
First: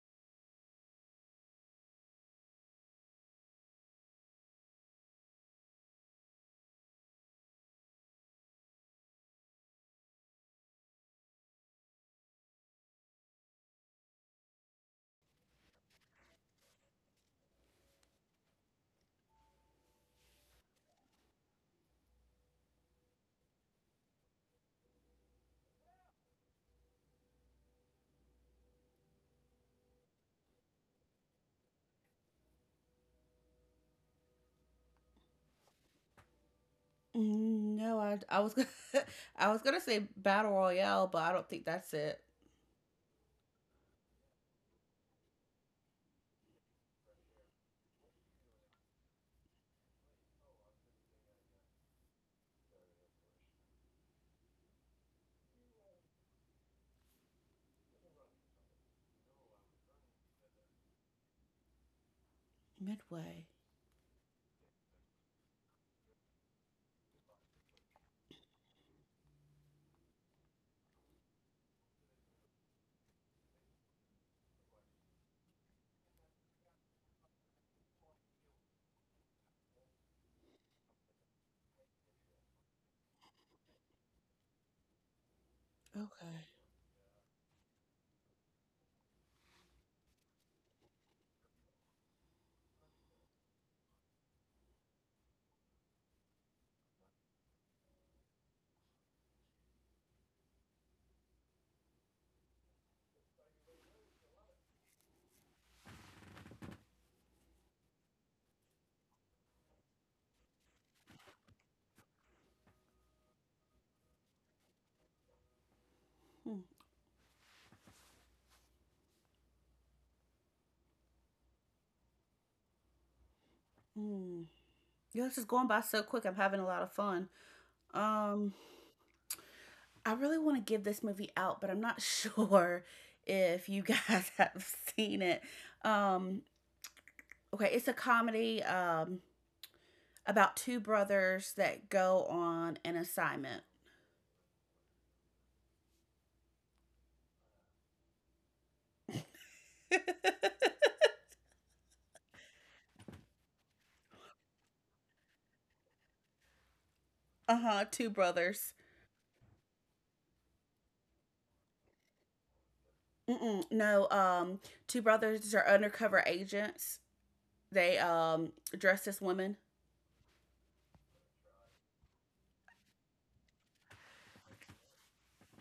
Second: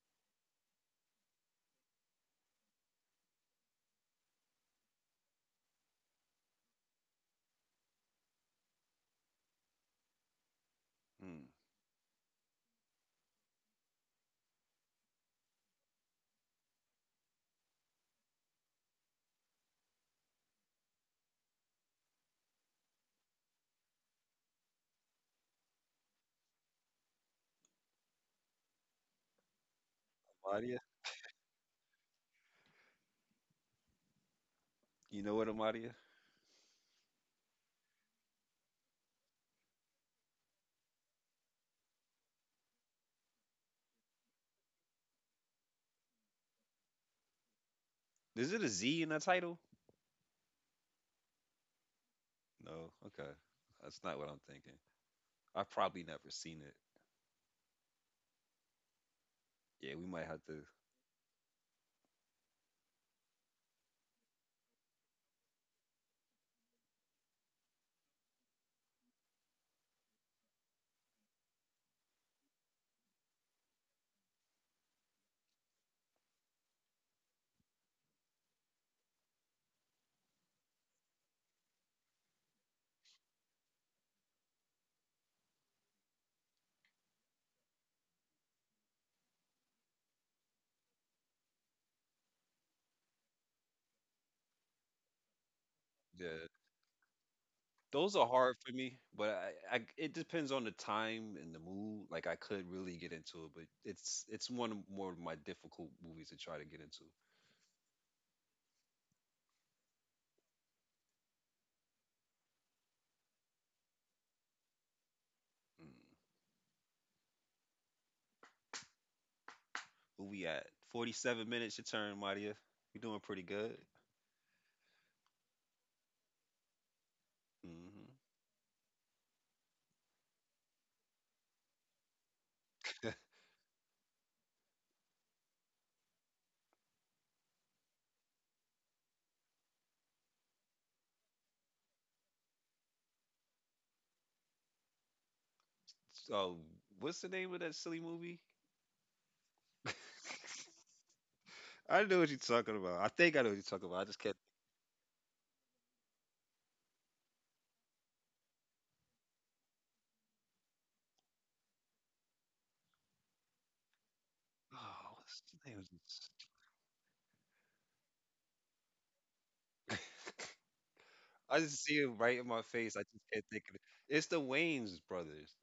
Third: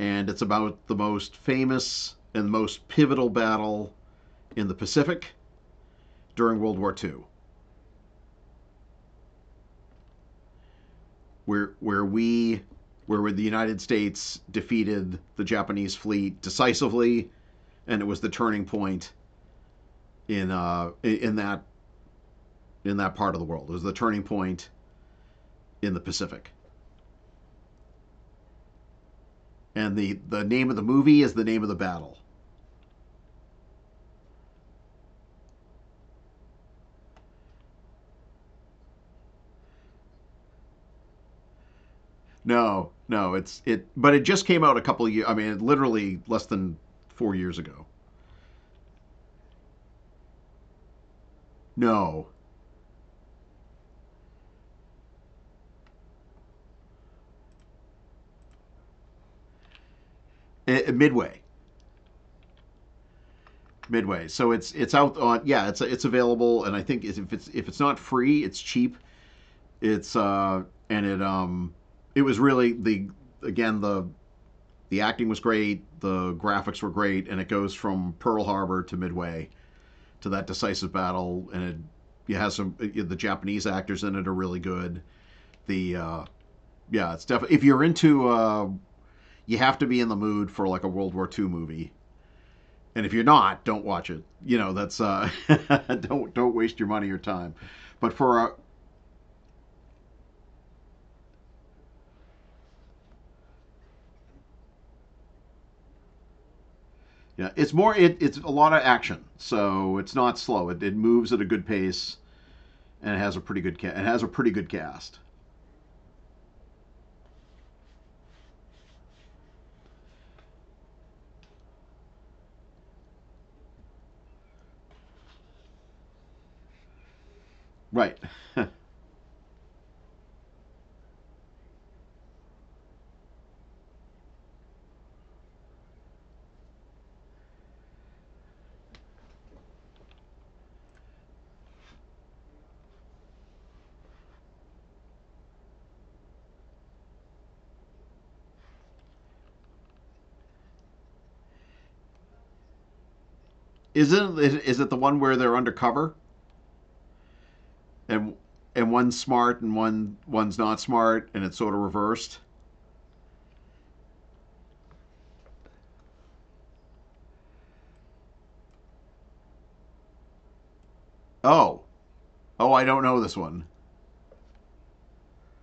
[SPEAKER 2] and it's about the most famous and most pivotal battle in the Pacific during World War two,
[SPEAKER 1] Mm.
[SPEAKER 2] where where we where the United States defeated the Japanese fleet decisively, and it was the turning point in uh, in that in that part of the world. It was the turning point in the Pacific. And the, the name of
[SPEAKER 1] Amadia,
[SPEAKER 2] the movie is the name of the battle.
[SPEAKER 1] you know what Amadia?
[SPEAKER 3] Mm, no, I I was gonna, I was gonna say battle royale, but I don't think that's it.
[SPEAKER 2] No, no, it's it, but it just came out a couple of years. I mean, literally less than four years ago.
[SPEAKER 1] Is it a Z in the title?
[SPEAKER 2] No,
[SPEAKER 1] No. Okay. That's not what I'm thinking. I've probably never seen it. Yeah, we might have to.
[SPEAKER 2] eh, eh, midway,
[SPEAKER 3] Midway.
[SPEAKER 2] midway. So it's it's out on yeah, it's it's available, and I think if it's if it's not free, it's cheap. It's uh, and it um, it was really the again the the acting was great, the graphics were great, and it goes from Pearl Harbor to Midway, to that decisive battle, and it, it has some it, the Japanese actors in it are really good. The uh,
[SPEAKER 3] Okay.
[SPEAKER 2] yeah, it's definitely if you're into uh, you have to be in the mood for like a World War two movie, and if you're not, don't watch it. You know that's uh, don't
[SPEAKER 1] Yeah.
[SPEAKER 2] don't waste your money or time. But
[SPEAKER 1] Those are
[SPEAKER 2] for a
[SPEAKER 1] hard for me, but I, I it depends on the time and the mood. Like I could really get into it, but it's it's one of more of my difficult movies to try to get into.
[SPEAKER 2] yeah, it's more it, it's a lot of action, so it's not slow. It, it moves at a good pace and it has a pretty good ca- it has a pretty good cast.
[SPEAKER 1] Mm.
[SPEAKER 3] Mm,
[SPEAKER 1] Where we at? forty-seven minutes your turn, Maria. You're doing pretty good.
[SPEAKER 3] mm. Yeah, this is going by so quick. I'm having a lot of fun.
[SPEAKER 1] Hmm.
[SPEAKER 2] Right.
[SPEAKER 3] Um, I really want to give this movie out, but I'm not sure if you guys have seen it. Um, okay, it's a comedy um, about two brothers that go on an assignment.
[SPEAKER 1] So, what's the name of that silly movie? I know what you're talking about. I think I know what you're talking about. I just can't
[SPEAKER 2] Isn't it, is it the one where they're undercover?
[SPEAKER 3] Uh huh, two
[SPEAKER 2] and
[SPEAKER 3] brothers.
[SPEAKER 2] and one's smart and one one's not smart, and it's sort of reversed.
[SPEAKER 3] Mm-mm, no, um, two
[SPEAKER 1] oh, what's
[SPEAKER 3] brothers are
[SPEAKER 1] the name of
[SPEAKER 3] undercover agents. They um, dress as women.
[SPEAKER 1] this? I
[SPEAKER 2] Oh,
[SPEAKER 1] just see it right in my
[SPEAKER 2] oh, I
[SPEAKER 1] face.
[SPEAKER 2] don't
[SPEAKER 1] I
[SPEAKER 2] know
[SPEAKER 1] just
[SPEAKER 2] this
[SPEAKER 1] can't think
[SPEAKER 2] one.
[SPEAKER 1] of it. It's the Wayne's brothers,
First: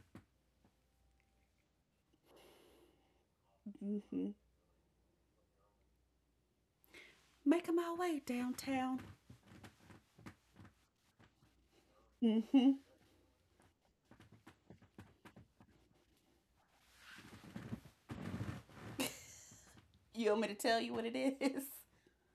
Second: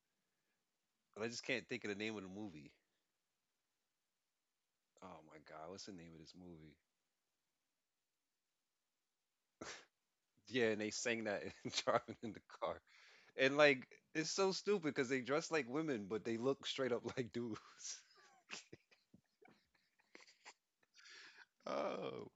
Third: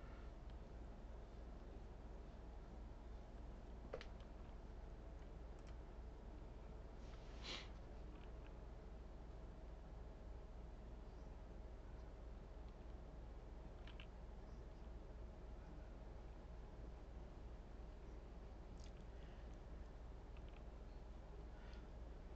[SPEAKER 1] but I just can't think of the name of the movie.
[SPEAKER 3] Mm-hmm.
[SPEAKER 1] Oh my god, what's the name of this movie?
[SPEAKER 3] Making my way downtown.
[SPEAKER 1] Yeah, and they sang that in driving in the
[SPEAKER 3] Mm-hmm.
[SPEAKER 1] car, and like it's so stupid because they dress like women, but they look straight up like dudes.
[SPEAKER 3] You want me to tell you what it is?
[SPEAKER 1] Oh,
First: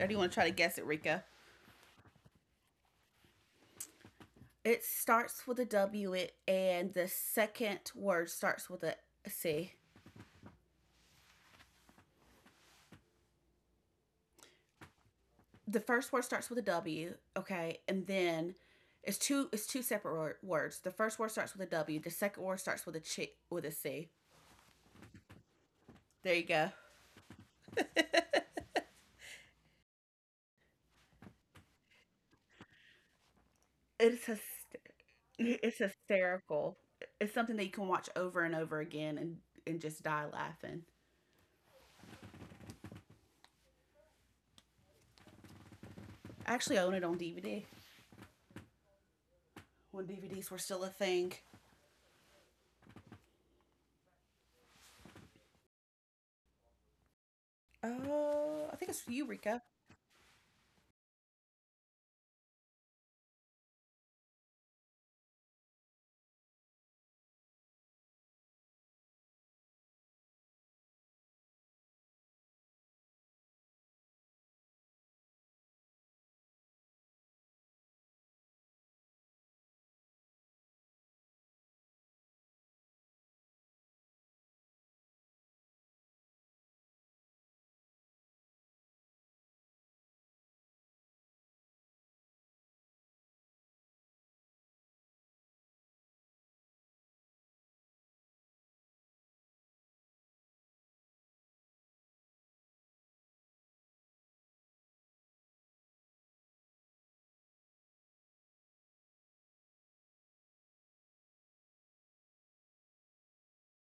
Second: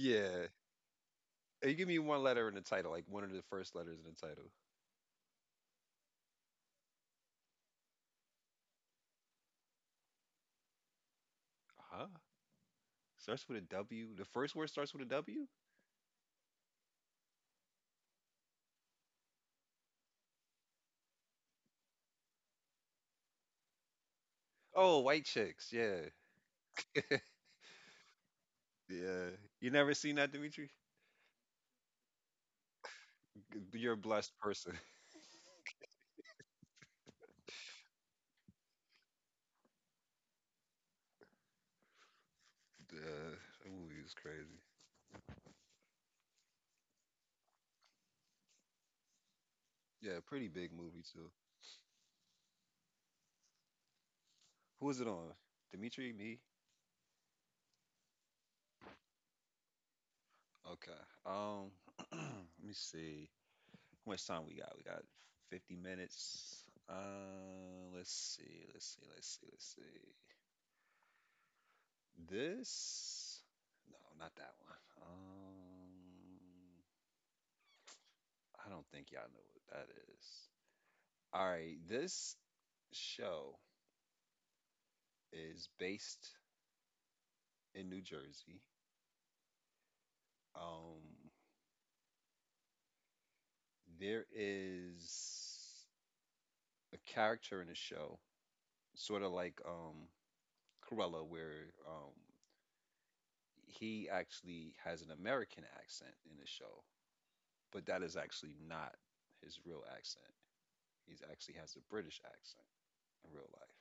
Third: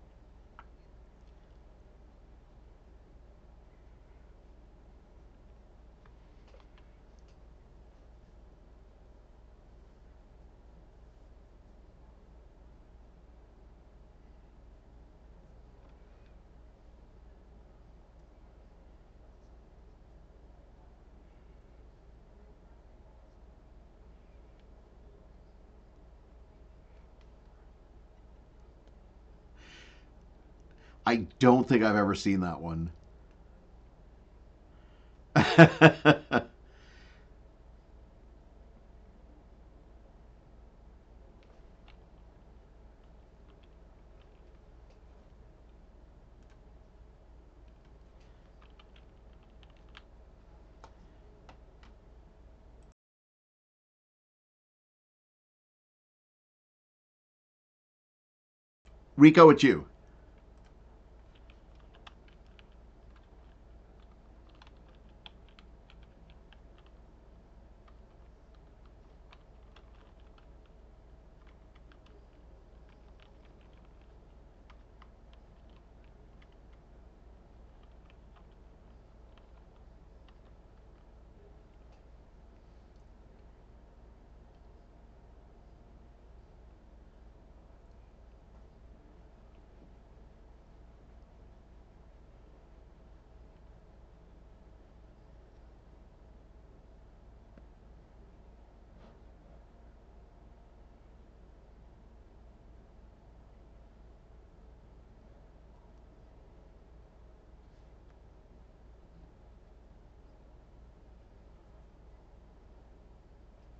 [SPEAKER 3] Or do you want to try to guess it, Rika?
[SPEAKER 1] And give me one letter in the title, like one of the first letters in the title.
[SPEAKER 3] It starts with a W, it, and the second word starts with a C.
[SPEAKER 1] Huh? Starts with a W. The first word starts with a W.
[SPEAKER 3] The first word starts with a W, okay, and then it's two. It's two separate wor- words. The first word starts with a W. The second word starts with a ch- with a C.
[SPEAKER 1] Oh, white chicks. Yeah.
[SPEAKER 3] There you go.
[SPEAKER 1] Yeah. You never seen that, Dimitri?
[SPEAKER 2] I don't think I've ever seen that one.
[SPEAKER 1] G- You're a
[SPEAKER 3] It's a
[SPEAKER 1] blessed person.
[SPEAKER 3] it's hysterical. It's something that you can watch over and over again and and just die laughing.
[SPEAKER 1] Yeah, that movie was crazy.
[SPEAKER 3] I actually own it on D V D when
[SPEAKER 1] Yeah, pretty
[SPEAKER 3] D V Ds were
[SPEAKER 1] big
[SPEAKER 3] still a
[SPEAKER 1] movie
[SPEAKER 3] thing.
[SPEAKER 1] too. Who is it on? Dimitri, me?
[SPEAKER 3] Oh, uh, I think it's
[SPEAKER 2] Rico,
[SPEAKER 3] Eureka.
[SPEAKER 2] it's you.
[SPEAKER 1] Okay. Um, let me see. How much time we got? We got fifty minutes. Uh, let's see. Let's see. Let's see. Let's see. This? No, not that one. Um, I don't think y'all know what that is. All right. This show is based in New Jersey. Um, there is a character in the show, sort of like um, Cruella, where um, he actually has an American accent in the show, but that is actually not his real accent. He actually has a British accent in real life.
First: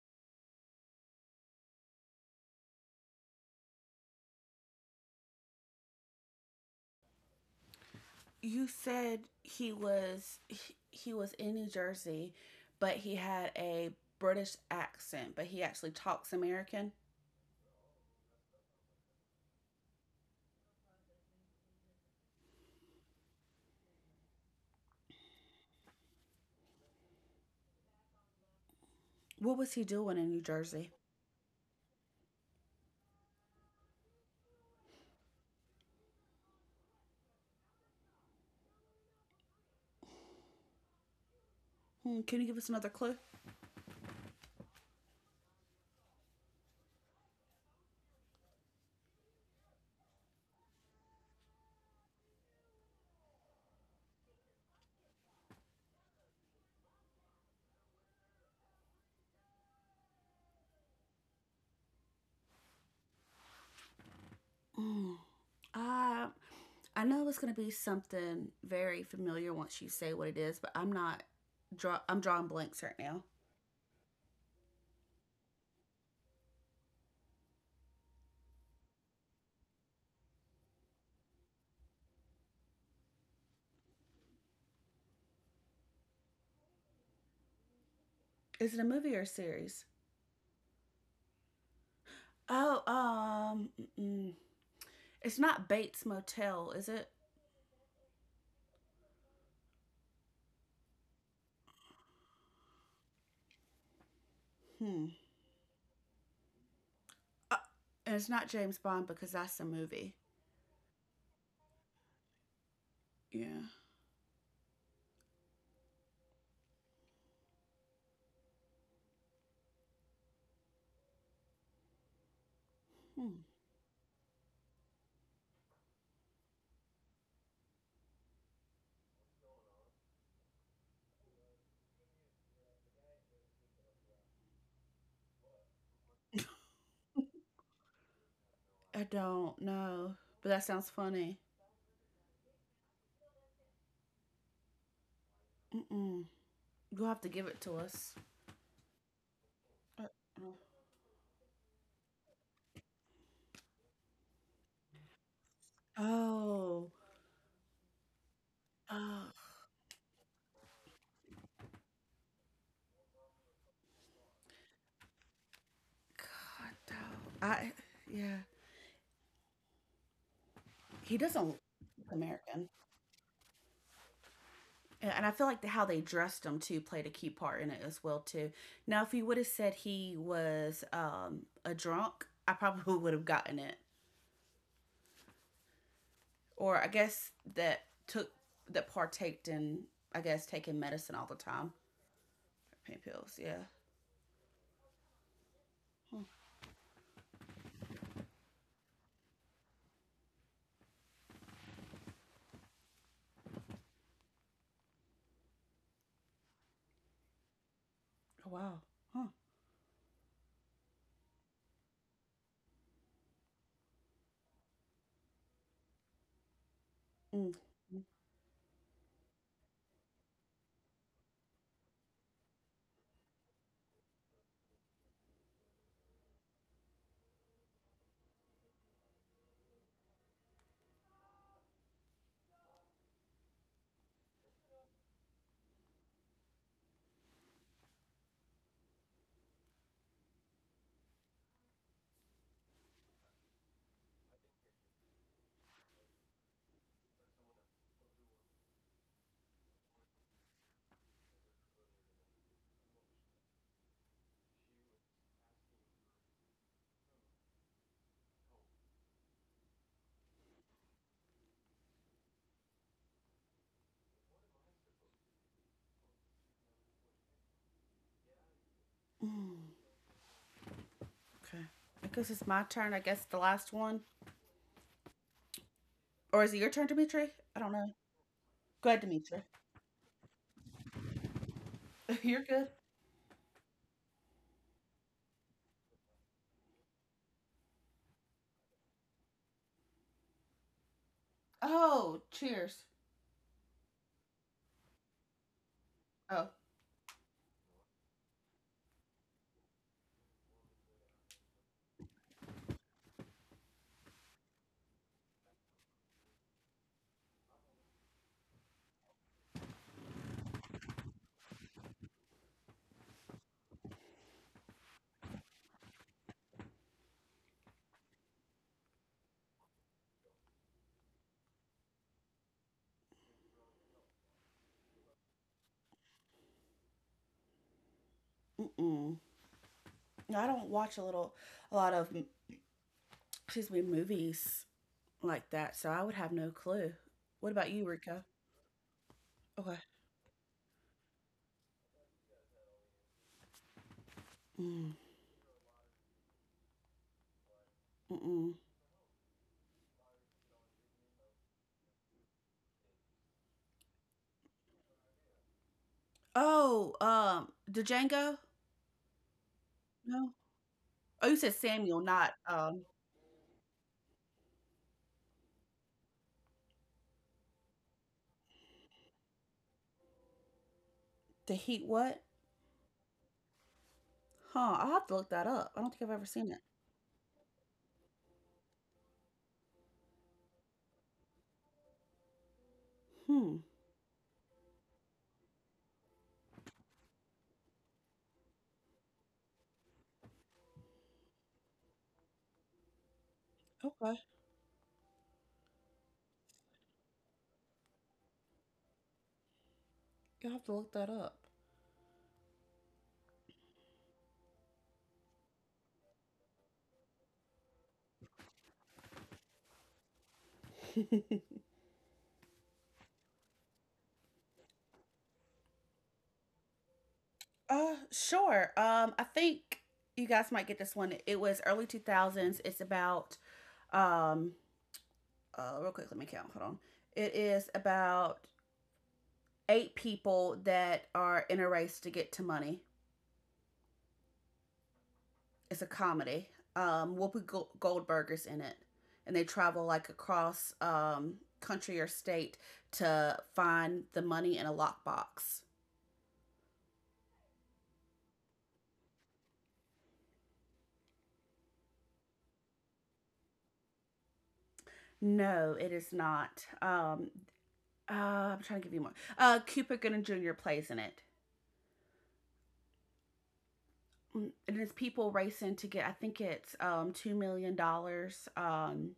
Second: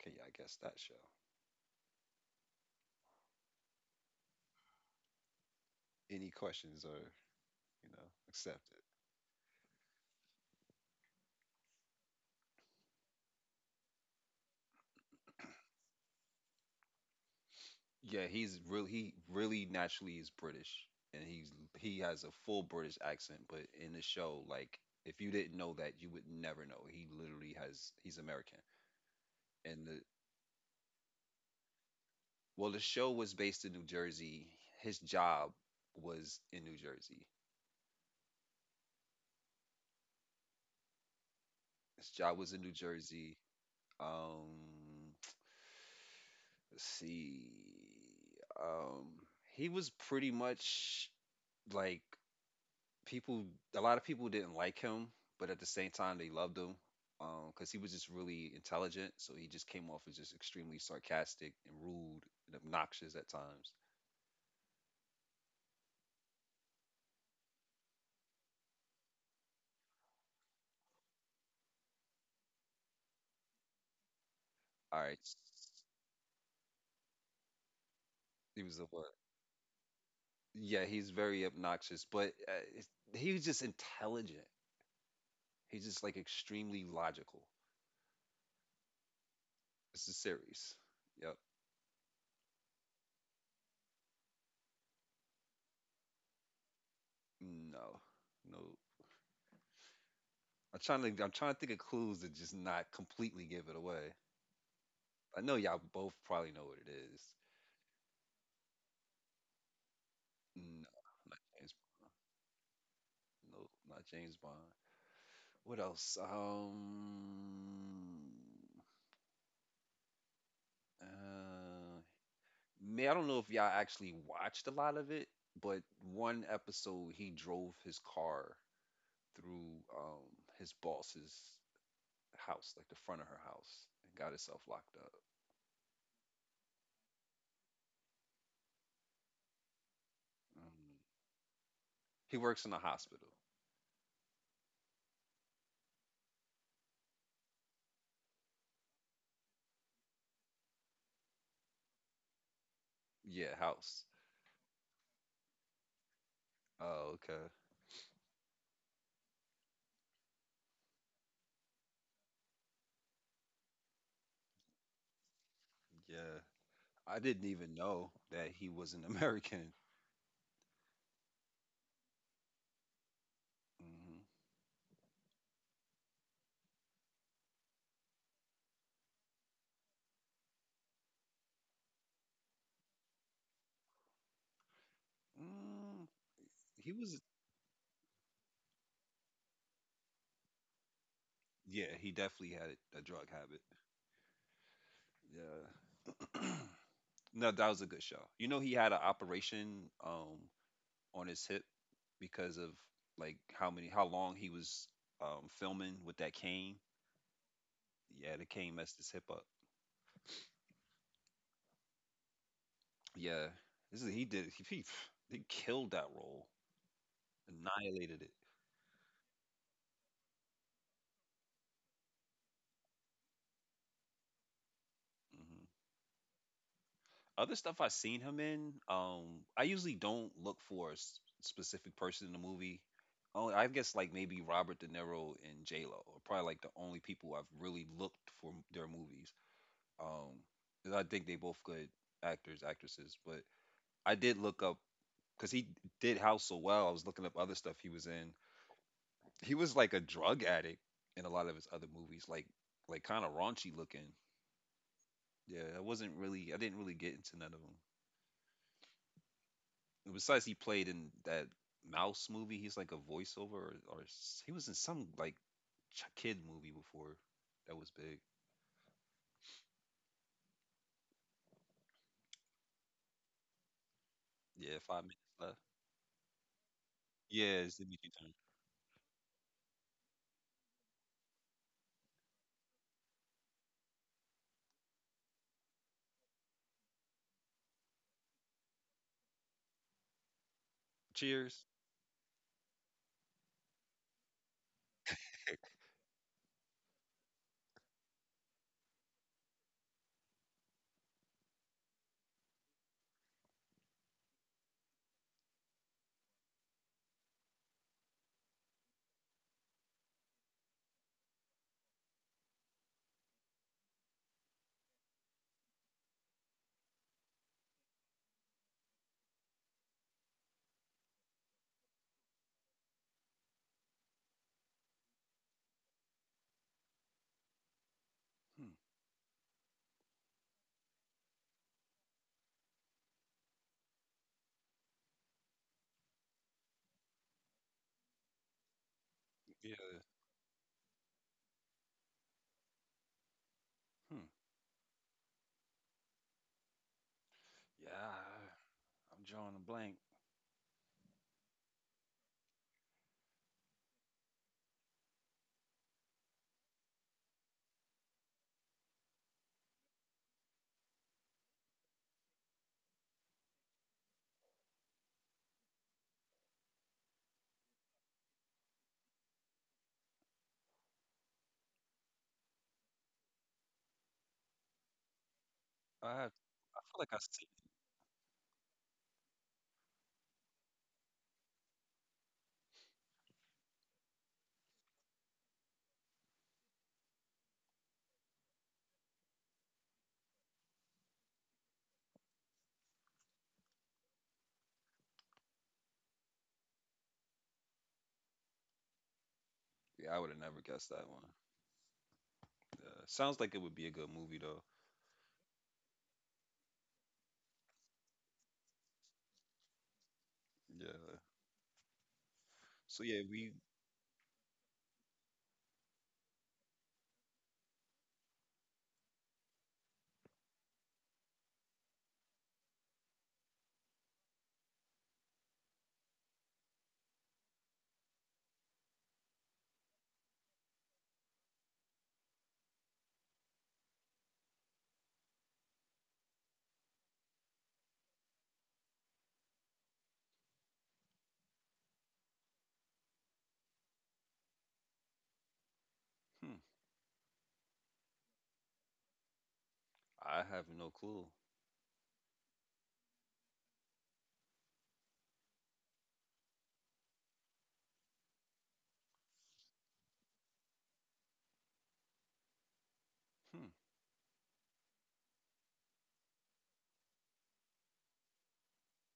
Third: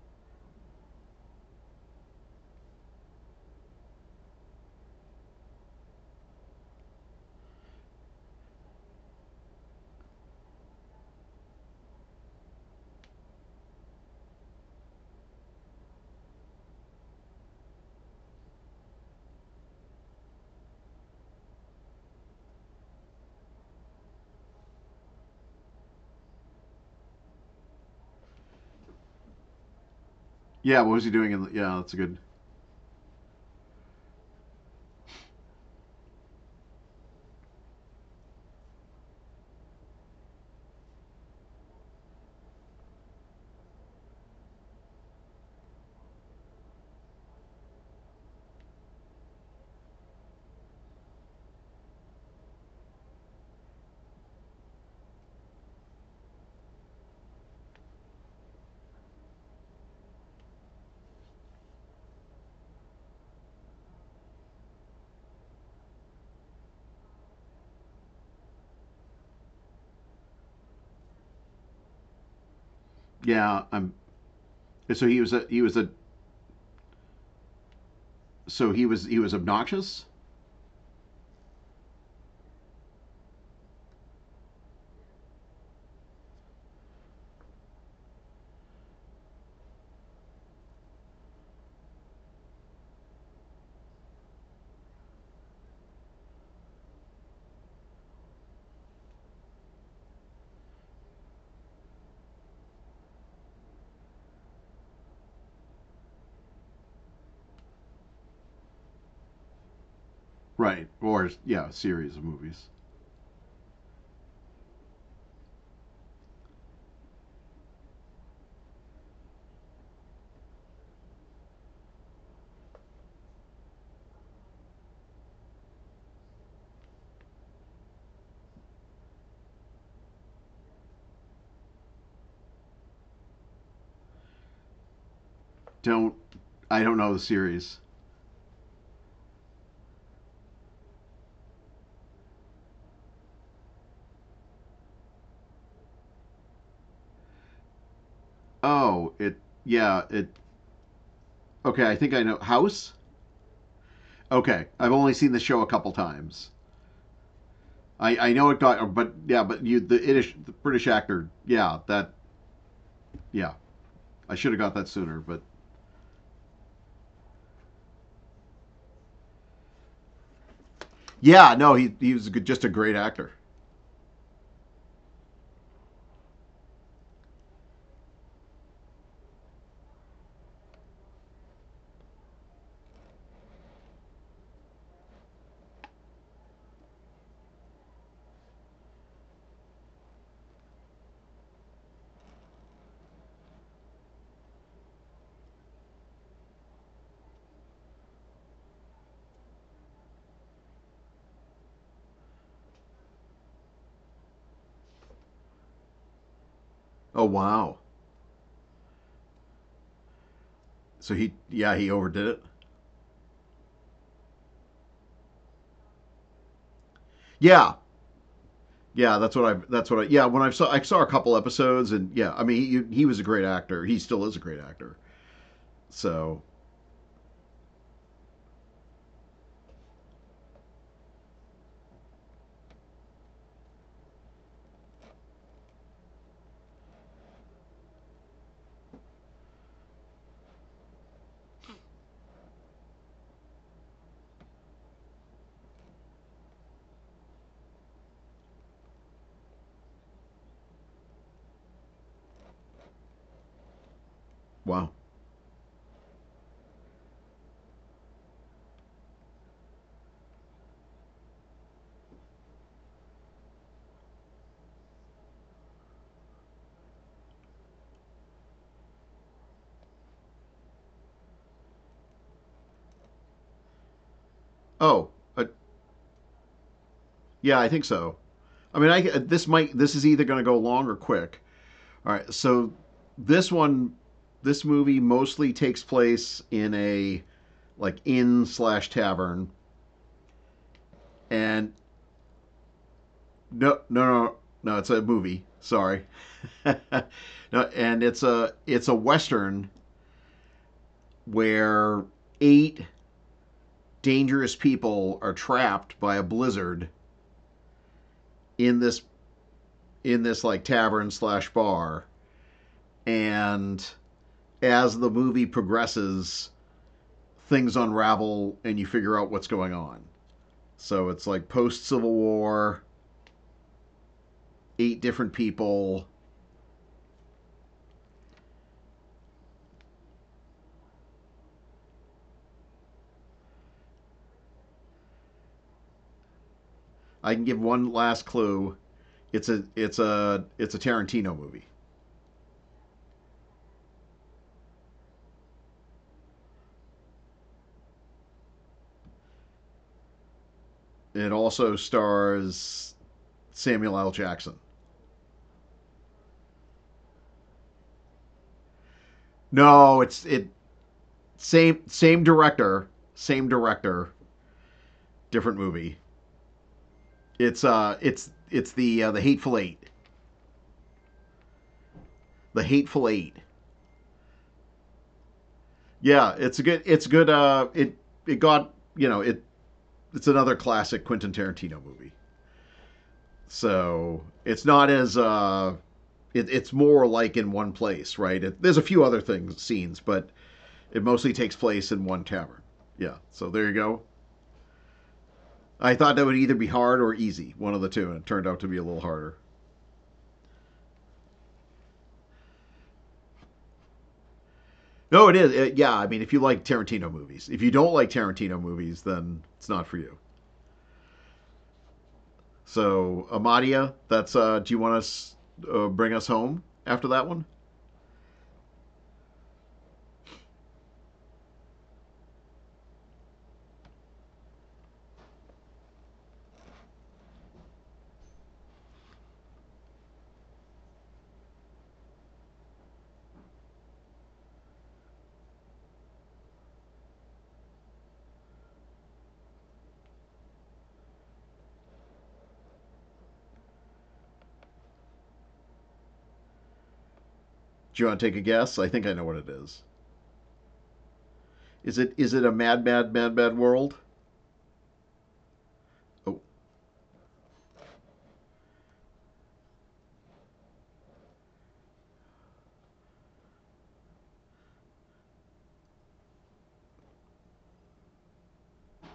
[SPEAKER 1] Okay, yeah, I guess that show. Any questions are, you know,
[SPEAKER 3] You
[SPEAKER 1] accepted.
[SPEAKER 3] said he was he, he was in New Jersey, but he had a British accent, but he actually talks American.
[SPEAKER 1] Yeah, he's really he really naturally is British, and he's he has a full British accent. But in the show, like if you didn't know that, you would never know. He literally has he's American.
[SPEAKER 3] What was he
[SPEAKER 1] And the
[SPEAKER 3] doing in New
[SPEAKER 2] Yeah, what
[SPEAKER 3] Jersey?
[SPEAKER 2] was he doing? In the, yeah, that's a good.
[SPEAKER 1] Well, the show was based in New Jersey. His job was in New Jersey. His
[SPEAKER 3] Hmm,
[SPEAKER 1] job
[SPEAKER 3] can you
[SPEAKER 1] was
[SPEAKER 3] give
[SPEAKER 1] in
[SPEAKER 3] us
[SPEAKER 1] New
[SPEAKER 3] another clue?
[SPEAKER 1] Jersey. Um, let's see. Um, he was pretty much like people a lot of people didn't like him, but at the same time they loved him because he was just really intelligent. So he just came off as just extremely sarcastic and rude and obnoxious at times.
[SPEAKER 3] Hmm. Uh, I know it's going to be something very familiar once you say what it is, but I'm not draw I'm drawing blanks right now.
[SPEAKER 2] Yeah, I'm.
[SPEAKER 1] All
[SPEAKER 2] So
[SPEAKER 1] right,
[SPEAKER 2] he was a he was a
[SPEAKER 1] he
[SPEAKER 2] so
[SPEAKER 1] was a
[SPEAKER 2] he
[SPEAKER 1] what?
[SPEAKER 2] was he was obnoxious,
[SPEAKER 1] Yeah, he's very obnoxious, but uh, it's- he was just intelligent. He's just like extremely logical.
[SPEAKER 3] Is it a movie or a series?
[SPEAKER 1] It's a series. Yep.
[SPEAKER 3] Oh, um mm-mm. It's not Bates Motel, is it?
[SPEAKER 1] No, no. I'm trying to I'm trying to think of clues to just not completely give it away.
[SPEAKER 3] Hmm.
[SPEAKER 1] I know y'all both probably know what it is.
[SPEAKER 3] Uh, and it's not James Bond because that's a movie.
[SPEAKER 2] right? Or
[SPEAKER 1] No,
[SPEAKER 2] yeah, a series of movies.
[SPEAKER 3] Yeah.
[SPEAKER 1] nope, not James Bond. What else? Um, uh, man, I don't
[SPEAKER 3] Hmm.
[SPEAKER 1] know if y'all actually watched a lot of it, but one episode he drove his car through um his boss's house, like the front of her house, and got himself locked up.
[SPEAKER 2] Don't I don't know the series.
[SPEAKER 3] I don't know, but that sounds
[SPEAKER 1] Mm.
[SPEAKER 3] funny.
[SPEAKER 1] He works in a hospital.
[SPEAKER 3] Mm-mm. You'll have to give it to us.
[SPEAKER 2] Oh, it yeah
[SPEAKER 3] Uh,
[SPEAKER 2] it okay. I think I know House.
[SPEAKER 1] Yeah, house.
[SPEAKER 2] Okay, I've only seen the show a couple times.
[SPEAKER 3] Oh,
[SPEAKER 1] Oh, okay.
[SPEAKER 2] I, I know it got, but yeah,
[SPEAKER 3] oh,
[SPEAKER 2] but you the British the British actor, yeah, that yeah, I should have got that sooner, but
[SPEAKER 1] Yeah,
[SPEAKER 3] God,
[SPEAKER 1] I didn't
[SPEAKER 3] no. I,
[SPEAKER 1] even know
[SPEAKER 3] yeah,
[SPEAKER 1] that he was an American.
[SPEAKER 3] he doesn't
[SPEAKER 2] yeah,
[SPEAKER 3] look
[SPEAKER 2] no, he he was just
[SPEAKER 3] American,
[SPEAKER 2] a great actor.
[SPEAKER 1] Hmm
[SPEAKER 3] and and I feel like the, how they dressed him too played a key part in it as well too. Now, if you would have said he was um a drunk, I probably would have gotten it,
[SPEAKER 1] Mm,
[SPEAKER 3] or I
[SPEAKER 1] he was.
[SPEAKER 3] guess that took that partaked in, I guess, taking medicine all the time,
[SPEAKER 1] Yeah, he definitely had
[SPEAKER 3] pain
[SPEAKER 1] a drug
[SPEAKER 3] pills.
[SPEAKER 1] habit.
[SPEAKER 3] Yeah.
[SPEAKER 1] Yeah.
[SPEAKER 3] Hmm.
[SPEAKER 1] No, that was a good show. You know, he had an operation um on his hip because of like how many how long he was um filming with that cane.
[SPEAKER 2] Oh wow,
[SPEAKER 1] Yeah, the
[SPEAKER 3] Oh,
[SPEAKER 1] cane
[SPEAKER 3] wow.
[SPEAKER 1] messed his hip
[SPEAKER 3] Huh.
[SPEAKER 1] up.
[SPEAKER 2] so he yeah he overdid it.
[SPEAKER 1] Yeah, this is he did he he, he killed that role,
[SPEAKER 3] Mm.
[SPEAKER 2] Yeah,
[SPEAKER 1] annihilated it.
[SPEAKER 2] yeah, that's what I that's what I yeah when I saw I saw a couple episodes and yeah, I mean he he was a great actor. He still is a great actor.
[SPEAKER 1] Mm-hmm.
[SPEAKER 2] So
[SPEAKER 1] Other stuff I've seen him in, um, I usually don't look for a s- specific person in the movie. Oh, I guess like maybe Robert De Niro and J Lo are probably like the only people I've really looked for m- their movies. Um, 'cause I think they both good actors, actresses, but I did look up because he did House so well. I was looking up other stuff he was in. He was like a drug addict in a lot of his other movies, like like kind of raunchy looking.
[SPEAKER 2] wow.
[SPEAKER 1] Yeah, I wasn't really, I didn't really get into none of them. Besides, he played in that Mouse movie. He's like a voiceover, or, or s- he was in some like ch- kid movie before that was big.
[SPEAKER 3] Mm. Okay. I guess it's my turn. I guess the last one.
[SPEAKER 1] Yeah, five
[SPEAKER 2] Oh
[SPEAKER 1] minutes
[SPEAKER 2] uh,
[SPEAKER 1] left.
[SPEAKER 3] Or is it your turn, Dimitri? I
[SPEAKER 2] yeah,
[SPEAKER 1] Yeah,
[SPEAKER 2] I
[SPEAKER 3] don't
[SPEAKER 1] it's the
[SPEAKER 2] think
[SPEAKER 3] know.
[SPEAKER 1] Dimitri
[SPEAKER 2] so.
[SPEAKER 1] time.
[SPEAKER 2] I
[SPEAKER 3] Go
[SPEAKER 2] mean,
[SPEAKER 3] ahead,
[SPEAKER 2] I uh,
[SPEAKER 3] Dimitri.
[SPEAKER 2] this might this is either going to go long or quick. All right,
[SPEAKER 3] You're good.
[SPEAKER 2] so this one, this movie mostly takes place in a like inn slash tavern,
[SPEAKER 1] Cheers.
[SPEAKER 2] and
[SPEAKER 3] Oh, cheers.
[SPEAKER 2] no, no, no, no, it's a movie. Sorry,
[SPEAKER 3] Oh.
[SPEAKER 2] no, and it's a it's a western where eight dangerous people are trapped by a blizzard in this in this like tavern slash bar, and as the movie progresses, things unravel and you figure out what's going on. So it's like post Civil War, eight different people.
[SPEAKER 1] Hmm.
[SPEAKER 3] Mm-mm. No, I don't watch a little, a lot of, mm, excuse me, movies like that, so I would have no clue.
[SPEAKER 2] I can
[SPEAKER 3] What
[SPEAKER 2] give
[SPEAKER 3] about you,
[SPEAKER 2] one
[SPEAKER 3] Rico?
[SPEAKER 2] last clue. It's a
[SPEAKER 3] Okay.
[SPEAKER 1] Yeah.
[SPEAKER 2] it's a it's a Tarantino movie.
[SPEAKER 1] Hmm.
[SPEAKER 3] Mm.
[SPEAKER 1] Yeah.
[SPEAKER 3] Mm-mm.
[SPEAKER 1] I'm drawing a blank.
[SPEAKER 2] It also stars Samuel L. Jackson.
[SPEAKER 3] Oh, um, the Django?
[SPEAKER 2] No, it's
[SPEAKER 3] No.
[SPEAKER 2] it
[SPEAKER 3] Oh, you said
[SPEAKER 2] same
[SPEAKER 3] Samuel,
[SPEAKER 2] same
[SPEAKER 3] not um,
[SPEAKER 2] director, same director, different movie. It's uh it's it's the uh, the Hateful Eight,
[SPEAKER 3] the Heat. What?
[SPEAKER 2] the Hateful Eight.
[SPEAKER 3] Huh. I'll have to look that up. I don't think
[SPEAKER 1] I
[SPEAKER 3] I've ever
[SPEAKER 1] have,
[SPEAKER 2] Yeah,
[SPEAKER 3] seen it.
[SPEAKER 2] it's a
[SPEAKER 1] I
[SPEAKER 2] good
[SPEAKER 1] feel
[SPEAKER 2] it's
[SPEAKER 1] like I
[SPEAKER 2] good.
[SPEAKER 1] see.
[SPEAKER 2] Uh, it it got you know it it's another classic Quentin Tarantino movie.
[SPEAKER 3] Hmm.
[SPEAKER 2] So it's not as uh it, it's more like in one place, right? It, there's a few other things scenes, but it mostly takes place in one tavern. Yeah, so there you go.
[SPEAKER 3] Okay.
[SPEAKER 2] I thought that would either be hard or easy, one of the two, and it turned out to be a little harder.
[SPEAKER 1] Yeah, I would have
[SPEAKER 3] You'll
[SPEAKER 1] never
[SPEAKER 3] have to
[SPEAKER 1] guessed
[SPEAKER 3] look that
[SPEAKER 1] that one.
[SPEAKER 3] up.
[SPEAKER 1] Yeah. Sounds like it would be a good movie though.
[SPEAKER 2] No, it is. It, yeah, I mean, if you like Tarantino movies, if you don't like Tarantino movies, then it's not for you.
[SPEAKER 1] Yeah. So yeah,
[SPEAKER 2] So,
[SPEAKER 1] we.
[SPEAKER 2] Amadia, that's. Uh, do you want us uh, bring us home after that one?
[SPEAKER 3] Uh, sure. Um, I think you guys might get this one. It was early two thousands. It's about, um, uh, real quick, let me count. Hold on. It is about eight people that are in a race to get to money. It's a comedy. Um, Whoopi Go- Goldberg is in it, and they travel like across um country or state to find the money in a lockbox.
[SPEAKER 1] Hmm.
[SPEAKER 2] Do you want to take a guess? I think I know what it is.
[SPEAKER 1] I have no clue.
[SPEAKER 2] Is it is it a Mad Mad Mad Mad World?
[SPEAKER 3] No, it is
[SPEAKER 2] Oh,
[SPEAKER 3] not. Um, Uh, I'm trying to give you more. Uh, Cooper Gooding Junior plays in it.
[SPEAKER 1] Hmm.
[SPEAKER 3] Mm, and it's people racing to get, I think it's um two million dollars. Dollars. Um,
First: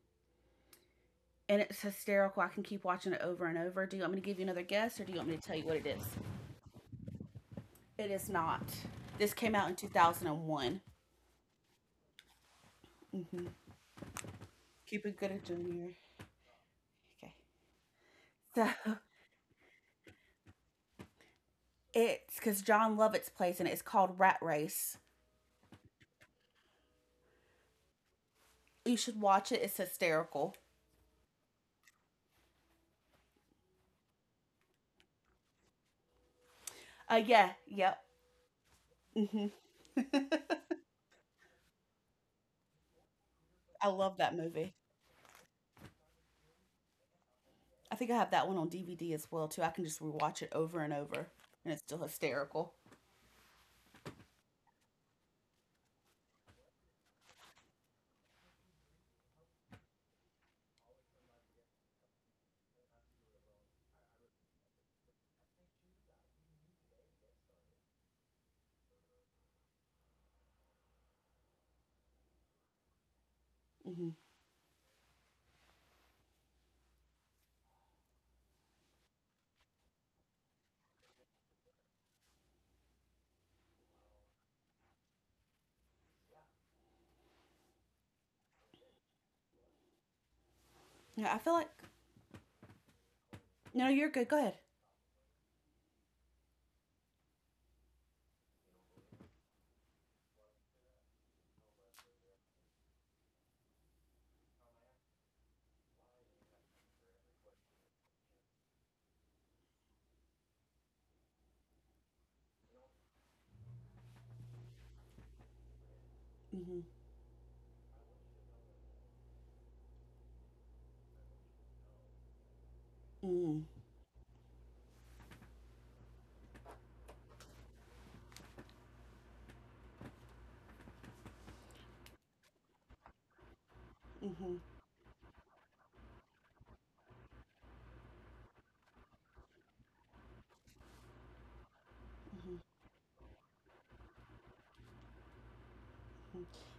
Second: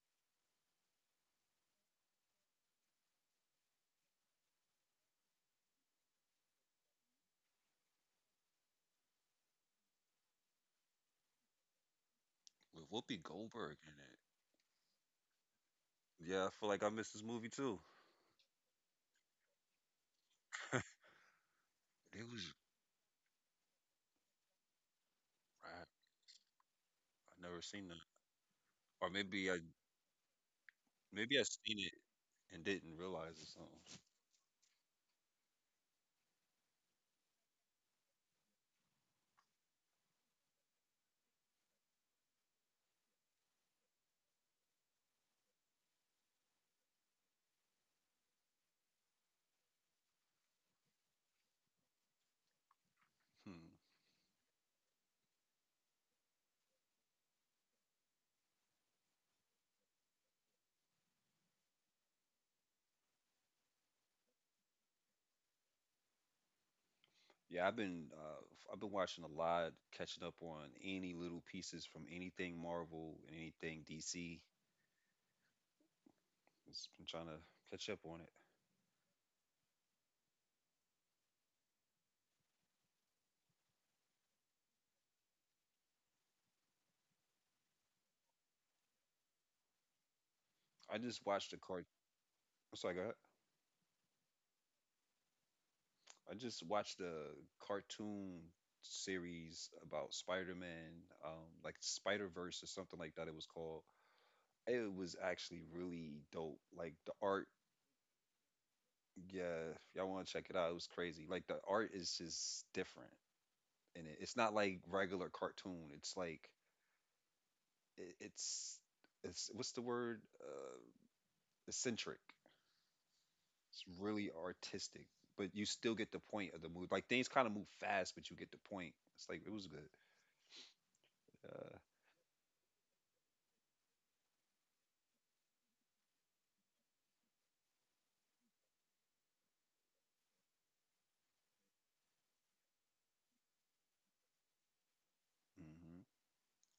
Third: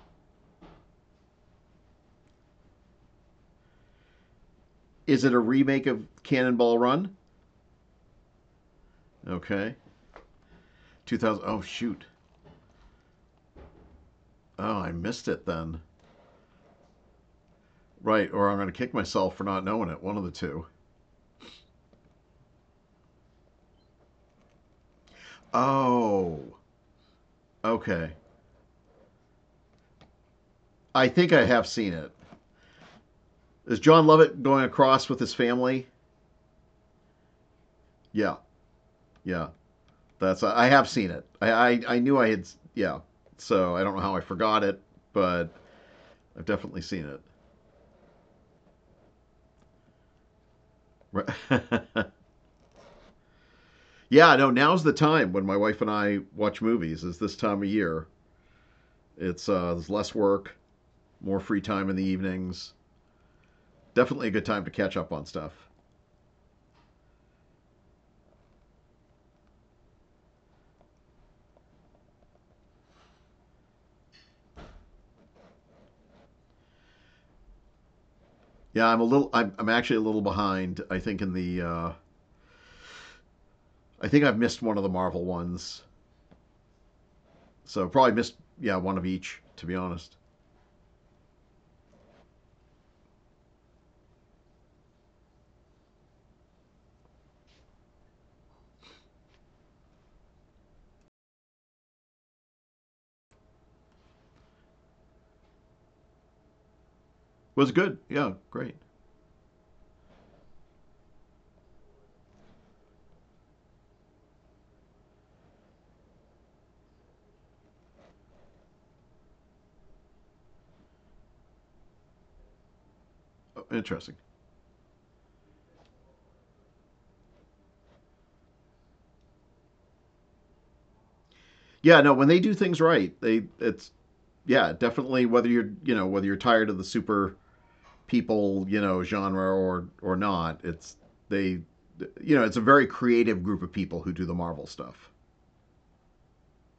[SPEAKER 3] And it's hysterical. I can keep watching it over and over. Do you want me to give you another guess or do you
[SPEAKER 2] is
[SPEAKER 3] want
[SPEAKER 2] it
[SPEAKER 3] me
[SPEAKER 2] a
[SPEAKER 3] to tell you what
[SPEAKER 2] remake
[SPEAKER 3] it is?
[SPEAKER 2] of Cannonball Run?
[SPEAKER 3] It is not. This came out
[SPEAKER 2] Okay,
[SPEAKER 3] in two thousand one.
[SPEAKER 2] two thousand. Oh shoot.
[SPEAKER 1] With Whoopi
[SPEAKER 3] Mm-hmm.
[SPEAKER 1] Goldberg in it.
[SPEAKER 2] Oh, I
[SPEAKER 3] Cooper
[SPEAKER 2] missed
[SPEAKER 3] Gooding
[SPEAKER 2] it then.
[SPEAKER 3] Junior
[SPEAKER 1] Yeah, I feel like I missed this movie too.
[SPEAKER 2] Right, or I'm going
[SPEAKER 3] Okay.
[SPEAKER 2] to
[SPEAKER 3] So
[SPEAKER 2] kick myself for not knowing it. One of the two.
[SPEAKER 1] It
[SPEAKER 3] it's
[SPEAKER 1] was.
[SPEAKER 3] because John Lovitz plays in it. It's called Rat Race.
[SPEAKER 2] Oh,
[SPEAKER 1] I've never seen that,
[SPEAKER 2] okay.
[SPEAKER 3] You
[SPEAKER 1] or
[SPEAKER 3] should
[SPEAKER 1] maybe
[SPEAKER 3] watch
[SPEAKER 1] I
[SPEAKER 3] it. It's hysterical.
[SPEAKER 2] I think
[SPEAKER 1] maybe I
[SPEAKER 2] I have
[SPEAKER 1] seen
[SPEAKER 2] seen
[SPEAKER 1] it
[SPEAKER 2] it.
[SPEAKER 1] and didn't realize or
[SPEAKER 2] Is
[SPEAKER 1] something.
[SPEAKER 2] John Lovett going across with his family?
[SPEAKER 3] Uh, yeah, yep.
[SPEAKER 2] Yeah,
[SPEAKER 3] hmm
[SPEAKER 2] yeah. That's I have seen it. I I, I knew I had. Yeah. So I
[SPEAKER 3] I
[SPEAKER 2] don't know how
[SPEAKER 3] love
[SPEAKER 2] I
[SPEAKER 3] that
[SPEAKER 2] forgot
[SPEAKER 3] movie.
[SPEAKER 2] it, but I've definitely seen it.
[SPEAKER 3] I think I have that one on D V D as well too. I can just rewatch it over and
[SPEAKER 2] Right.
[SPEAKER 3] over, and it's still hysterical.
[SPEAKER 1] Hmm.
[SPEAKER 2] yeah. No. Now's the time when my wife and I watch movies. Is this time of year? It's uh, there's less work, more free time in the evenings. Definitely a good time to catch up on stuff.
[SPEAKER 1] Yeah, I've been uh, f- I've been watching a lot, catching up on any little pieces from anything Marvel and anything
[SPEAKER 3] hmm
[SPEAKER 1] D C. Just been trying to catch up on it.
[SPEAKER 2] Yeah, I'm a little. I'm, I'm actually a little behind. I think in the. Uh, I think I've missed one of the Marvel ones. So probably missed. Yeah, one of each. To be honest,
[SPEAKER 1] I just
[SPEAKER 3] Yeah, I feel
[SPEAKER 1] watched a
[SPEAKER 3] like
[SPEAKER 1] cart. I'm sorry, go ahead.
[SPEAKER 3] no, no, you're good. Go ahead.
[SPEAKER 1] I just watched a cartoon series about Spider-Man, um, like Spider-Verse or something like that. It was called. It was actually really dope. Like the art
[SPEAKER 2] was good. Yeah, great.
[SPEAKER 1] Yeah, if y'all want to check it out. It was crazy. Like the art is just different, and it, it's not like regular cartoon. It's like
[SPEAKER 3] Hmm.
[SPEAKER 1] it, it's it's what's the word? Uh, eccentric.
[SPEAKER 3] Hmm.
[SPEAKER 2] Oh,
[SPEAKER 1] It's
[SPEAKER 2] interesting.
[SPEAKER 1] really artistic, but you still get the point of the move. Like things kind of move fast, but you get the point. It's like it was good. Uh,
[SPEAKER 2] Yeah, no. When they do things right, they it's
[SPEAKER 3] Hmm.
[SPEAKER 2] yeah definitely whether you're you know whether you're tired of the super people you know genre or or not, it's they you know it's a
[SPEAKER 3] Hmm.
[SPEAKER 2] very creative group of people who do the Marvel stuff.
[SPEAKER 1] mhm,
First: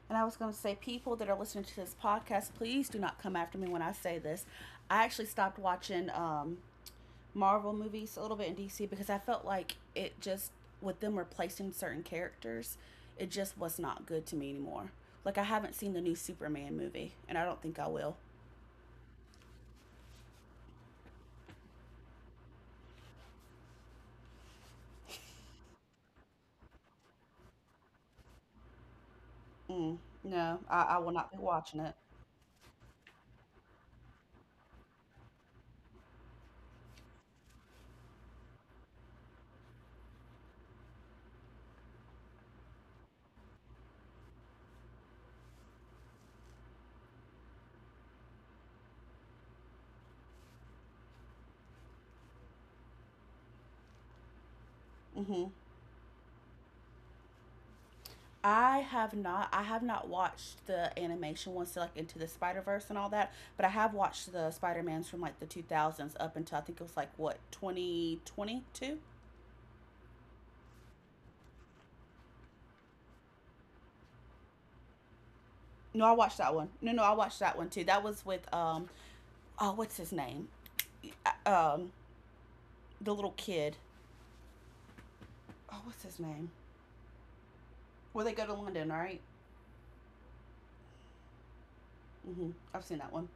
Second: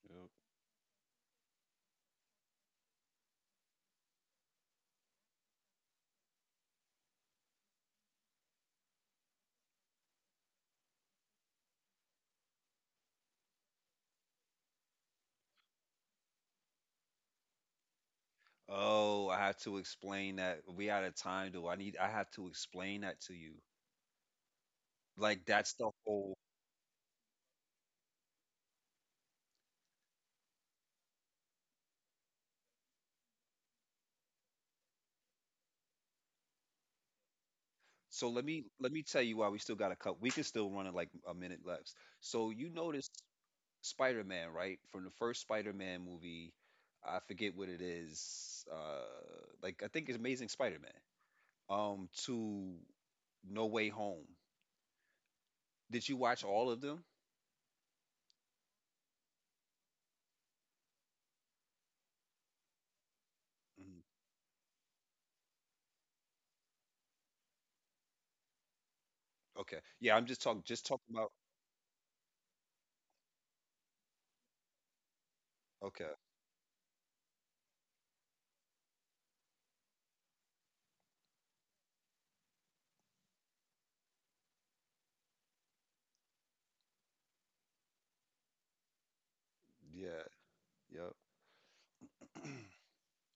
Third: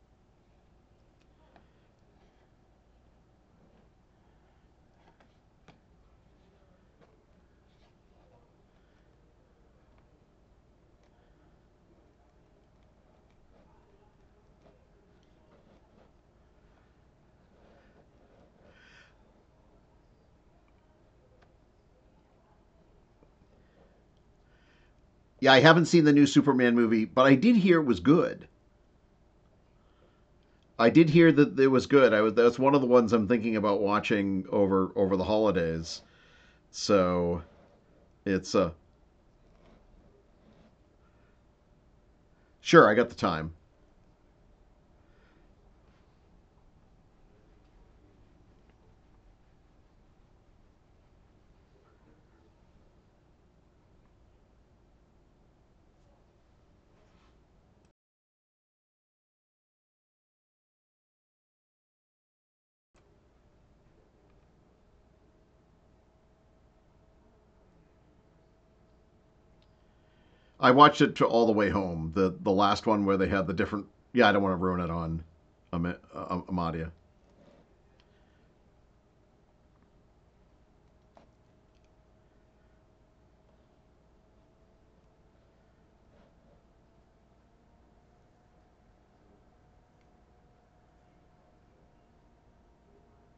[SPEAKER 3] And I
[SPEAKER 1] yep.
[SPEAKER 3] was going to say, people that are listening to this podcast, please do not come after me when I say this. I actually stopped watching um, Marvel movies a little bit in D C because I felt like it just with them replacing certain characters, it just was not good to me anymore. Like I haven't seen the new Superman movie, and I don't think I will.
[SPEAKER 1] Oh, I have to explain that. We out of time, though. I need. I have to explain that to you. Like
[SPEAKER 2] Yeah, I
[SPEAKER 1] that's
[SPEAKER 2] haven't
[SPEAKER 1] the
[SPEAKER 2] seen the new
[SPEAKER 1] whole
[SPEAKER 2] Superman movie, but I did hear it was good.
[SPEAKER 3] Mm, no, I,
[SPEAKER 2] I
[SPEAKER 3] I
[SPEAKER 2] did
[SPEAKER 3] will not
[SPEAKER 2] hear
[SPEAKER 3] be
[SPEAKER 2] that it
[SPEAKER 3] watching
[SPEAKER 2] was
[SPEAKER 3] it.
[SPEAKER 2] good. I was that's one of the ones I'm thinking about watching over over the holidays. So
[SPEAKER 1] So let
[SPEAKER 2] it's
[SPEAKER 1] me
[SPEAKER 2] uh
[SPEAKER 1] let me tell you why we still got a cup. We can still run it like a minute left. So you
[SPEAKER 2] sure I got
[SPEAKER 1] notice
[SPEAKER 2] the time.
[SPEAKER 1] Spider-Man, right? From the first Spider-Man movie, I forget what it is. Uh, like I think it's Amazing Spider-Man. Um, to No Way Home.
[SPEAKER 3] Hmm.
[SPEAKER 1] Did you watch all of them?
[SPEAKER 3] I have not. I have not watched the animation ones, so like into the Spider Verse and all that. But I have
[SPEAKER 1] Mhm.
[SPEAKER 3] watched the Spider Mans from like the two thousands up until I think it was like what twenty twenty two.
[SPEAKER 1] Okay. Yeah, I'm just talking
[SPEAKER 2] I
[SPEAKER 1] just
[SPEAKER 2] watched it
[SPEAKER 1] talking
[SPEAKER 2] to
[SPEAKER 1] about
[SPEAKER 2] all the way home. The the last one where they had the different. Yeah, I don't want to ruin it on Am-
[SPEAKER 3] No, I
[SPEAKER 1] okay.
[SPEAKER 2] uh,
[SPEAKER 3] watched
[SPEAKER 2] um,
[SPEAKER 3] that one. No,
[SPEAKER 2] Amadia.
[SPEAKER 3] no, I watched that one too. That was with um, oh, what's his name? Uh, Um, the little kid. Oh, what's his name? Where they go to London, right?
[SPEAKER 1] Yeah. Yep.
[SPEAKER 3] Mm-hmm. I've seen that one.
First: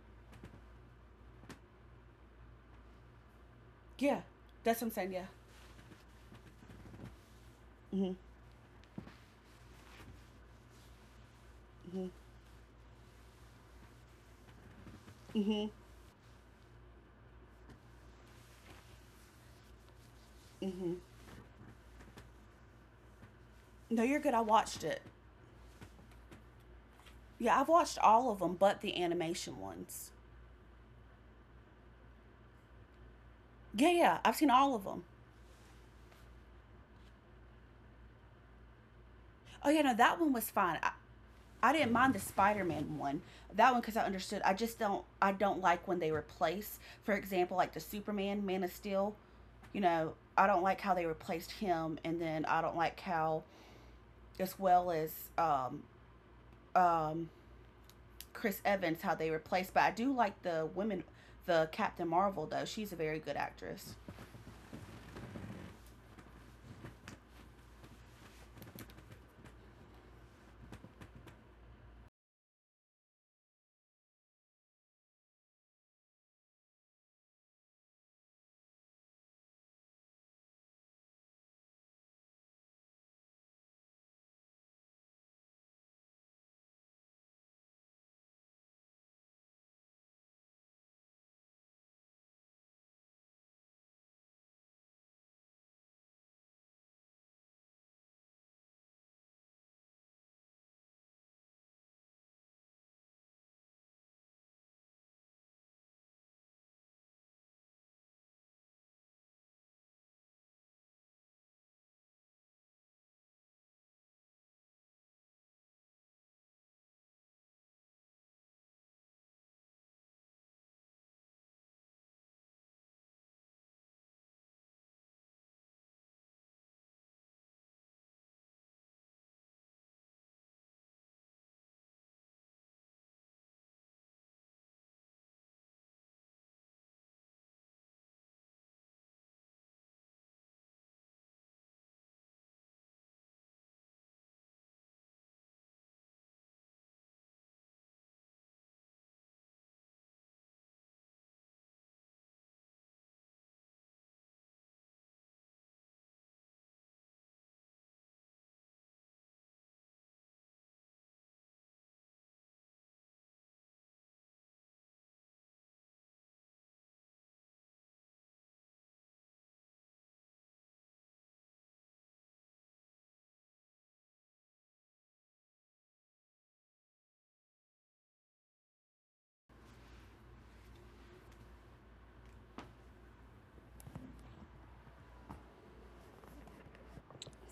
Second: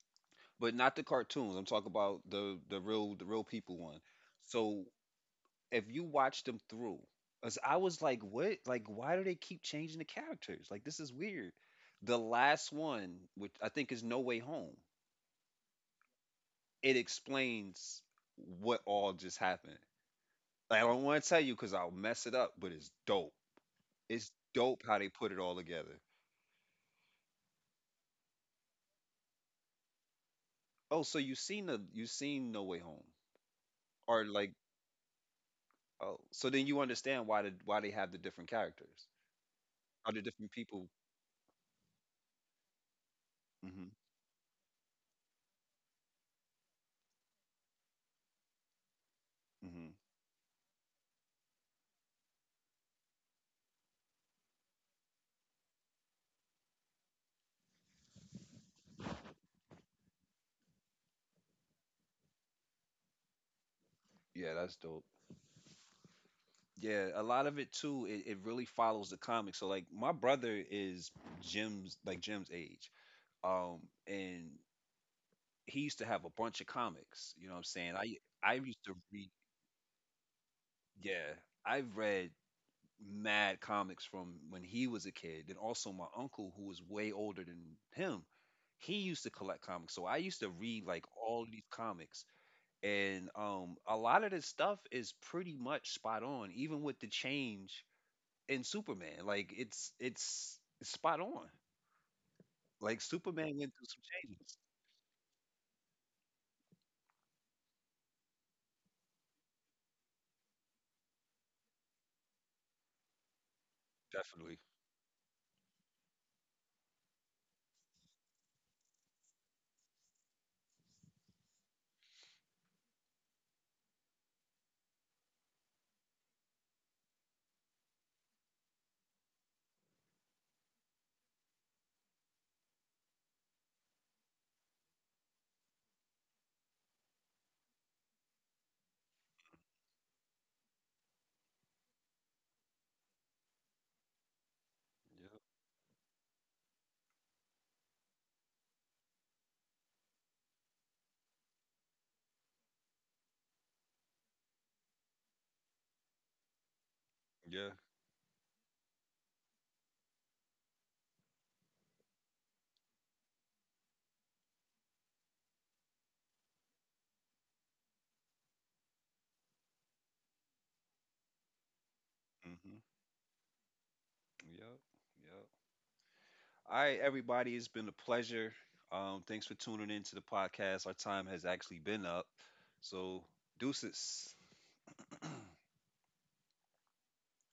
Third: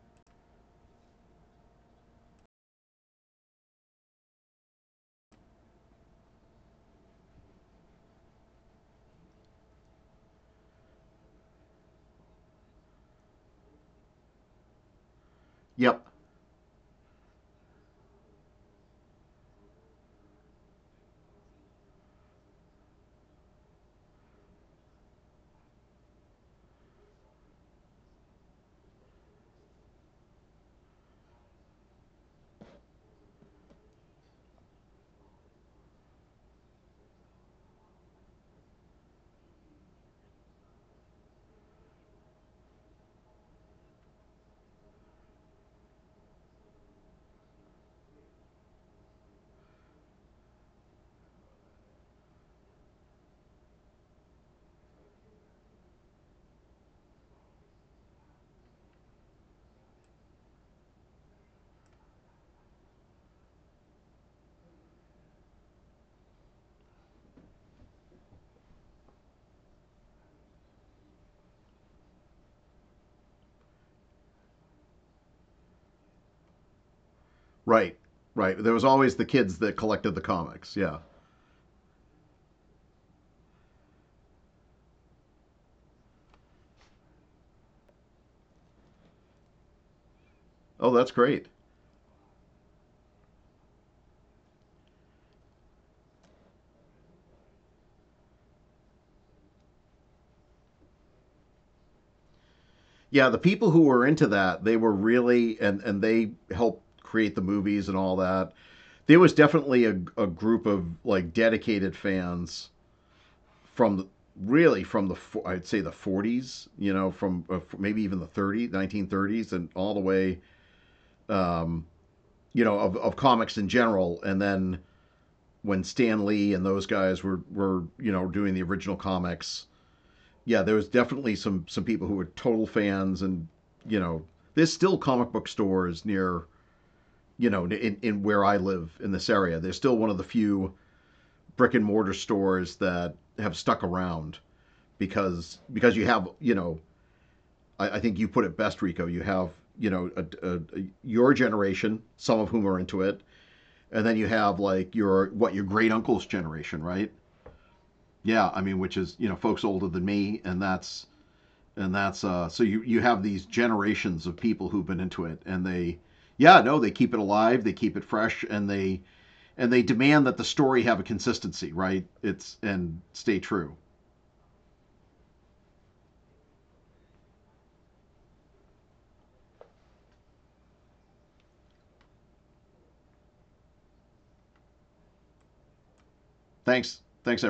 [SPEAKER 1] But not the cartoons. I'm talking about the the real the real people one.
[SPEAKER 3] Yeah, that's
[SPEAKER 1] So
[SPEAKER 3] what I'm saying. Yeah.
[SPEAKER 1] if you watch them through, as I was
[SPEAKER 3] Mm-hmm.
[SPEAKER 1] like, what? Like, why do they keep changing the characters? Like, this is weird.
[SPEAKER 3] Mm-hmm.
[SPEAKER 1] The last one, which I think is No Way Home,
[SPEAKER 3] Mm-hmm.
[SPEAKER 2] Yep,
[SPEAKER 1] it explains what all just happened. Like, I
[SPEAKER 3] Mm-hmm.
[SPEAKER 1] don't want to tell you because I'll mess it up, but it's dope.
[SPEAKER 3] No, you're
[SPEAKER 1] It's
[SPEAKER 3] good. I
[SPEAKER 1] dope
[SPEAKER 3] watched
[SPEAKER 1] how
[SPEAKER 3] it.
[SPEAKER 1] they put it all together.
[SPEAKER 3] Yeah, I've watched all of them, but the animation ones.
[SPEAKER 1] Oh, so you seen the you seen No Way Home,
[SPEAKER 3] Yeah, yeah,
[SPEAKER 1] or
[SPEAKER 3] I've seen
[SPEAKER 1] like,
[SPEAKER 3] all of them.
[SPEAKER 1] oh, so then you understand why the why they have the different characters,
[SPEAKER 3] Oh yeah, no,
[SPEAKER 1] or
[SPEAKER 3] that
[SPEAKER 1] the
[SPEAKER 3] one was
[SPEAKER 1] different
[SPEAKER 3] fine.
[SPEAKER 1] people.
[SPEAKER 3] I, I didn't mind the Spider-Man one. That one
[SPEAKER 1] Hmm
[SPEAKER 3] because I understood. I just don't. I don't like when they replace, for example, like the Superman, Man of Steel. You
[SPEAKER 1] hmm
[SPEAKER 3] know, I don't like how they replaced him, and then I don't like how, as well as um, Chris Evans, how they replaced. But I do like the women, the Captain Marvel though. She's a very good actress.
[SPEAKER 1] Yeah, that's dope. Yeah, a lot of it too, it, it really follows the comics. So like my brother is Jim's like Jim's age. Um and he used to have a bunch of comics, you know what I'm saying?
[SPEAKER 2] right,
[SPEAKER 1] I I
[SPEAKER 2] right. There
[SPEAKER 1] used
[SPEAKER 2] was
[SPEAKER 1] to
[SPEAKER 2] always the
[SPEAKER 1] read
[SPEAKER 2] kids that collected the comics. Yeah.
[SPEAKER 1] yeah, I've read mad comics from when he was a kid and also my uncle who was way older than him. He used to collect comics. So I used to read
[SPEAKER 2] Oh,
[SPEAKER 1] like
[SPEAKER 2] that's
[SPEAKER 1] all
[SPEAKER 2] great.
[SPEAKER 1] these comics and um a lot of this stuff is pretty much spot on even with the change in Superman. Like it's it's it's spot on. Like
[SPEAKER 2] Yeah, the
[SPEAKER 1] Superman
[SPEAKER 2] people
[SPEAKER 1] went
[SPEAKER 2] who
[SPEAKER 1] through some
[SPEAKER 2] were into
[SPEAKER 1] changes.
[SPEAKER 2] that, they were really and and they helped create the movies and all that. There was definitely a a group of like dedicated fans from the-
[SPEAKER 1] Definitely.
[SPEAKER 2] really from the I'd say the forties, you know, from uh, maybe even the thirties, nineteen thirties and all the way um, you know of, of comics in general and then when Stan Lee and those guys were were you know doing the original comics, yeah, there was definitely some some people who were total fans and you know there's still comic book stores near you know in, in where I live in this area. There's still one of the few brick and mortar stores that have stuck around
[SPEAKER 1] Yeah.
[SPEAKER 2] because because you have you know I, I think you put it best, Rico. You have you know a, a, a- your generation, some of whom are into it, and then you have like your what your great uncle's generation, right?
[SPEAKER 1] Yeah.
[SPEAKER 2] Yeah, I mean, which is you know folks older than me, and that's and that's uh, so you you have these generations of people who've been into it, and they yeah no they keep it alive, they keep it fresh, and they and they demand that the story have a consistency, right? It's
[SPEAKER 1] Mm-hmm.
[SPEAKER 2] and stay true.
[SPEAKER 1] Yep. Yep. All right, everybody. It's been a pleasure. Um, thanks for tuning in to the podcast. Our time has actually been up. So, deuces.
[SPEAKER 2] Thanks, thanks everyone.